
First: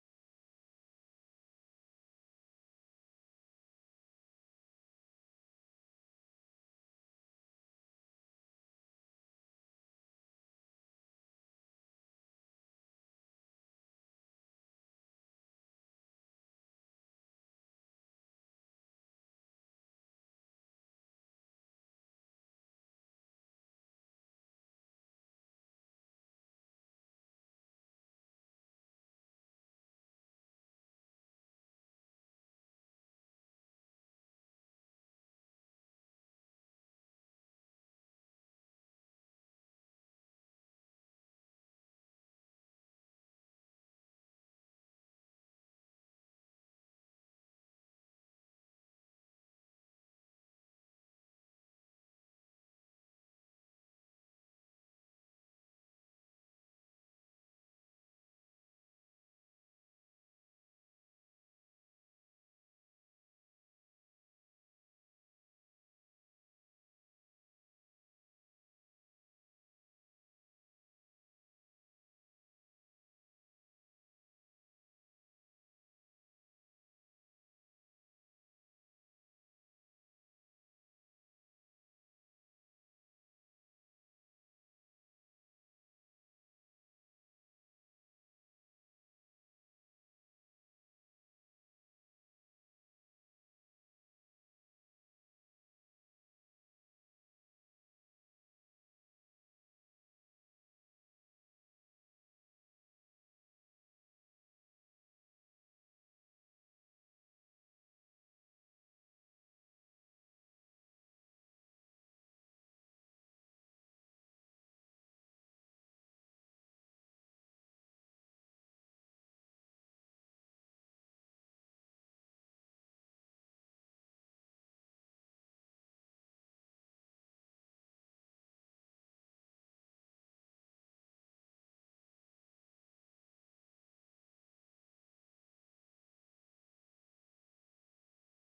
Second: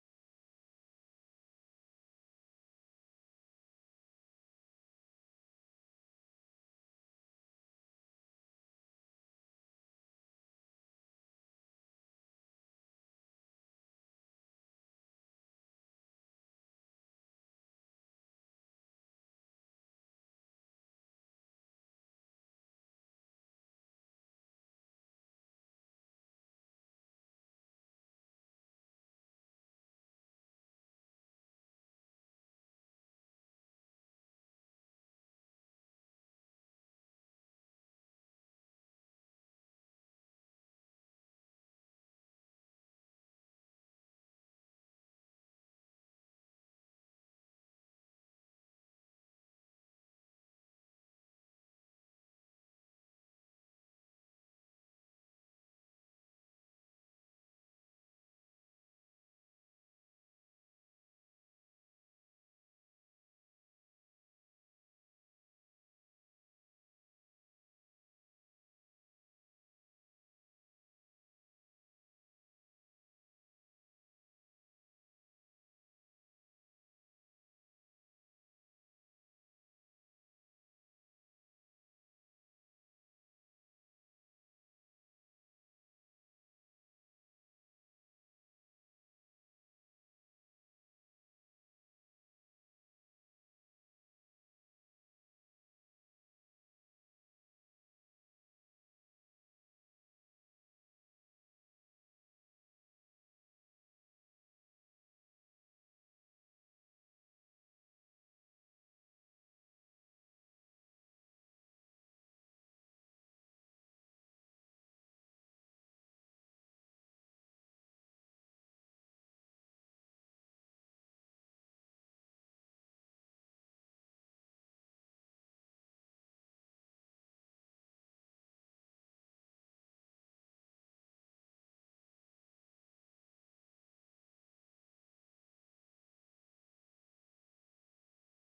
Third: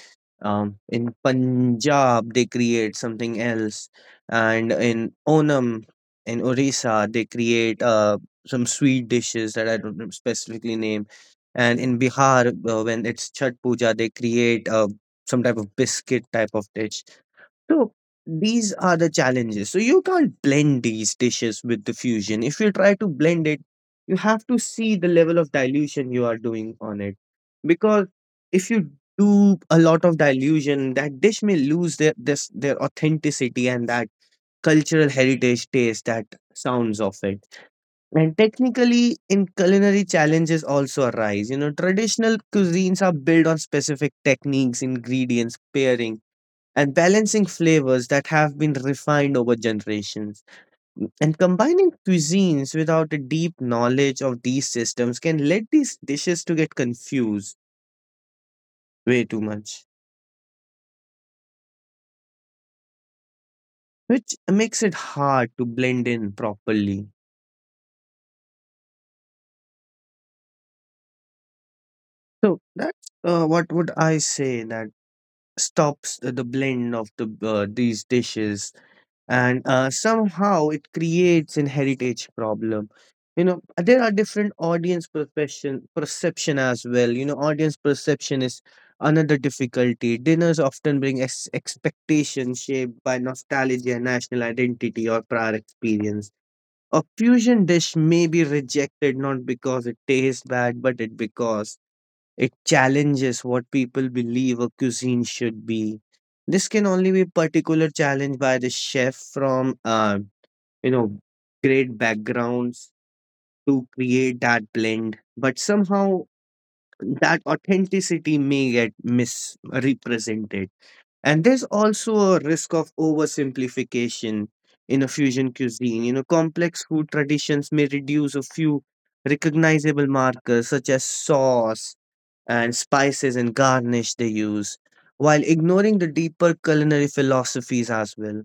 Speaker 2: um, in Punjab they create something else, and in Onam in Orissa they create uh, some sweet dishes that I don't know specifically name, and in Bihar uh, when it's Chhat Puja they create uh, some type of biscuit type of dish. So these are the challenges. So you can't blend these dishes with the fusion. If you try to blend it, you have to see the level of dilution you are doing on it. Because if you do a lot of dilution, that dish may lose their this their authenticity and that cultural heritage taste that sounds of it. And technically in culinary challenges also arise. You know, traditional cuisines are built on specific techniques, ingredients, pairing and balancing flavors that have been refined over generations. And combining cuisines without a deep knowledge of these systems can let these dishes to get confused way too much, which makes it hard to blend in properly. So that's uh, what would I say that stops the blend of the uh, these dishes and uh, somehow it creates an heritage problem. You know uh, there are different audience perception perception as well. You know audience perception is another difficulty. Dinners often bring ex- expectations shaped by nostalgia, national identity or prior experience. A fusion dish may be rejected not because it tastes bad but it because it challenges what people believe a cuisine should be. This can only be particular challenged by the chef from uh, you know great backgrounds to create that blend. But somehow that authenticity may get misrepresented. And there's also a risk of oversimplification in a fusion cuisine. You know, complex food traditions may reduce a few recognizable markers such as sauce and spices and garnish they use, while ignoring the deeper culinary philosophies as well.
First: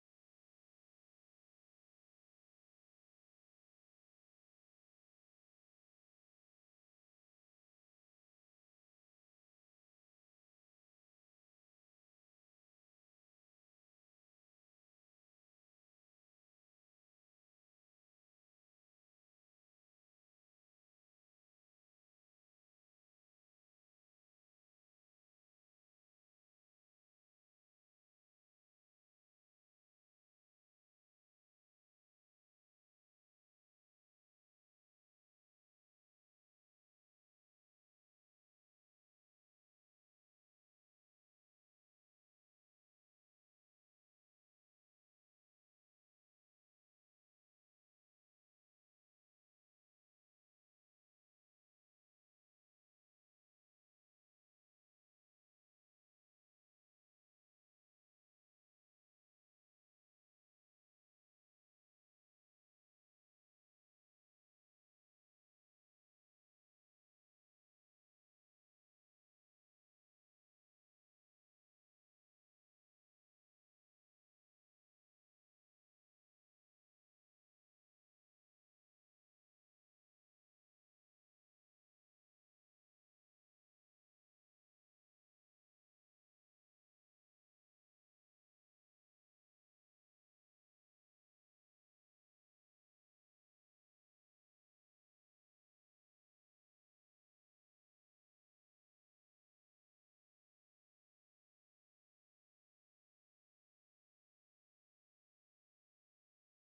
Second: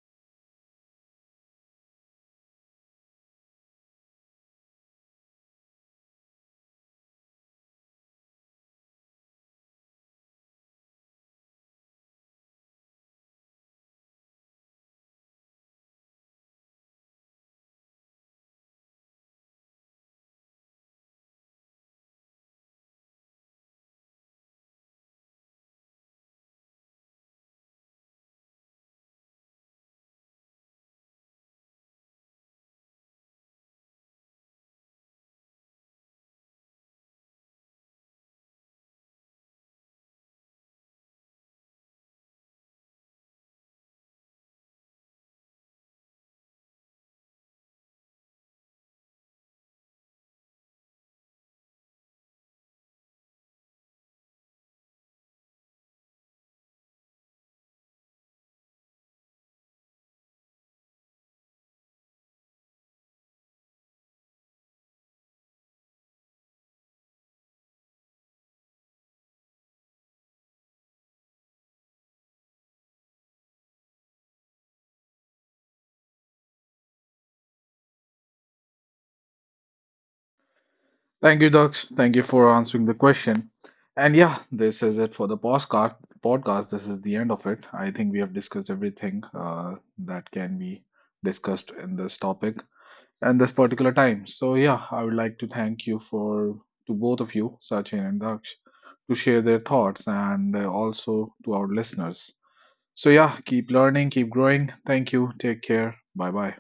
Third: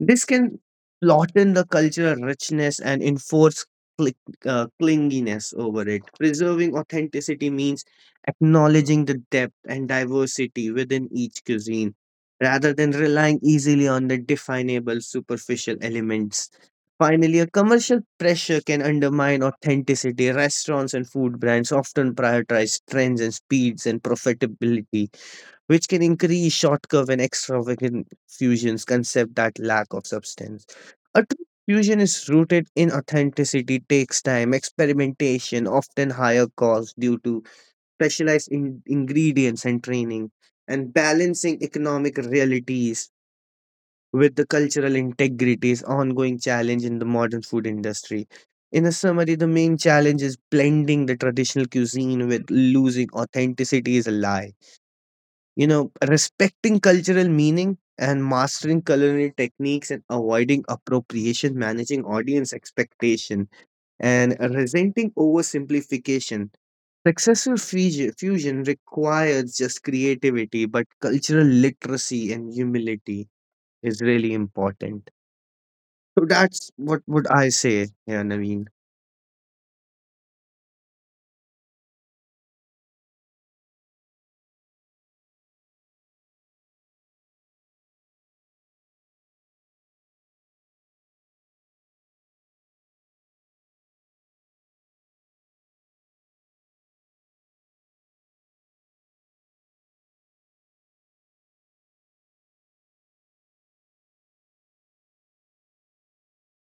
Speaker 2: This can flatten the cultural richness and enforce cli- uh, clinginess over it. Preserving authenticity means acknowledging the depth and diversity within each cuisine rather than relying easily on the definable superficial elements. Finally, a commercial pressure can undermine authenticity. Restaurants and food brands often prioritize trends and speeds and profitability which can increase short curve and extravagant fusions concept that lack of substance. A true fusion is rooted in authenticity, takes time, experimentation, often higher cost due to specialized in- ingredients and training, and balancing economic realities with the cultural integrity is ongoing challenge in the modern food industry. In a summary, the main challenge is blending the traditional cuisine with losing authenticity is a lie. You know, respecting cultural meaning and mastering culinary techniques and avoiding appropriation, managing audience expectation, and resenting oversimplification. Successful fusi- fusion requires just creativity, but cultural literacy and humility is really important. So that's what would I say, yeah, Naveen.
Speaker 1: Thank you, Daksh. Thank you for answering the question. And yeah, this is it for the postcard podcast. This is the end of it. I think we have discussed everything uh, that can be discussed in this topic and this particular time. So yeah, I would like to thank you for, to both of you, Sachin and Daksh, to share their thoughts, and uh, also to our listeners. So, yeah, keep learning, keep growing. Thank you. Take care. Bye bye.